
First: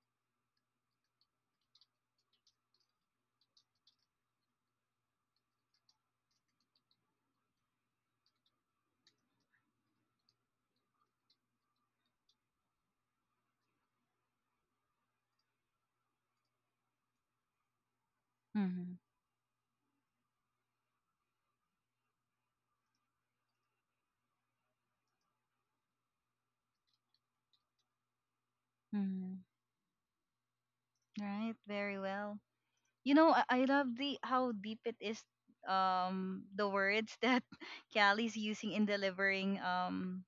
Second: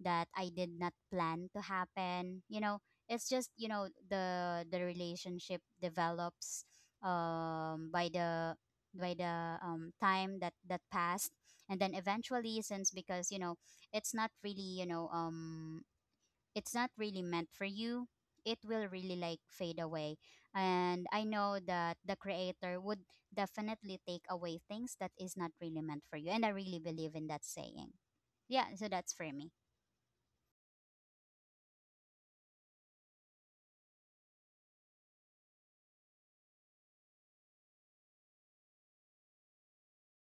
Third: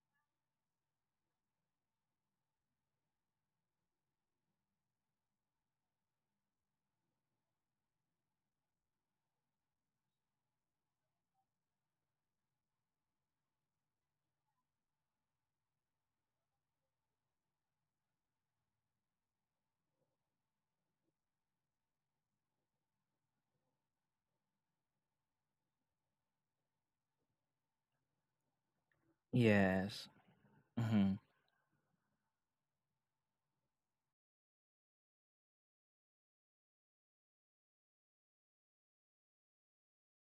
that I did not plan to happen, you know. It's just, you know, the relationship develops um by the by the time that that passed. And then eventually, since, because, you know, it's not really, you know, it's not really meant for you, it will Mhm. really like fade away. And I know that the creator would definitely take away things that is not really meant for you, and I really believe in that saying. Yeah, so that's for Mhm. me. Yes. Mm-hmm. Right, very well. You know, I love the how deep it is, the words that [LAUGHS] Callie's using in delivering,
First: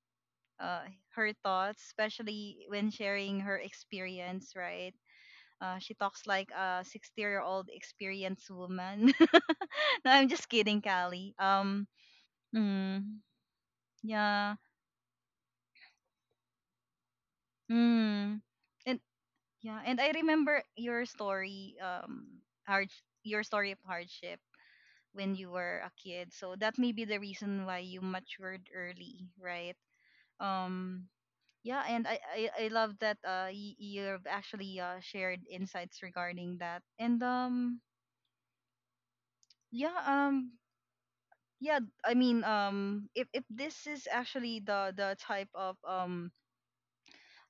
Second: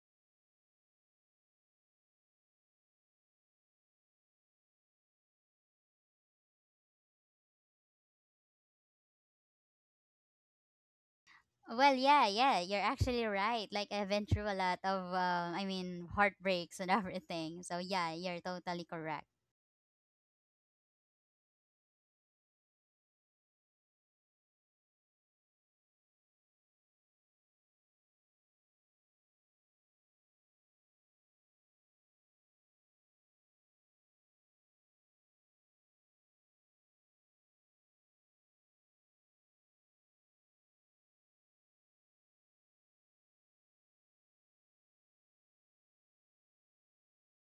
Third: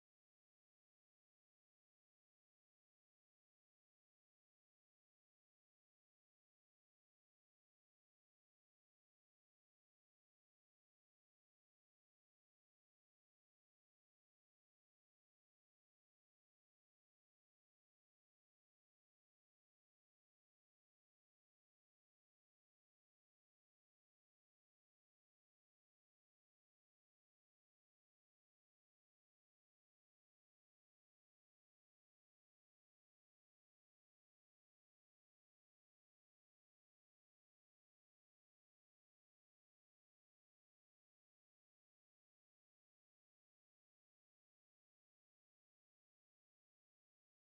uh, her thoughts, especially when sharing her experience, right? She talks like a 60-year-old experienced woman. [LAUGHS] No, I'm just kidding, Callie. Well, yeah, yeah, you're Mm, actually right. Like I've been through a yeah. lot of I mean heartbreaks and [LAUGHS] everything, so yeah, you're Mm. totally And correct. yeah, and I remember your story, hard, your story of hardship when you were a kid. So that may be the reason why you matured early, right? Um, yeah, and I love that, you've actually, shared insights regarding that. And yeah, um, yeah, I mean, if this is actually the type of um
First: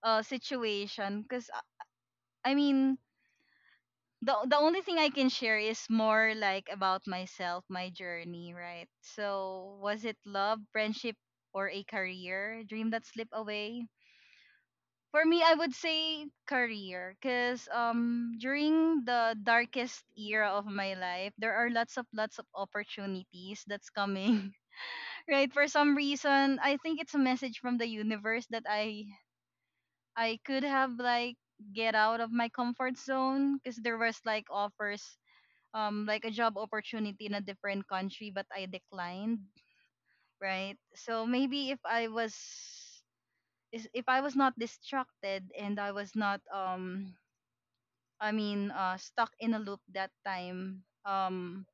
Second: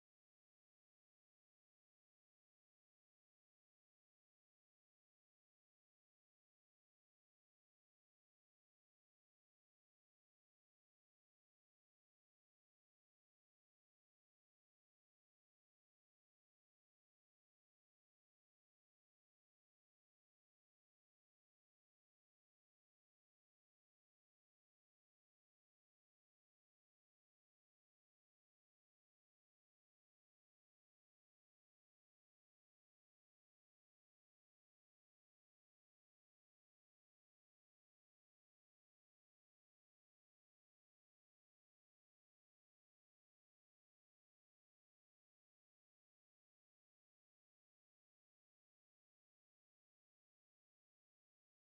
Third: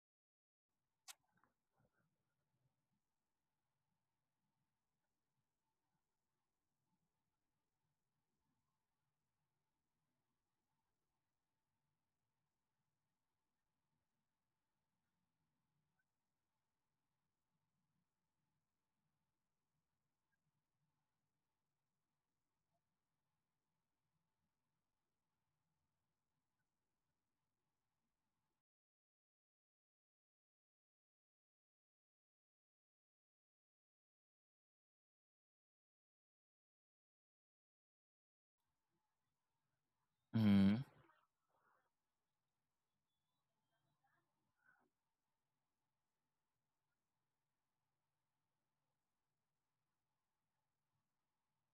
uh situation. Because i mean the only thing I can share is more like about myself, my journey, right? So was it love, friendship, or a career dream that slipped away? For me, I would say career, because during the darkest era of my life there are lots of opportunities that's coming, right? For some reason I think it's a message from the universe that I could have like get out of my comfort zone, because there was like offers, like a job opportunity in a different country, but I declined. Mm-hmm. Right, so maybe if if I was not distracted and I was not stuck in a loop that time,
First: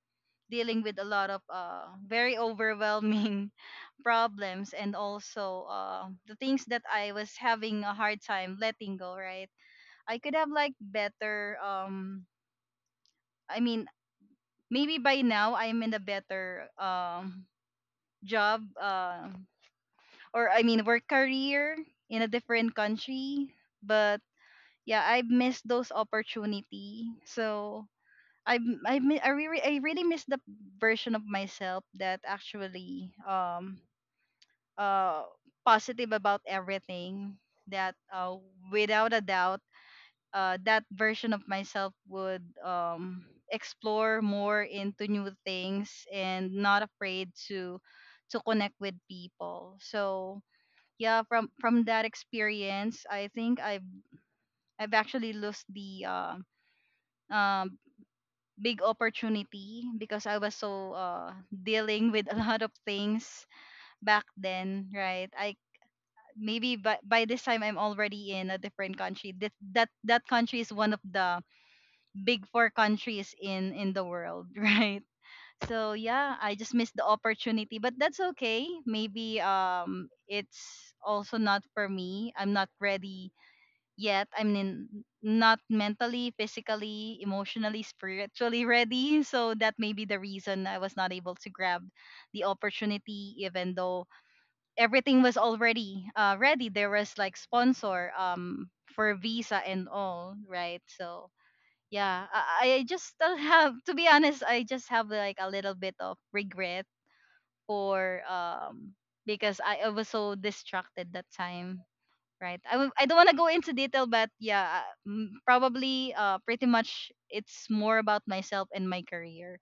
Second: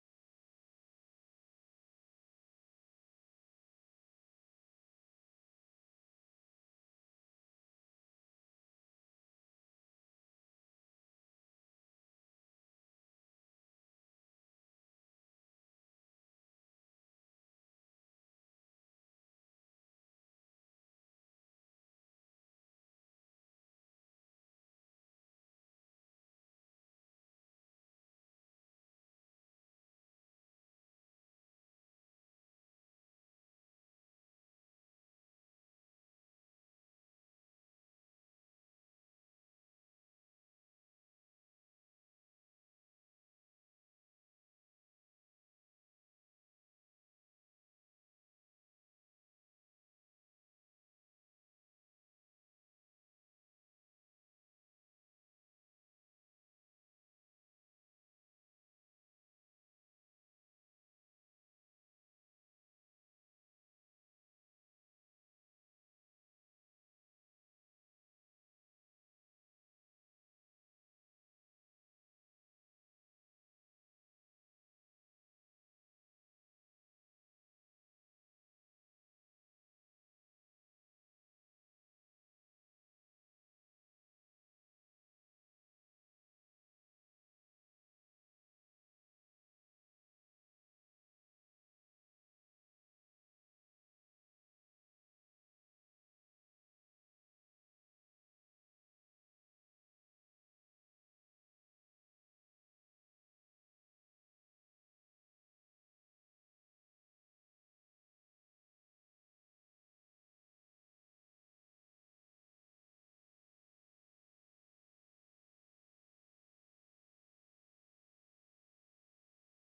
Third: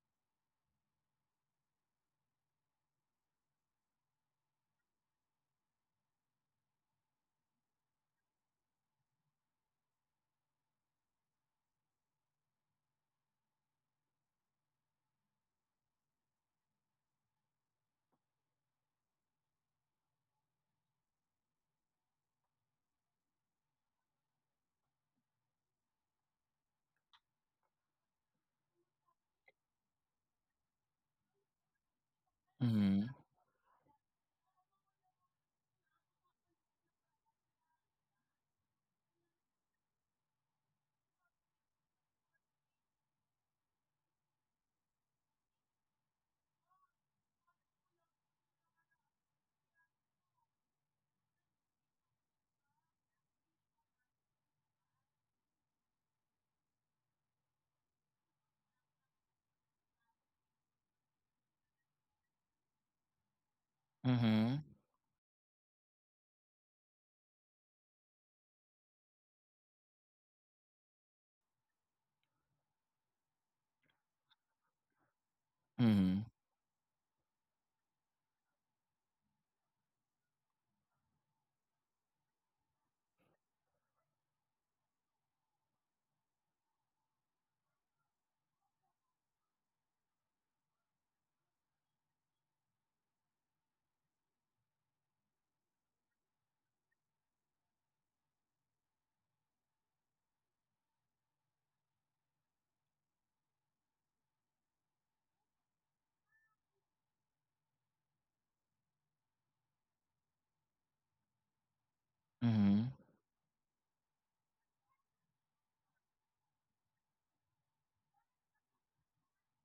dealing with a lot of very overwhelming [LAUGHS] problems, and also the things that I was having a hard time letting go, right? I could have like better, I mean maybe by now I'm in a better job, or I mean work career, in a different country, but yeah, I missed those opportunity. So I really miss the version of myself that actually uh, positive about everything, that without a doubt, that version of myself would, explore more into new things and not afraid to connect with people. So yeah, from that experience I think I've actually lost the um, big opportunity, because I was so dealing with a lot of things back Mhm. then, right? I maybe by this time I'm already in a different country. That country is one of the big four countries in the world, [LAUGHS] right? So Mhm. yeah, I just missed the opportunity, but that's okay. Maybe it's also not for me. I'm not ready yet. I'm in, not mentally, physically, emotionally, spiritually [LAUGHS] ready. So that may be the reason I was not able to grab the opportunity, even though everything was already ready. There was like sponsor for visa and all, right? So yeah, I just [LAUGHS] don't have to be honest. I just have like a little bit of regret for because I was so distracted that time. Right. Mhm. I don't want to go into detail, but yeah, probably pretty much it's more about myself and my career,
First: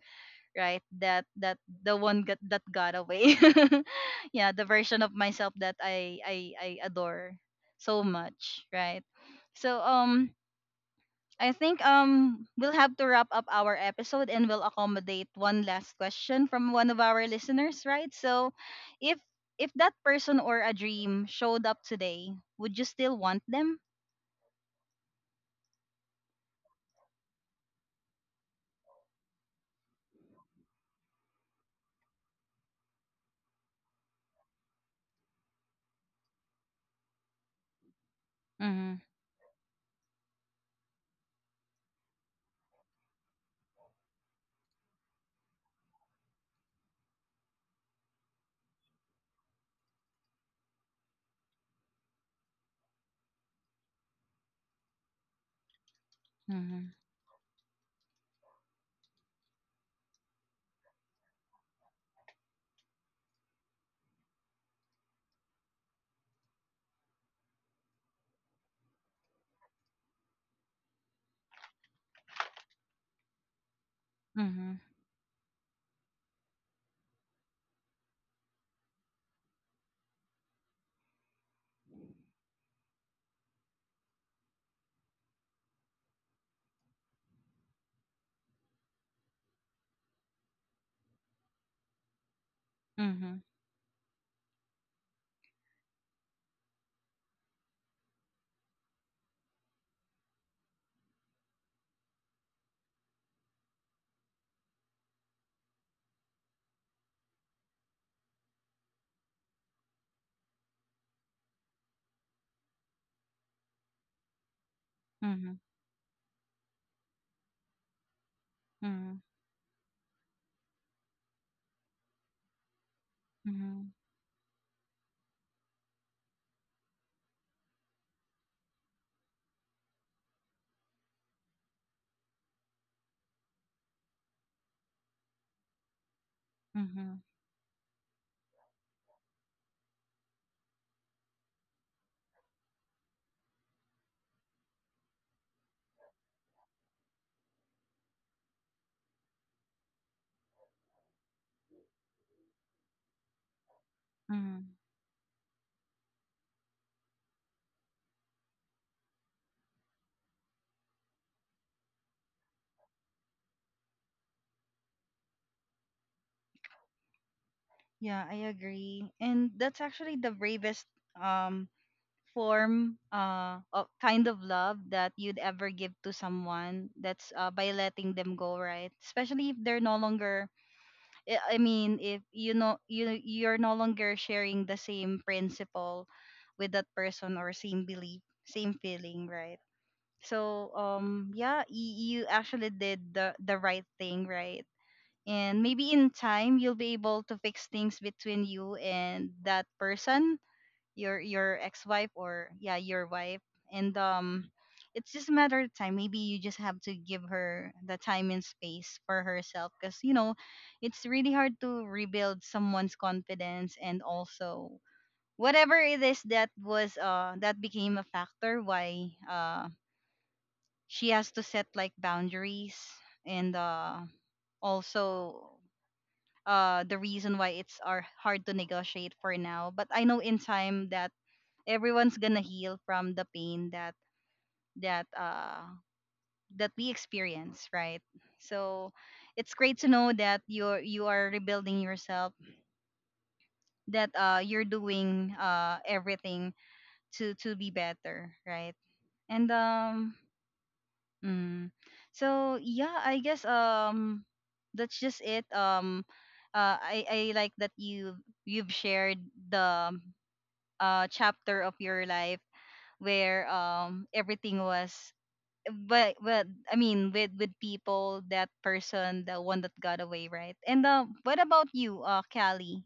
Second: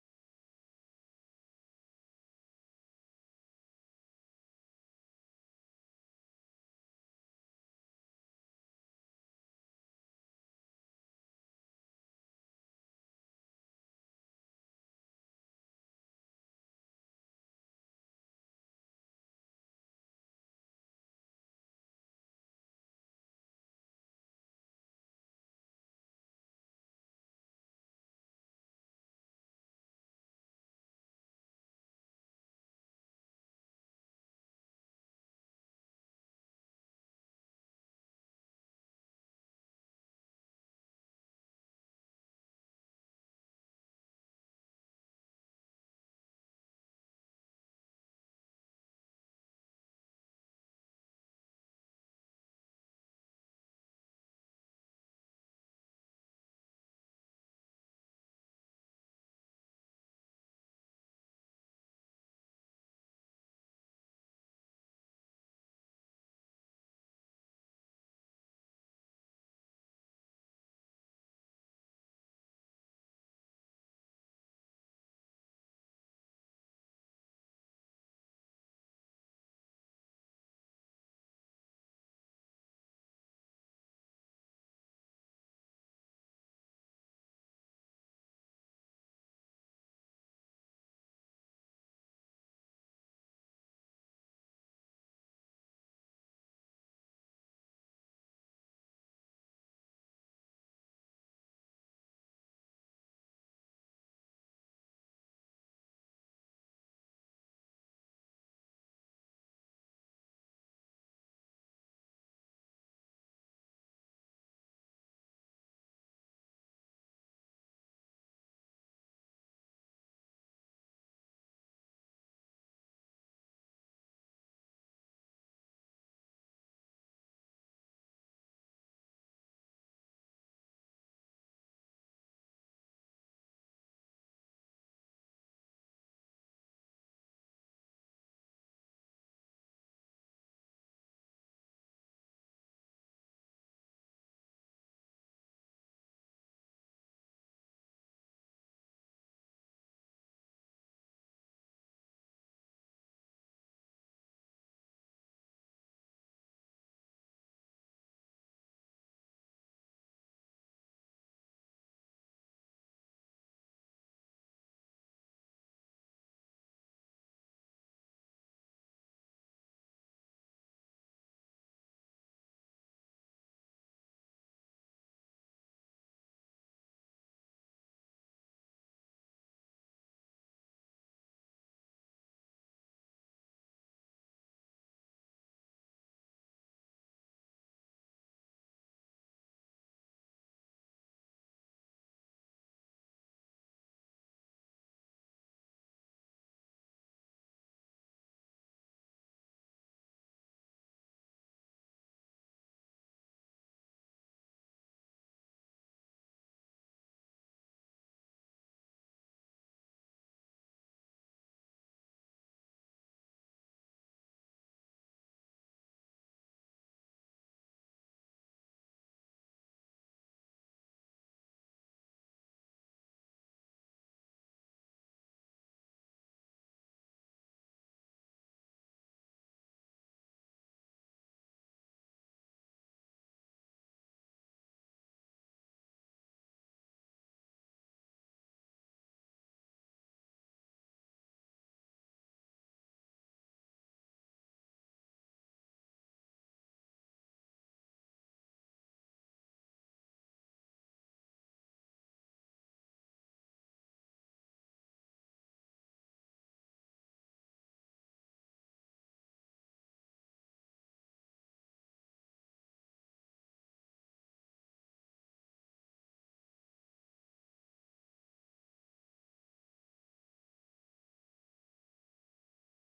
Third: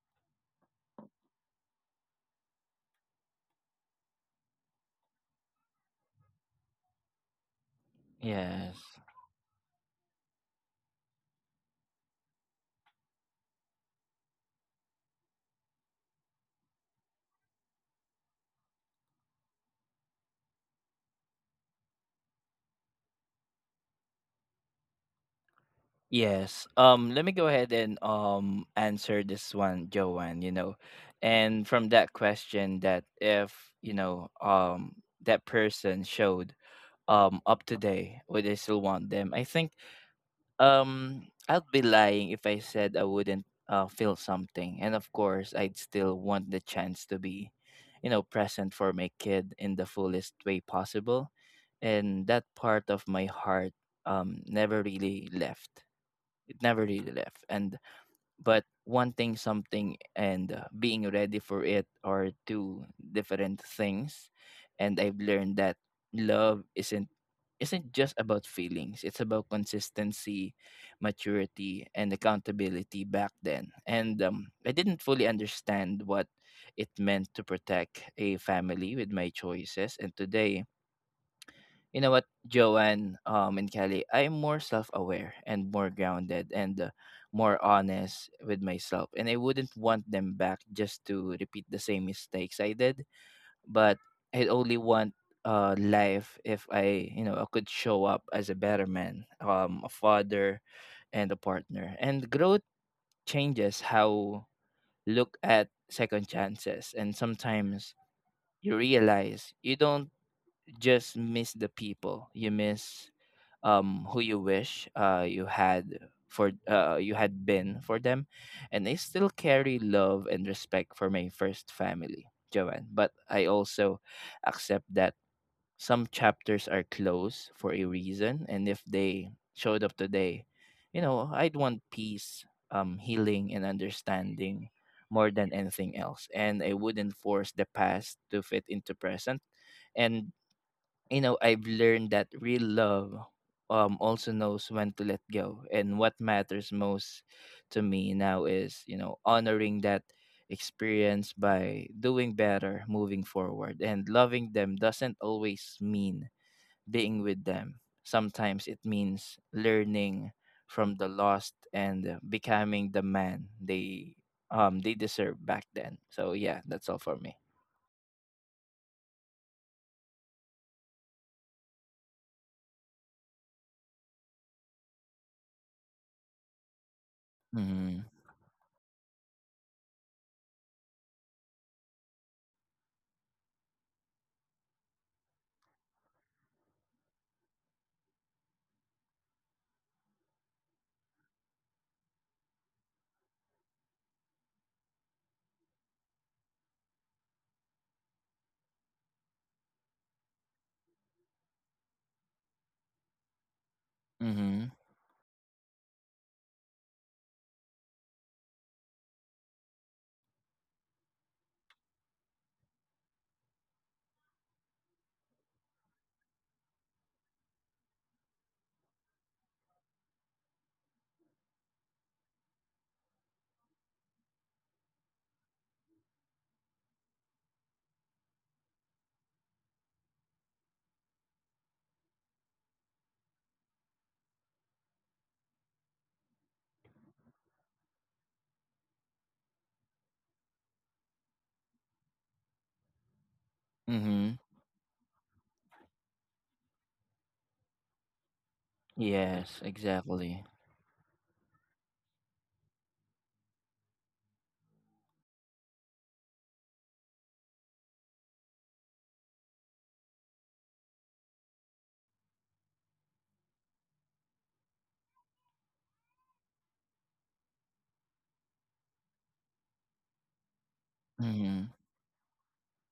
right? That the one that got away. [LAUGHS] Yeah, the version of myself that I adore so much, Yes. right? So I think we'll have to wrap up our episode, and we'll accommodate one last question from one of our listeners, right? So if if that person or a dream showed up today, would you still want them? Yes. Let me go ahead and answer this one, Joanne, you know. And from that question that if, you know, that person showed up today, would I still Mhm. want them? I think I'd be lying if I said I wouldn't feel something. And of course, I'd still want the chance to be, you know, present for my kid in the fullest way possible. And that part of my heart never really left. It never Mhm. really left. And but wanting something and being ready for it are two different things. And I've learned that love isn't just about feelings, it's about consistency, maturity, and accountability. Back then and I Mhm. didn't fully understand what it meant to protect a family with my choices. And today, you know what, Joanne, and Kelly, I'm more self aware and more grounded and more honest with myself. And I wouldn't want them back just to repeat the same mistakes I did. Mhm. But I only want life if I, you know, I could show up as a better man, a father, and a partner. And growth changes how look at second chances. And sometimes you realize you don't just miss the people, you miss who you wish Mhm. You had been for them. And I Mhm. still carry love and respect for my first family, Joanne, but I Mhm. also accept that some chapters are closed for a reason. And if they showed up today, you know, I'd want peace, healing, and understanding more than anything else. And I wouldn't Mhm. force the past to fit into present. And you know, I've learned that real love also knows when to let go. And what matters most to me now is, you know, honoring that experience by doing better, moving forward. And loving them Mhm. doesn't always mean being with them. Sometimes it means learning from the lost and becoming the man they deserve back then. So yeah, that's all for me. Yeah, I agree. And that's actually the bravest um form of kind of love that you'd ever give to someone. That's by Mhm. letting them go, right? Especially if they're no longer, I mean, if you know you're no longer sharing the same principle with that person, or same belief, same feeling, right? So yeah, you actually did the right thing, right? And maybe in time you'll be able to fix things between you and that person, your ex-wife, or yeah, your wife. And Mhm. it's just a matter of time. Maybe you just have to give her the time and space for herself, because you know it's really hard to rebuild someone's confidence, and also whatever it is that was that became a factor why she has to set like boundaries, and also the reason why it's are hard to negotiate for now. But I know in time that everyone's gonna heal from the pain that that uh that we experience, right? So it's great to know that you are rebuilding yourself, that Mhm. You're doing everything to be better, right? And Yes, exactly. Mm. So yeah, I guess that's just it. I like that you've shared the chapter of your life where everything was, but I mean, with people, that person, the one that got away, right? And what Mm-hmm. about you, Callie?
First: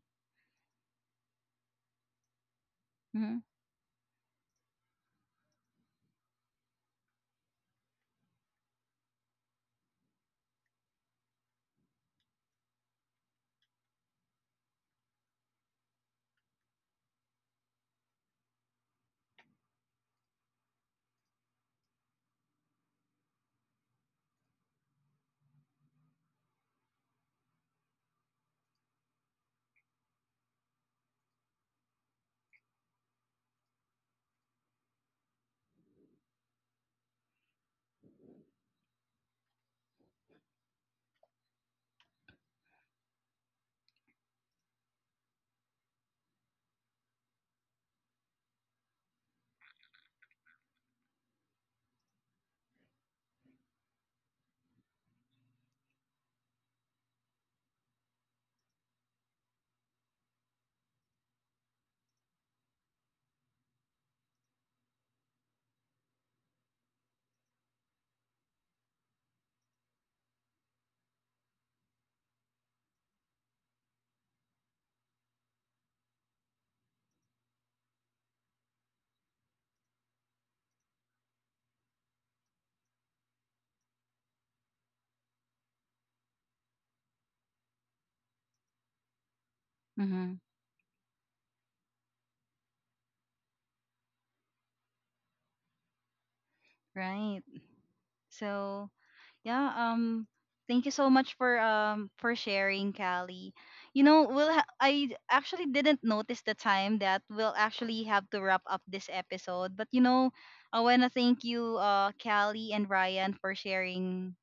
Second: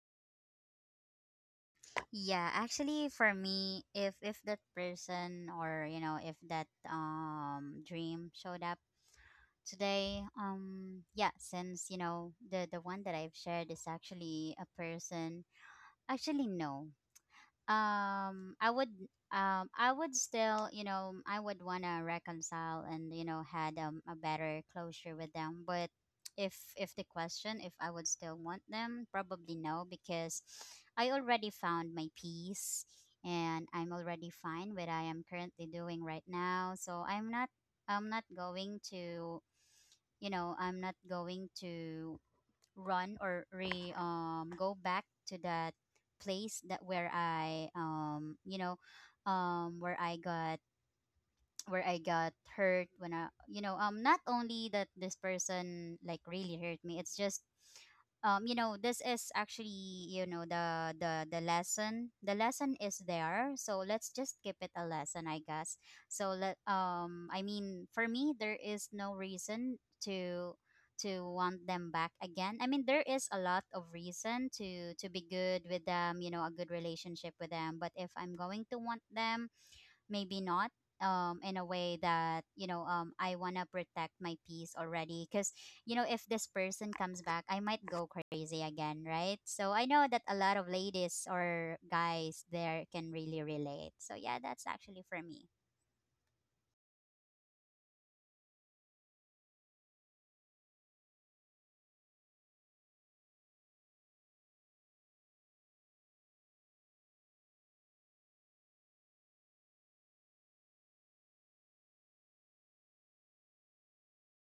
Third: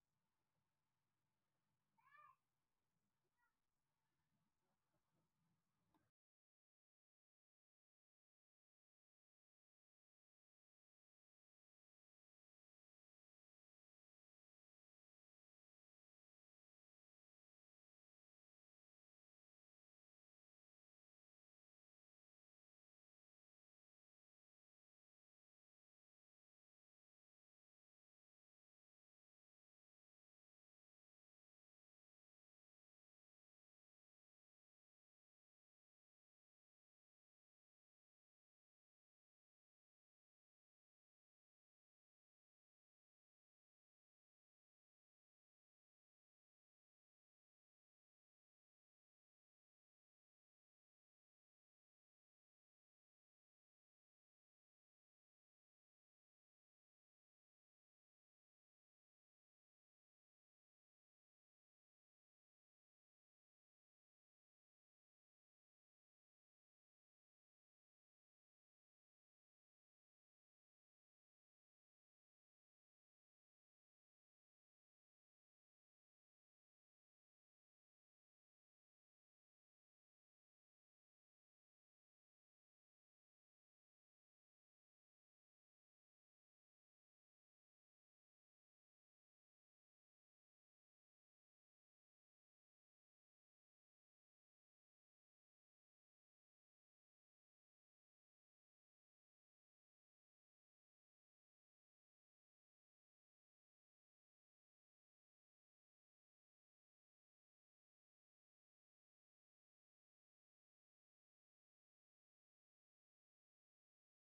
Yeah, actually for Mm-hmm. me, if that person, or you know, if that dream showed up today, yeah, since you know, the one that I've shared is actually a person, actually no, I would I would still, you know, I would want to reconcile and you know had a better closure with them. But if the question, if I would still want them, probably no, because I already found my peace, and I'm already fine with I am currently doing right now. So I'm not, I'm not going to, you know, I'm not going to run or re go back to that place that where I you know where I got, where I got hurt. When I, you know, not only that this person like really hurt me, it's just you know, this is actually, you know, the lesson, the lesson is there, so let's just keep it a lesson, I guess. So let I mean for me there is no reason to want them back again. I mean there is a lot of reason to be good with them, you know, a good relationship with them. But if I'm going to want them, maybe not, in a way that, you know, I want to protect my peace already, because you know if this person comes back, I might go crazy again, right? So I know that a Mm-hmm. lot of ladies or guys there can really relate, so yeah, that's actually for me. Right. So yeah, thank you so much for sharing, Callie. You know, we'll I actually didn't notice the time that we'll actually have to wrap up this episode. But you know, I want to thank you, Callie and Ryan, for sharing,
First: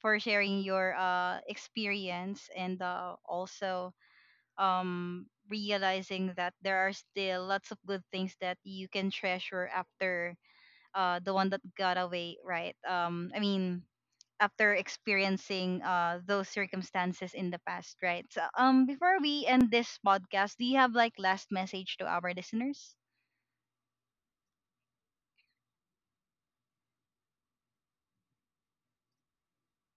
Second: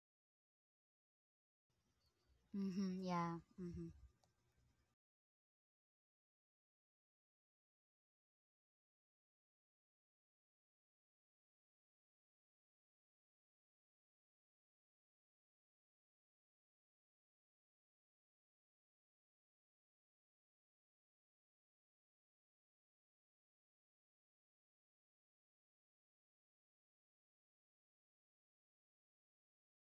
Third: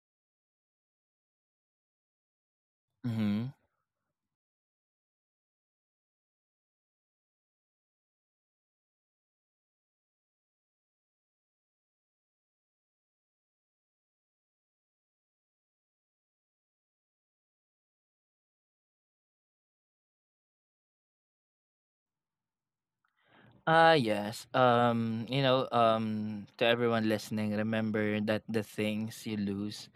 for sharing your experience, and Mm-hmm, yeah, Mm-hmm. mm-hmm. also realizing that there are still lots of good things that you can treasure after the one that got away, right? I mean after experiencing those circumstances in the past, right? So before we end this podcast, do you have like last message to our listeners? Ah, yes. You know, to everyone listening, remember that the things you lose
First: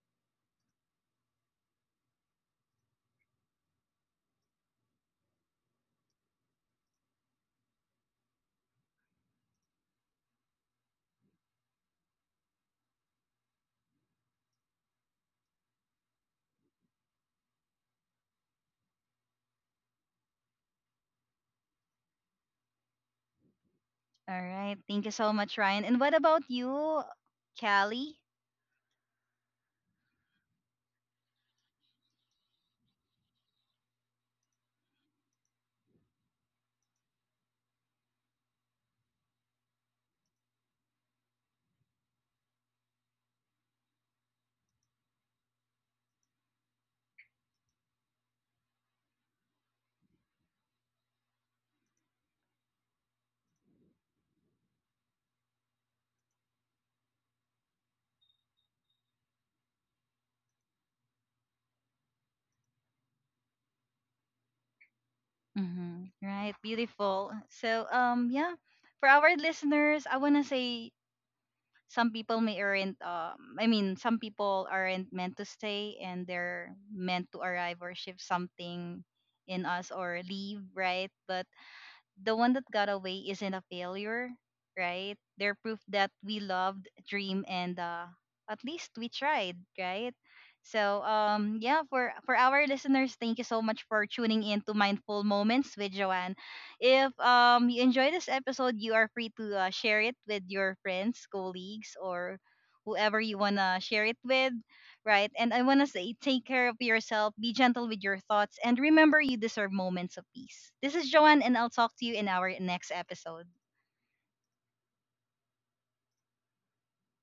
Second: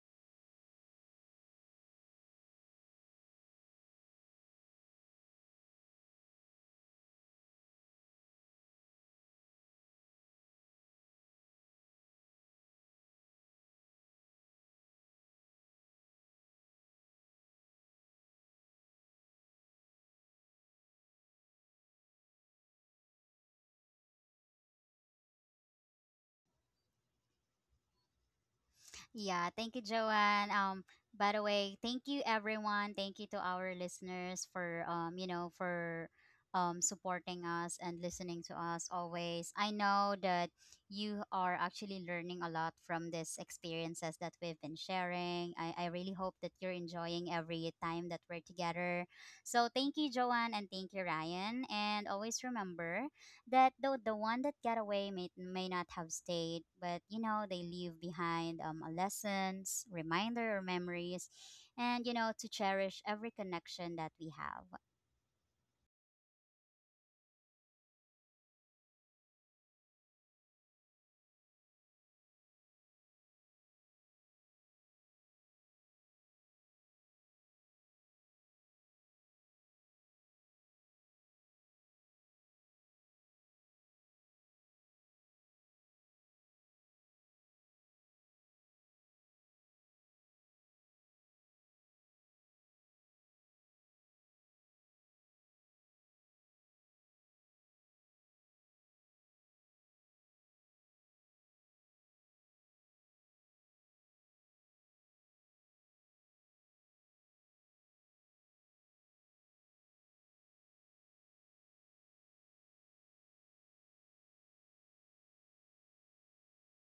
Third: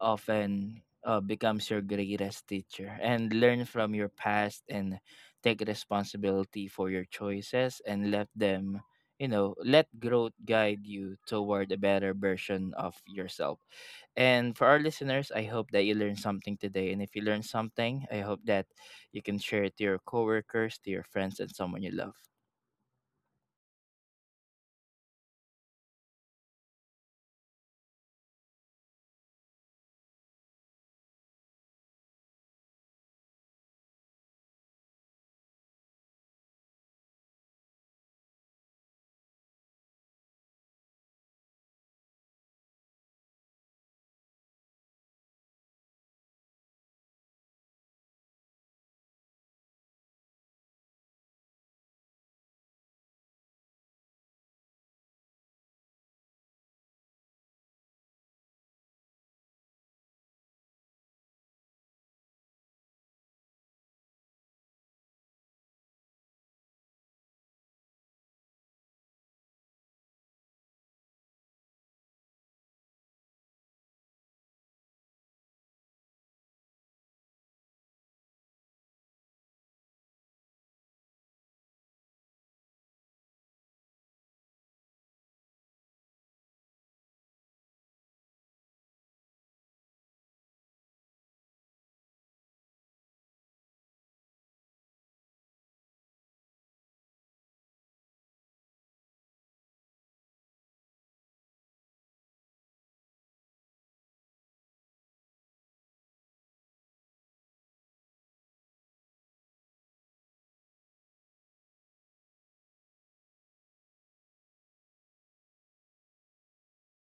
often becomes your greatest teacher. And learn from your past and take responsibility for your choices, and let them, you know, let growth guide you toward a better version of yourself. And for our listeners, I hope that you learned something today. And if you learned something, I hope that you can share it to your coworkers, to your friends, and someone you love. All right. Thank you so much, Ryan. And what about you, Callie? Yeah, thank you, Joanne. By the way, thank you everyone. Thank you to our listeners for you know, for supporting us and listening to us always. I know that you are actually learning a lot from these experiences that we've been sharing. I really hope that you're enjoying every time that we're together. So thank you, Joanne, and thank you, Ryan. And always remember that though the one that got away may not have stayed, but you know, they leave behind a lessons, reminder, or memories, and you know, to cherish every connection that we have. Mm-hmm. Right. Beautiful. So, yeah, for our listeners, I want to say some people may aren't, some people aren't meant to stay, and they're meant to arrive or shift something in us, or leave, right? But the one that got away isn't a failure, right? They're proof that we loved, dream, and at least we tried, right? So yeah, for our listeners, thank you so much for tuning in to Mindful Moments with Joanne. If you enjoy this episode, you are free to share it with your friends, colleagues, or whoever you wanna share it with, right? And I want to say, take care of yourself, be gentle with your thoughts, and remember you deserve moments of peace. This is Joanne, and I'll talk to you in our next episode.